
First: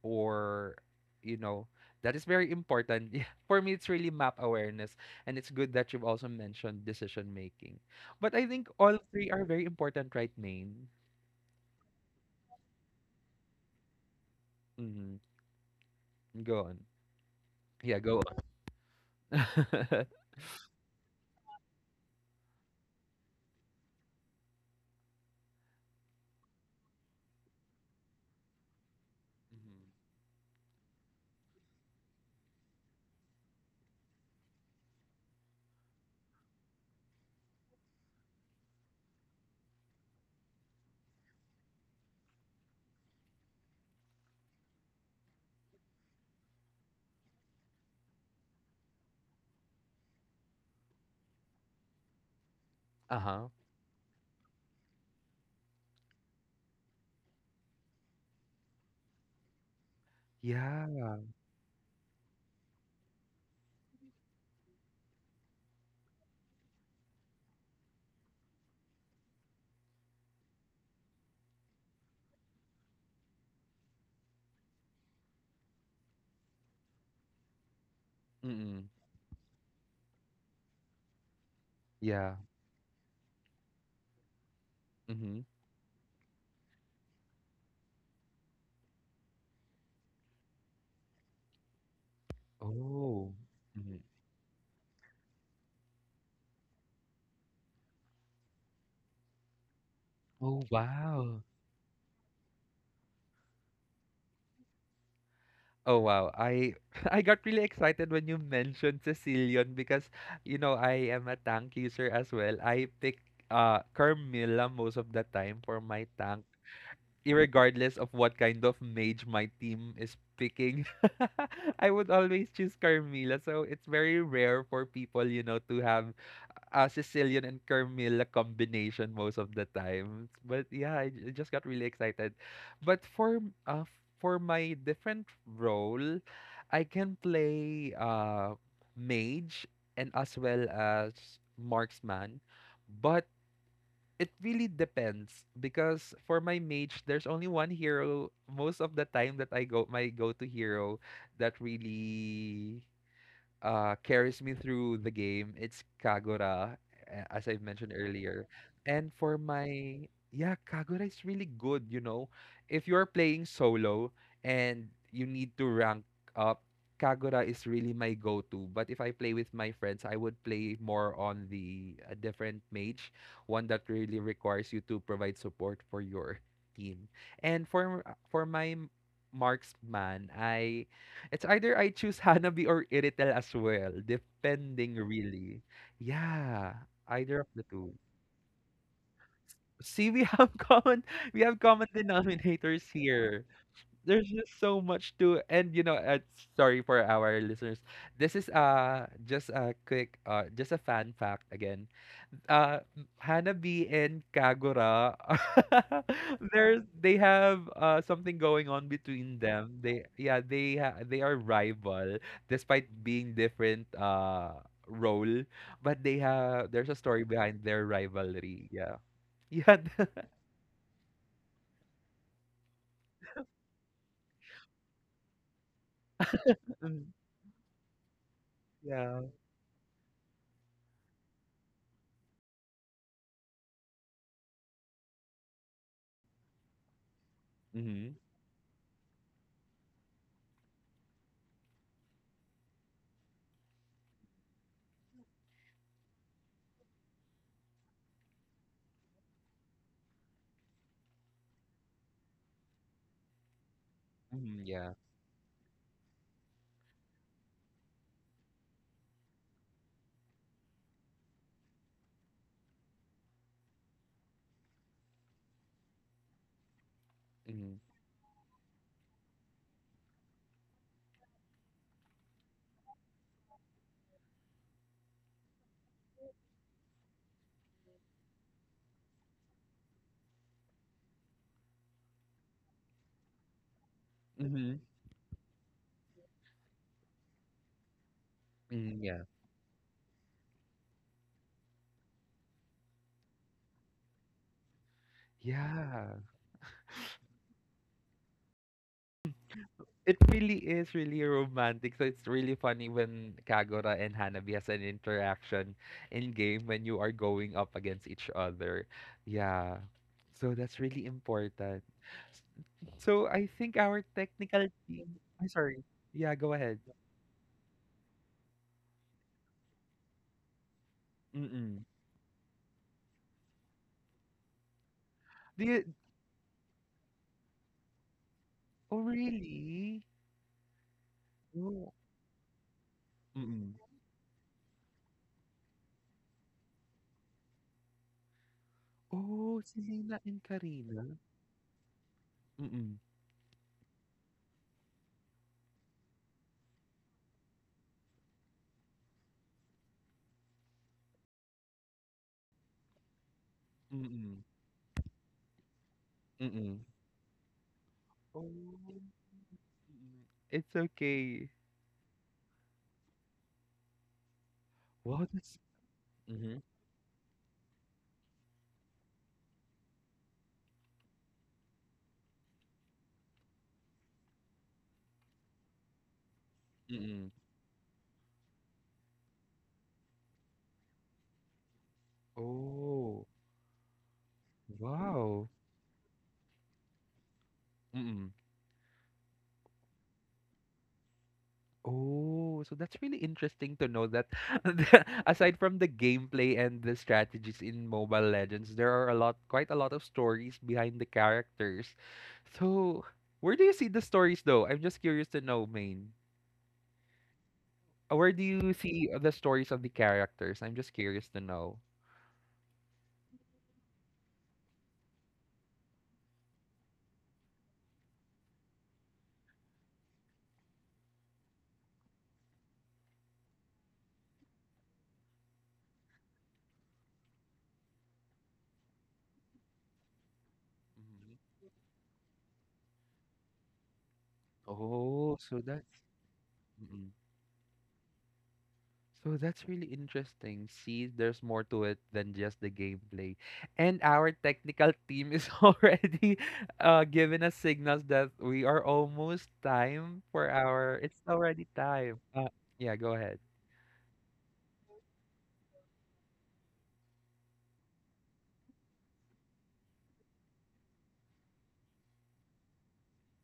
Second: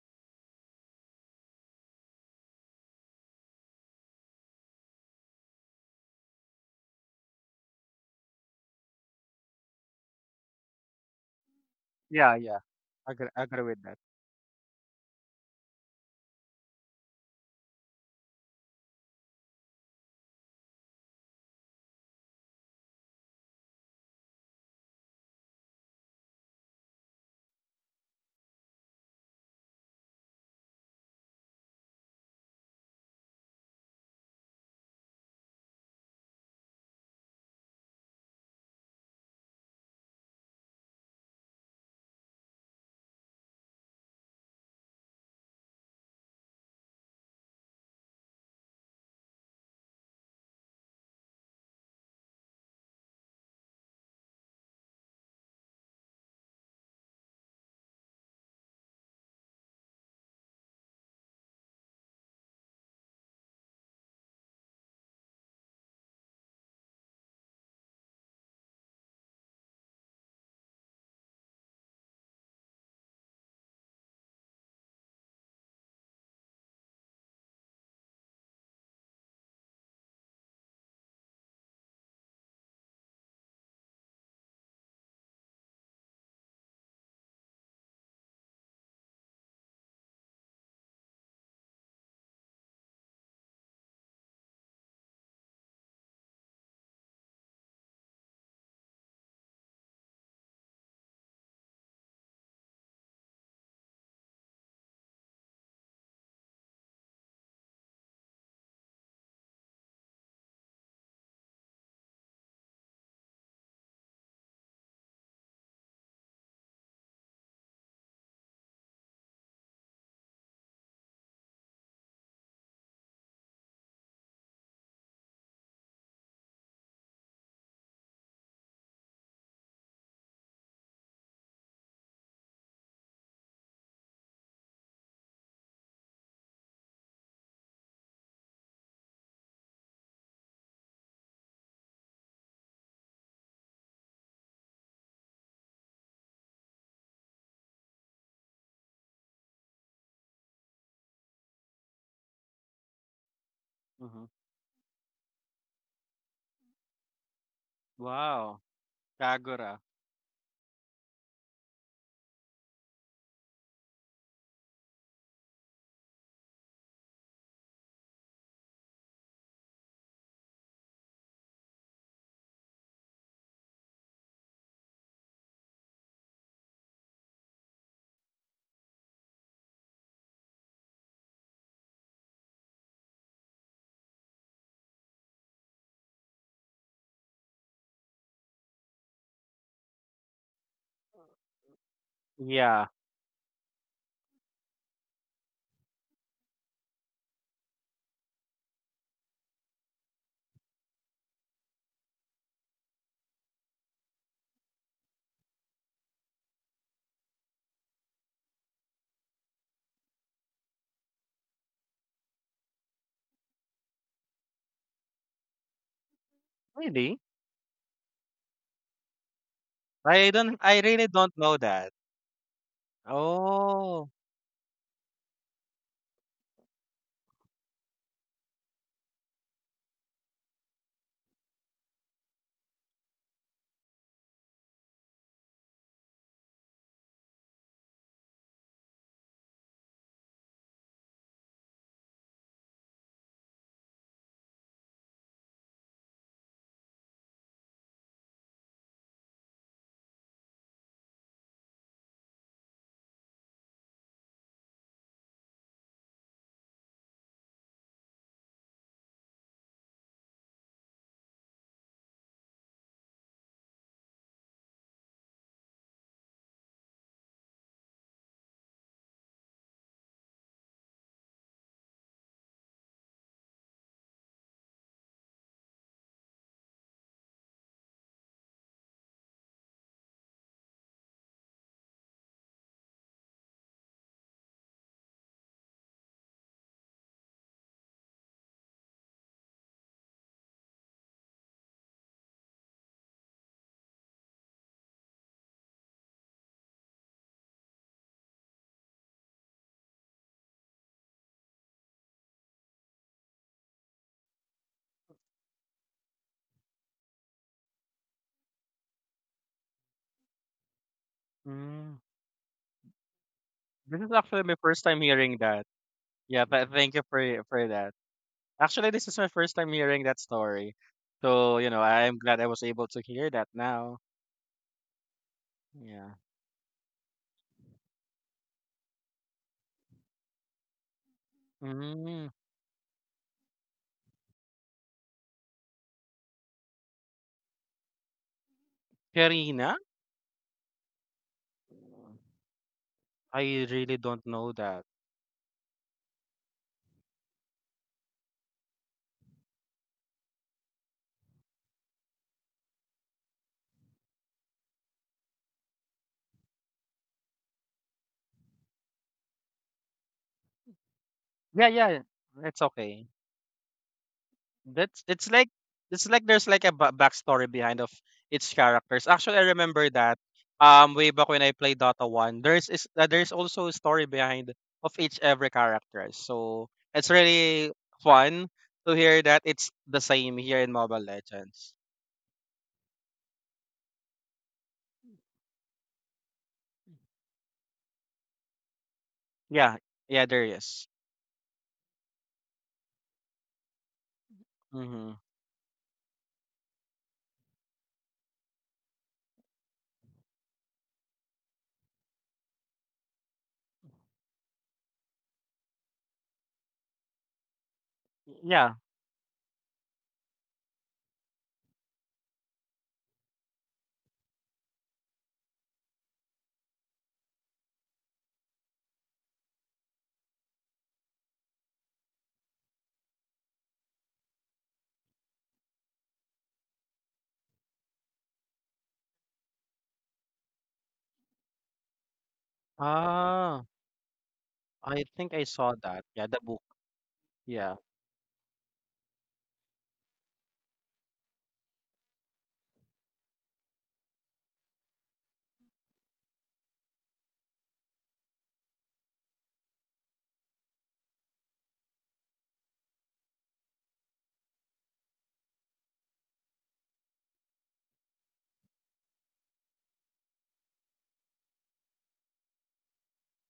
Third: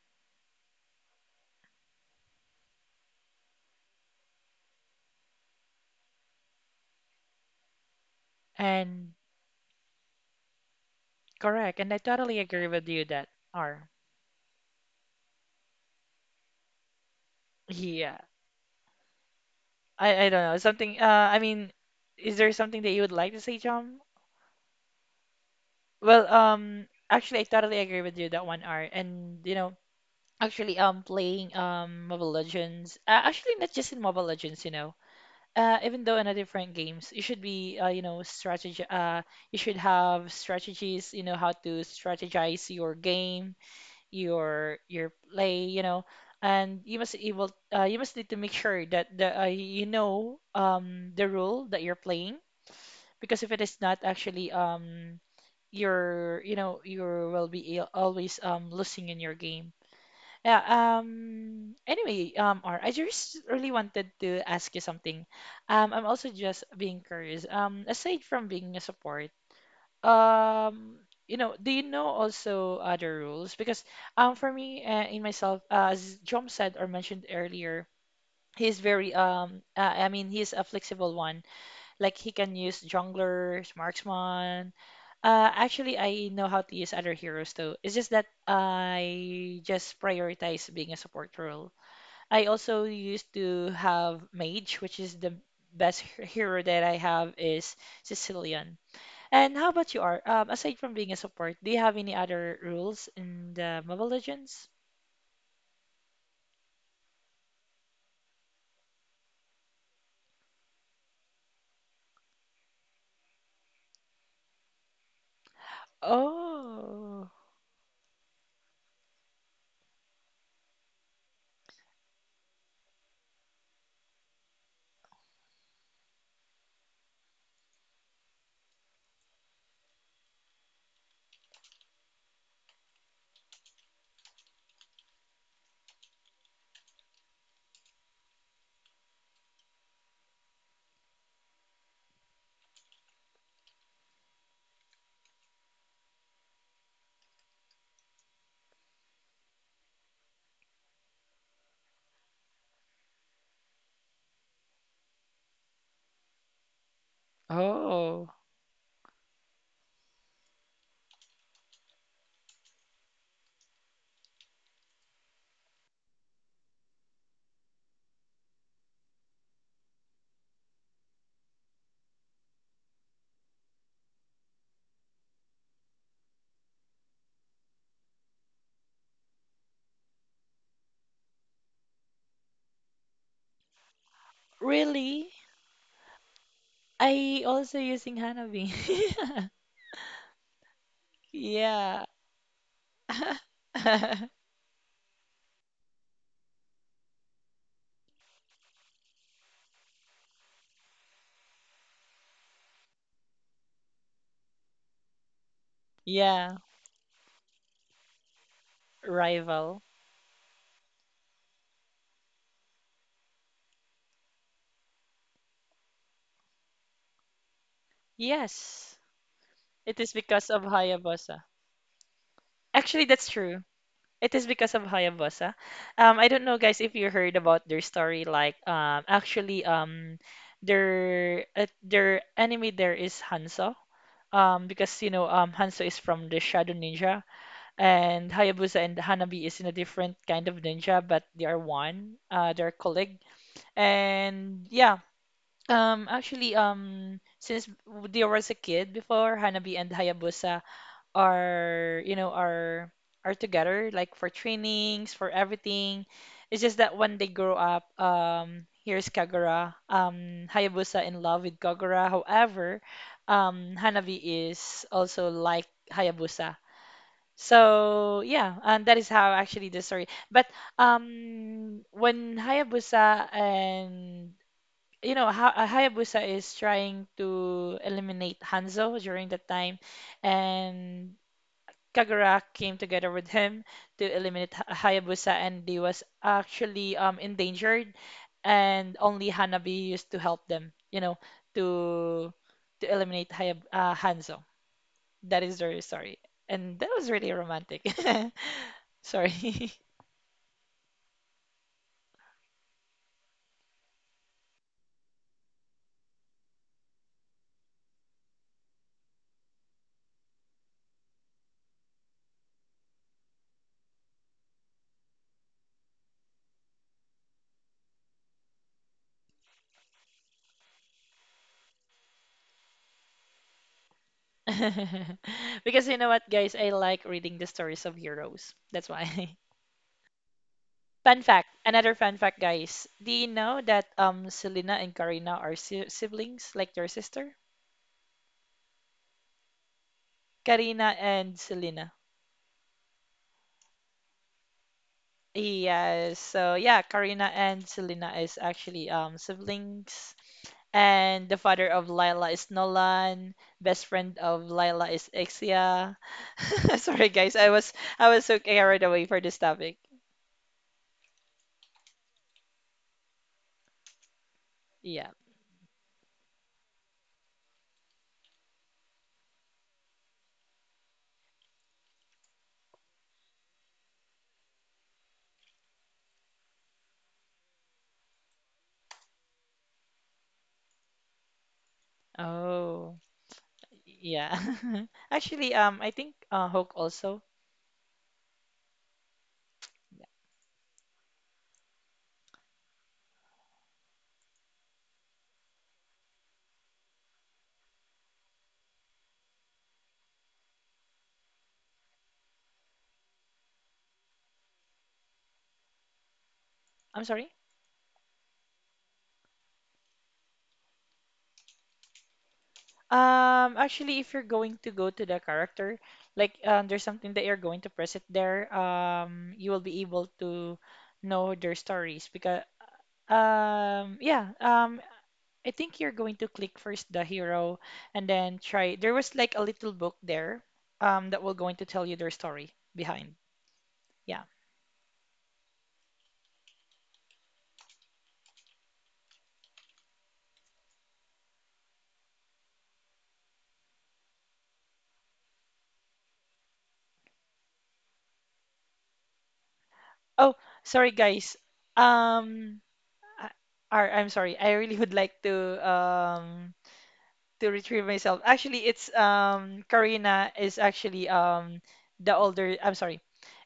A: or, you know, that is very important. For me it's really map awareness, and it's good that you've also mentioned decision making, but I think all
B: and
A: three are very important, right main?
B: correct, and I
C: Yeah,
B: totally
C: yeah.
B: agree with you
C: Agree
B: that
C: agree with
B: are.
C: that.
A: Mm-hmm. Go on. Yeah,
B: Yeah,
A: go.
B: I don't know something. I mean, is there something that you would like to say, John? Well, actually, I totally agree with you that one R, and you know,
A: Mhm.
B: actually, playing Mobile Legends. Actually, not just in Mobile Legends, you know. Even though in a different games, you should be you know, strategy. You should have strategies. You know how to strategize your game, your play, you know, and you must able, you must need to make sure that the, you know, the role that you're playing, because
A: Uh-huh.
B: if it is not, actually you're, you know, you will be always losing in your game. Yeah.
A: Yeah.
B: Anyway, or I just really wanted to ask you something. I'm also just being curious. Aside from being a support, um you know, do you know also other rules? Because for me, in myself, as Jom said or mentioned earlier, he's
A: Mm.
B: very I mean, he's a flexible one, like he
A: Yeah.
B: can use junglers, marksman.
A: Mhm.
B: Actually, I know how to use other heroes too. It's just that I just prioritize being a support role. I also used
A: Oh.
B: to
A: Mhm.
B: have mage, which is the best hero that I have is Sicilian. And how about you, Are?
A: Oh,
B: Aside from being a
A: wow.
B: support, do you have any other rules in the Mobile Legends?
A: Oh, wow. I I got really excited when you mentioned Sicilian, because you know I am a tank user as well. I pick Carmilla most of the time for my tank,
B: Oh,
A: irregardless of what kind of mage my team is picking. I would always choose Carmilla, so it's very rare for people, you know, to have Sicilian and Carmilla combination most of the time. But yeah, I, j- I just got really excited. But for m- for my different role, I can play mage and as well as marksman, but it really depends. Because for my mage, there's only one hero most of the time that I go my go-to hero that really
C: Mhm.
A: carries me through the game. It's Kagura, a- as I've mentioned
B: oh,
A: earlier.
C: Wow,
A: And for
C: Kagura.
A: my, yeah, Kagura is really good, you know. If you're playing solo and you need to rank up, Kagura is really my go-to. But if I play with my friends, I would play more on the a different mage, one that really requires you to provide support for your team. And for my m- marksman, I it's either I choose Hanabi or Iritel as well, depending
B: really?
A: really. Yeah,
B: I
A: either of the
B: also
A: two.
B: using Hanabi.
A: See, we have common we have common
B: Yeah.
A: denominators
C: Yeah.
A: here. There's just so much to, and you know, sorry for our listeners. This is just a quick just a fan fact again uh Hanabi and Kagura
B: Yeah,
A: there's they have something going on between them,
B: rival.
A: they yeah they ha- they are rival despite being different role, but they have there's a
C: Really?
A: story behind their rivalry,
B: Yes,
A: yeah. Yeah.
B: it is because of
C: I really don't
B: Hayabusa.
C: know that.
B: Actually, that's true.
C: Oh.
B: It is because of Hayabusa. I don't know, guys, if you
A: Mm,
B: heard about their story. Like,
A: yeah.
B: actually, their enemy there is Hanzo. Because you know, Hanzo is from the Shadow Ninja,
A: Hmm.
B: and Hayabusa and Hanabi is in a different kind of ninja, but they are one. They're colleague, and yeah. Actually, since they was a kid before, Hanabi and Hayabusa are you know are together, like for
A: Hmm. Yeah.
B: trainings, for everything. It's just that when they grow up, here's Kagura. Hayabusa in love with Kagura, however, Hanabi is also like Hayabusa.
A: Hmm.
B: So yeah, and that is how actually the story. But when Hayabusa and, you know, ha Hayabusa is trying to eliminate Hanzo during that time, and Kagura came together with him to eliminate
A: Hmm.
B: Hayabusa, and they was actually, endangered, and
A: Mm, yeah.
B: only Hanabi used to help them, you know, to to eliminate Hayab Hanzo. That is their
A: Yeah.
B: story, and that was really romantic. Sorry,
A: It really is really romantic. So it's really funny when Kagura and Hanabi has an interaction in game when you are going up against each other. Yeah. So that's really important. S-
C: Mm.
A: So I think our
C: This is actually my
A: technical
C: first time
A: team.
C: hearing
A: I'm
C: that.
A: sorry. Yeah,
C: Yeah,
A: go ahead.
C: thank you for that. Actually, this is my first time hearing that story. So, you
A: Mm-mm.
C: know, I'm glad I was able to hear that now.
A: Do
B: because
A: you,
B: you know
C: Yeah.
B: what, guys, I like reading the stories of heroes. That's
A: oh,
B: why.
A: really?
B: Fun fact, another
A: Oh,
B: fun
C: Mm.
B: fact, guys. Do you know
A: mm-mm.
B: that Selena and Karina are si siblings, like their sister?
A: Oh,
C: Karina?
A: Selena and
B: Karina
A: Karina.
B: and Selena.
A: Mm-mm.
C: I really don't know that.
B: Yes. So yeah, Karina and Selena is actually siblings. And the father of Lila is Nolan. Best friend
A: Mm-mm.
B: of Lila is Ixia.
A: Mm-mm.
B: Sorry guys, I was so
A: Oh,
B: carried away for this topic.
A: mm-mm. It's okay.
C: Yeah, yeah. It's okay. That's
B: Yeah.
A: Wow, that's.
C: it's like there's like a backstory behind of its characters. Actually, I remember that way back when I played Dota 1, there's also a story behind of each every character. So it's
A: Mm.
C: really fun to hear that it's the same here in Mobile Legends.
B: Oh.
A: Oh,
B: Yeah.
A: wow.
B: Actually, I think Hook also.
A: Mm.
C: Yeah, yeah, there is.
A: Oh, so that's really interesting to know that the-
C: Mm-hmm.
A: aside from the gameplay and the strategies in Mobile Legends, there are a lot, quite a lot of stories behind the characters. So, where do you see the stories though? I'm just curious to know, Main.
B: I'm sorry.
A: Where do
C: Yeah.
A: you see the stories of the characters? I'm just curious to know.
B: Actually, if you're going to go to the character, like there's something that you're going to press it there, you will be able to know their stories because yeah, I think you're going to click first the hero and then try. There was like a little book there, that will
A: Mhm.
B: going to tell you their story behind.
C: Ah,
B: Yeah.
C: I think
A: Oh,
C: I
A: so
C: saw
A: that's.
C: that. Yeah, the book. Yeah.
A: So that's really interesting. See, there's more to it than just the gameplay. And our technical team is already giving us signals that we are almost time
B: Oh,
A: for
B: sorry
A: our. It's
B: guys.
A: already time.
B: Um,
A: Yeah, go
B: I,
A: ahead.
B: or, I'm sorry. I really would like um to retrieve myself. Actually, it's Karina is actually the older. I'm sorry.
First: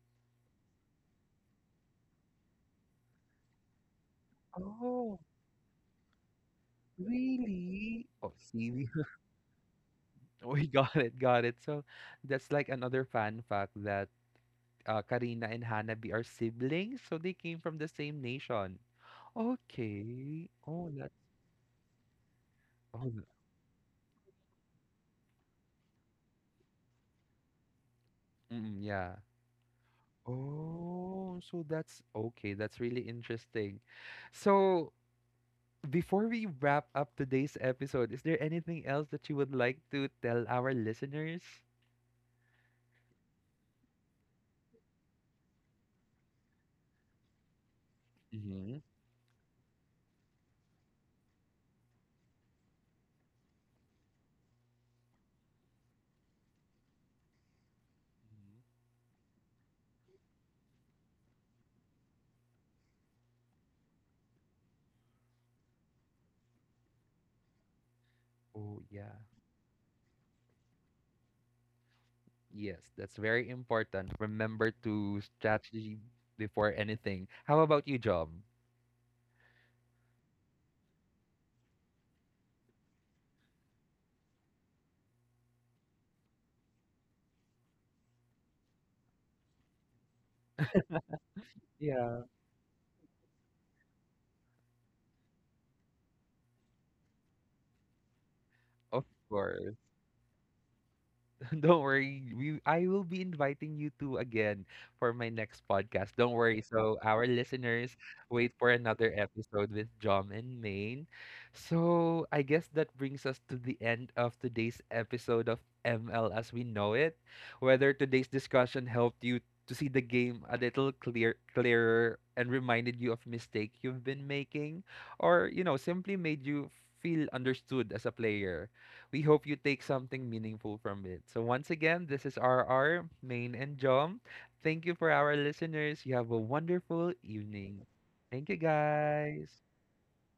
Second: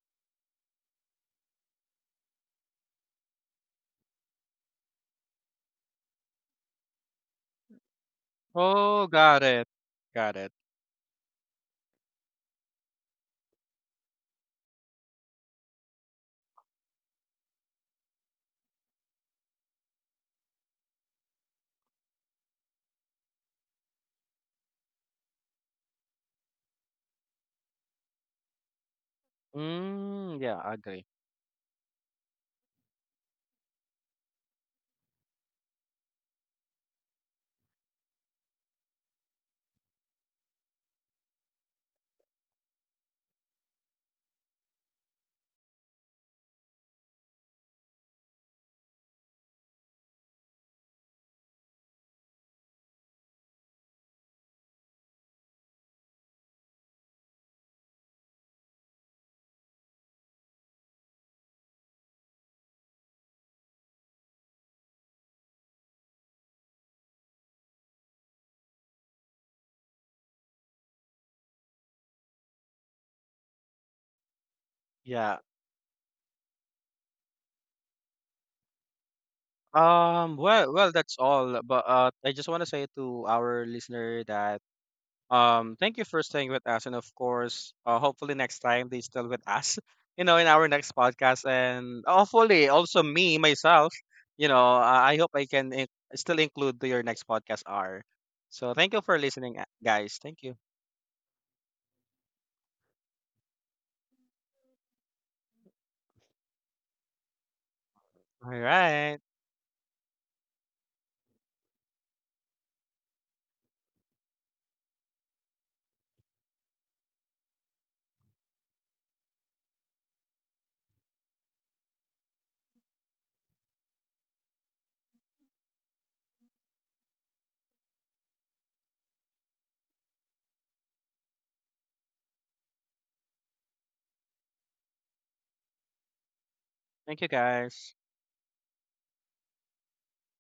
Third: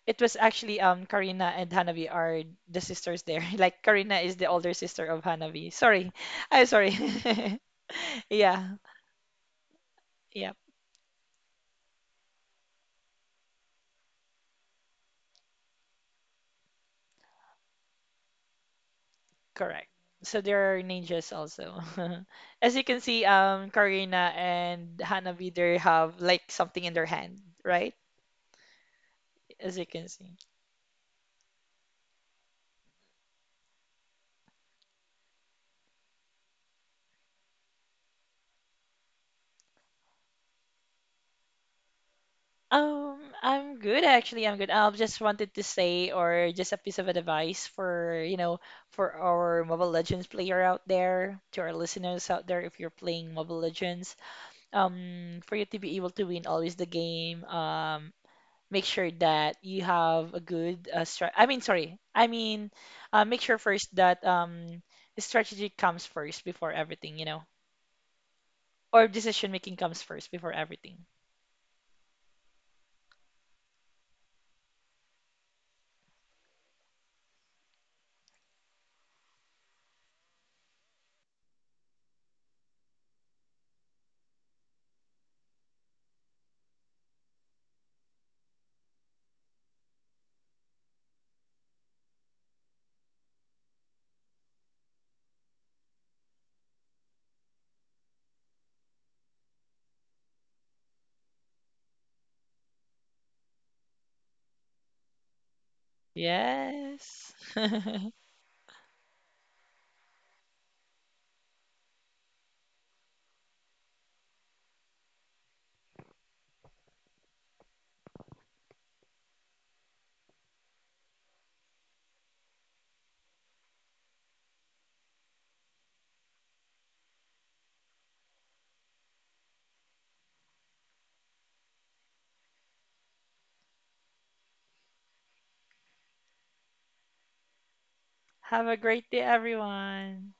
B: It was actually Karina and Hanabi are the sisters there. Like Karina is the older sister
A: Oh,
B: of Hanabi. Sorry. I'm sorry.
A: really? Oh, see,
B: Yeah.
A: we,
C: Oh, got it. Got it.
B: Yep,
A: we got it, got it. So that's like another fun fact that Karina and Hanabi are siblings, so they came from the same nation.
B: correct. So
A: Okay.
B: there are
A: Oh, that's.
B: ninjas also. As you can
A: Oh,
B: see,
A: th-
B: Karina and Hanabi, they have like something in their hand, right?
A: mm, yeah.
B: As you can see.
C: Mm, yeah, agree.
A: Oh, so that's okay. That's really interesting. So, before we wrap up today's episode, is there anything else that you would like to tell our listeners?
B: I'm good actually. I'm good. I just wanted to say, or just a piece of advice for, you know,
A: Mm-hmm.
B: for our Mobile Legends player out there, to our listeners out there, if you're playing Mobile Legends, for you to be able to win always the game, make sure that you have a good strat. I mean, sorry. I mean, make sure first that the strategy comes first before everything, you know,
A: Oh,
B: or
A: yeah.
B: decision making comes first before everything.
A: Yes, that's very important. Remember to
C: Yeah.
A: strategy before anything. How about you, Job?
C: Well, that's all. But I just want to say to our listener that thank you for staying with us, and of course, hopefully next time they still with us, you know, in our next podcast, and
A: Yeah.
C: hopefully also me myself, you know, I hope I can still include to your next podcast R. So thank you
A: Of
C: for listening,
A: course.
C: guys. Thank you.
A: Don't worry. We I will be inviting you two again for my next podcast. Don't worry. So our
B: Yes.
A: listeners
C: All
A: wait for another
C: right.
A: episode with Jom and Maine. So I guess that brings us to the end of today's episode of ML as we know it. Whether today's discussion helped you to see the game a little clear clearer and reminded you of mistake you've been making, or you know simply made you feel understood as a player, we hope you take something meaningful from it. So, once again, this is RR, Main, and Jom. Thank you for our listeners. You have a wonderful
C: Thank you,
A: evening.
C: guys.
A: Thank you,
B: Have a great day,
A: guys.
B: everyone.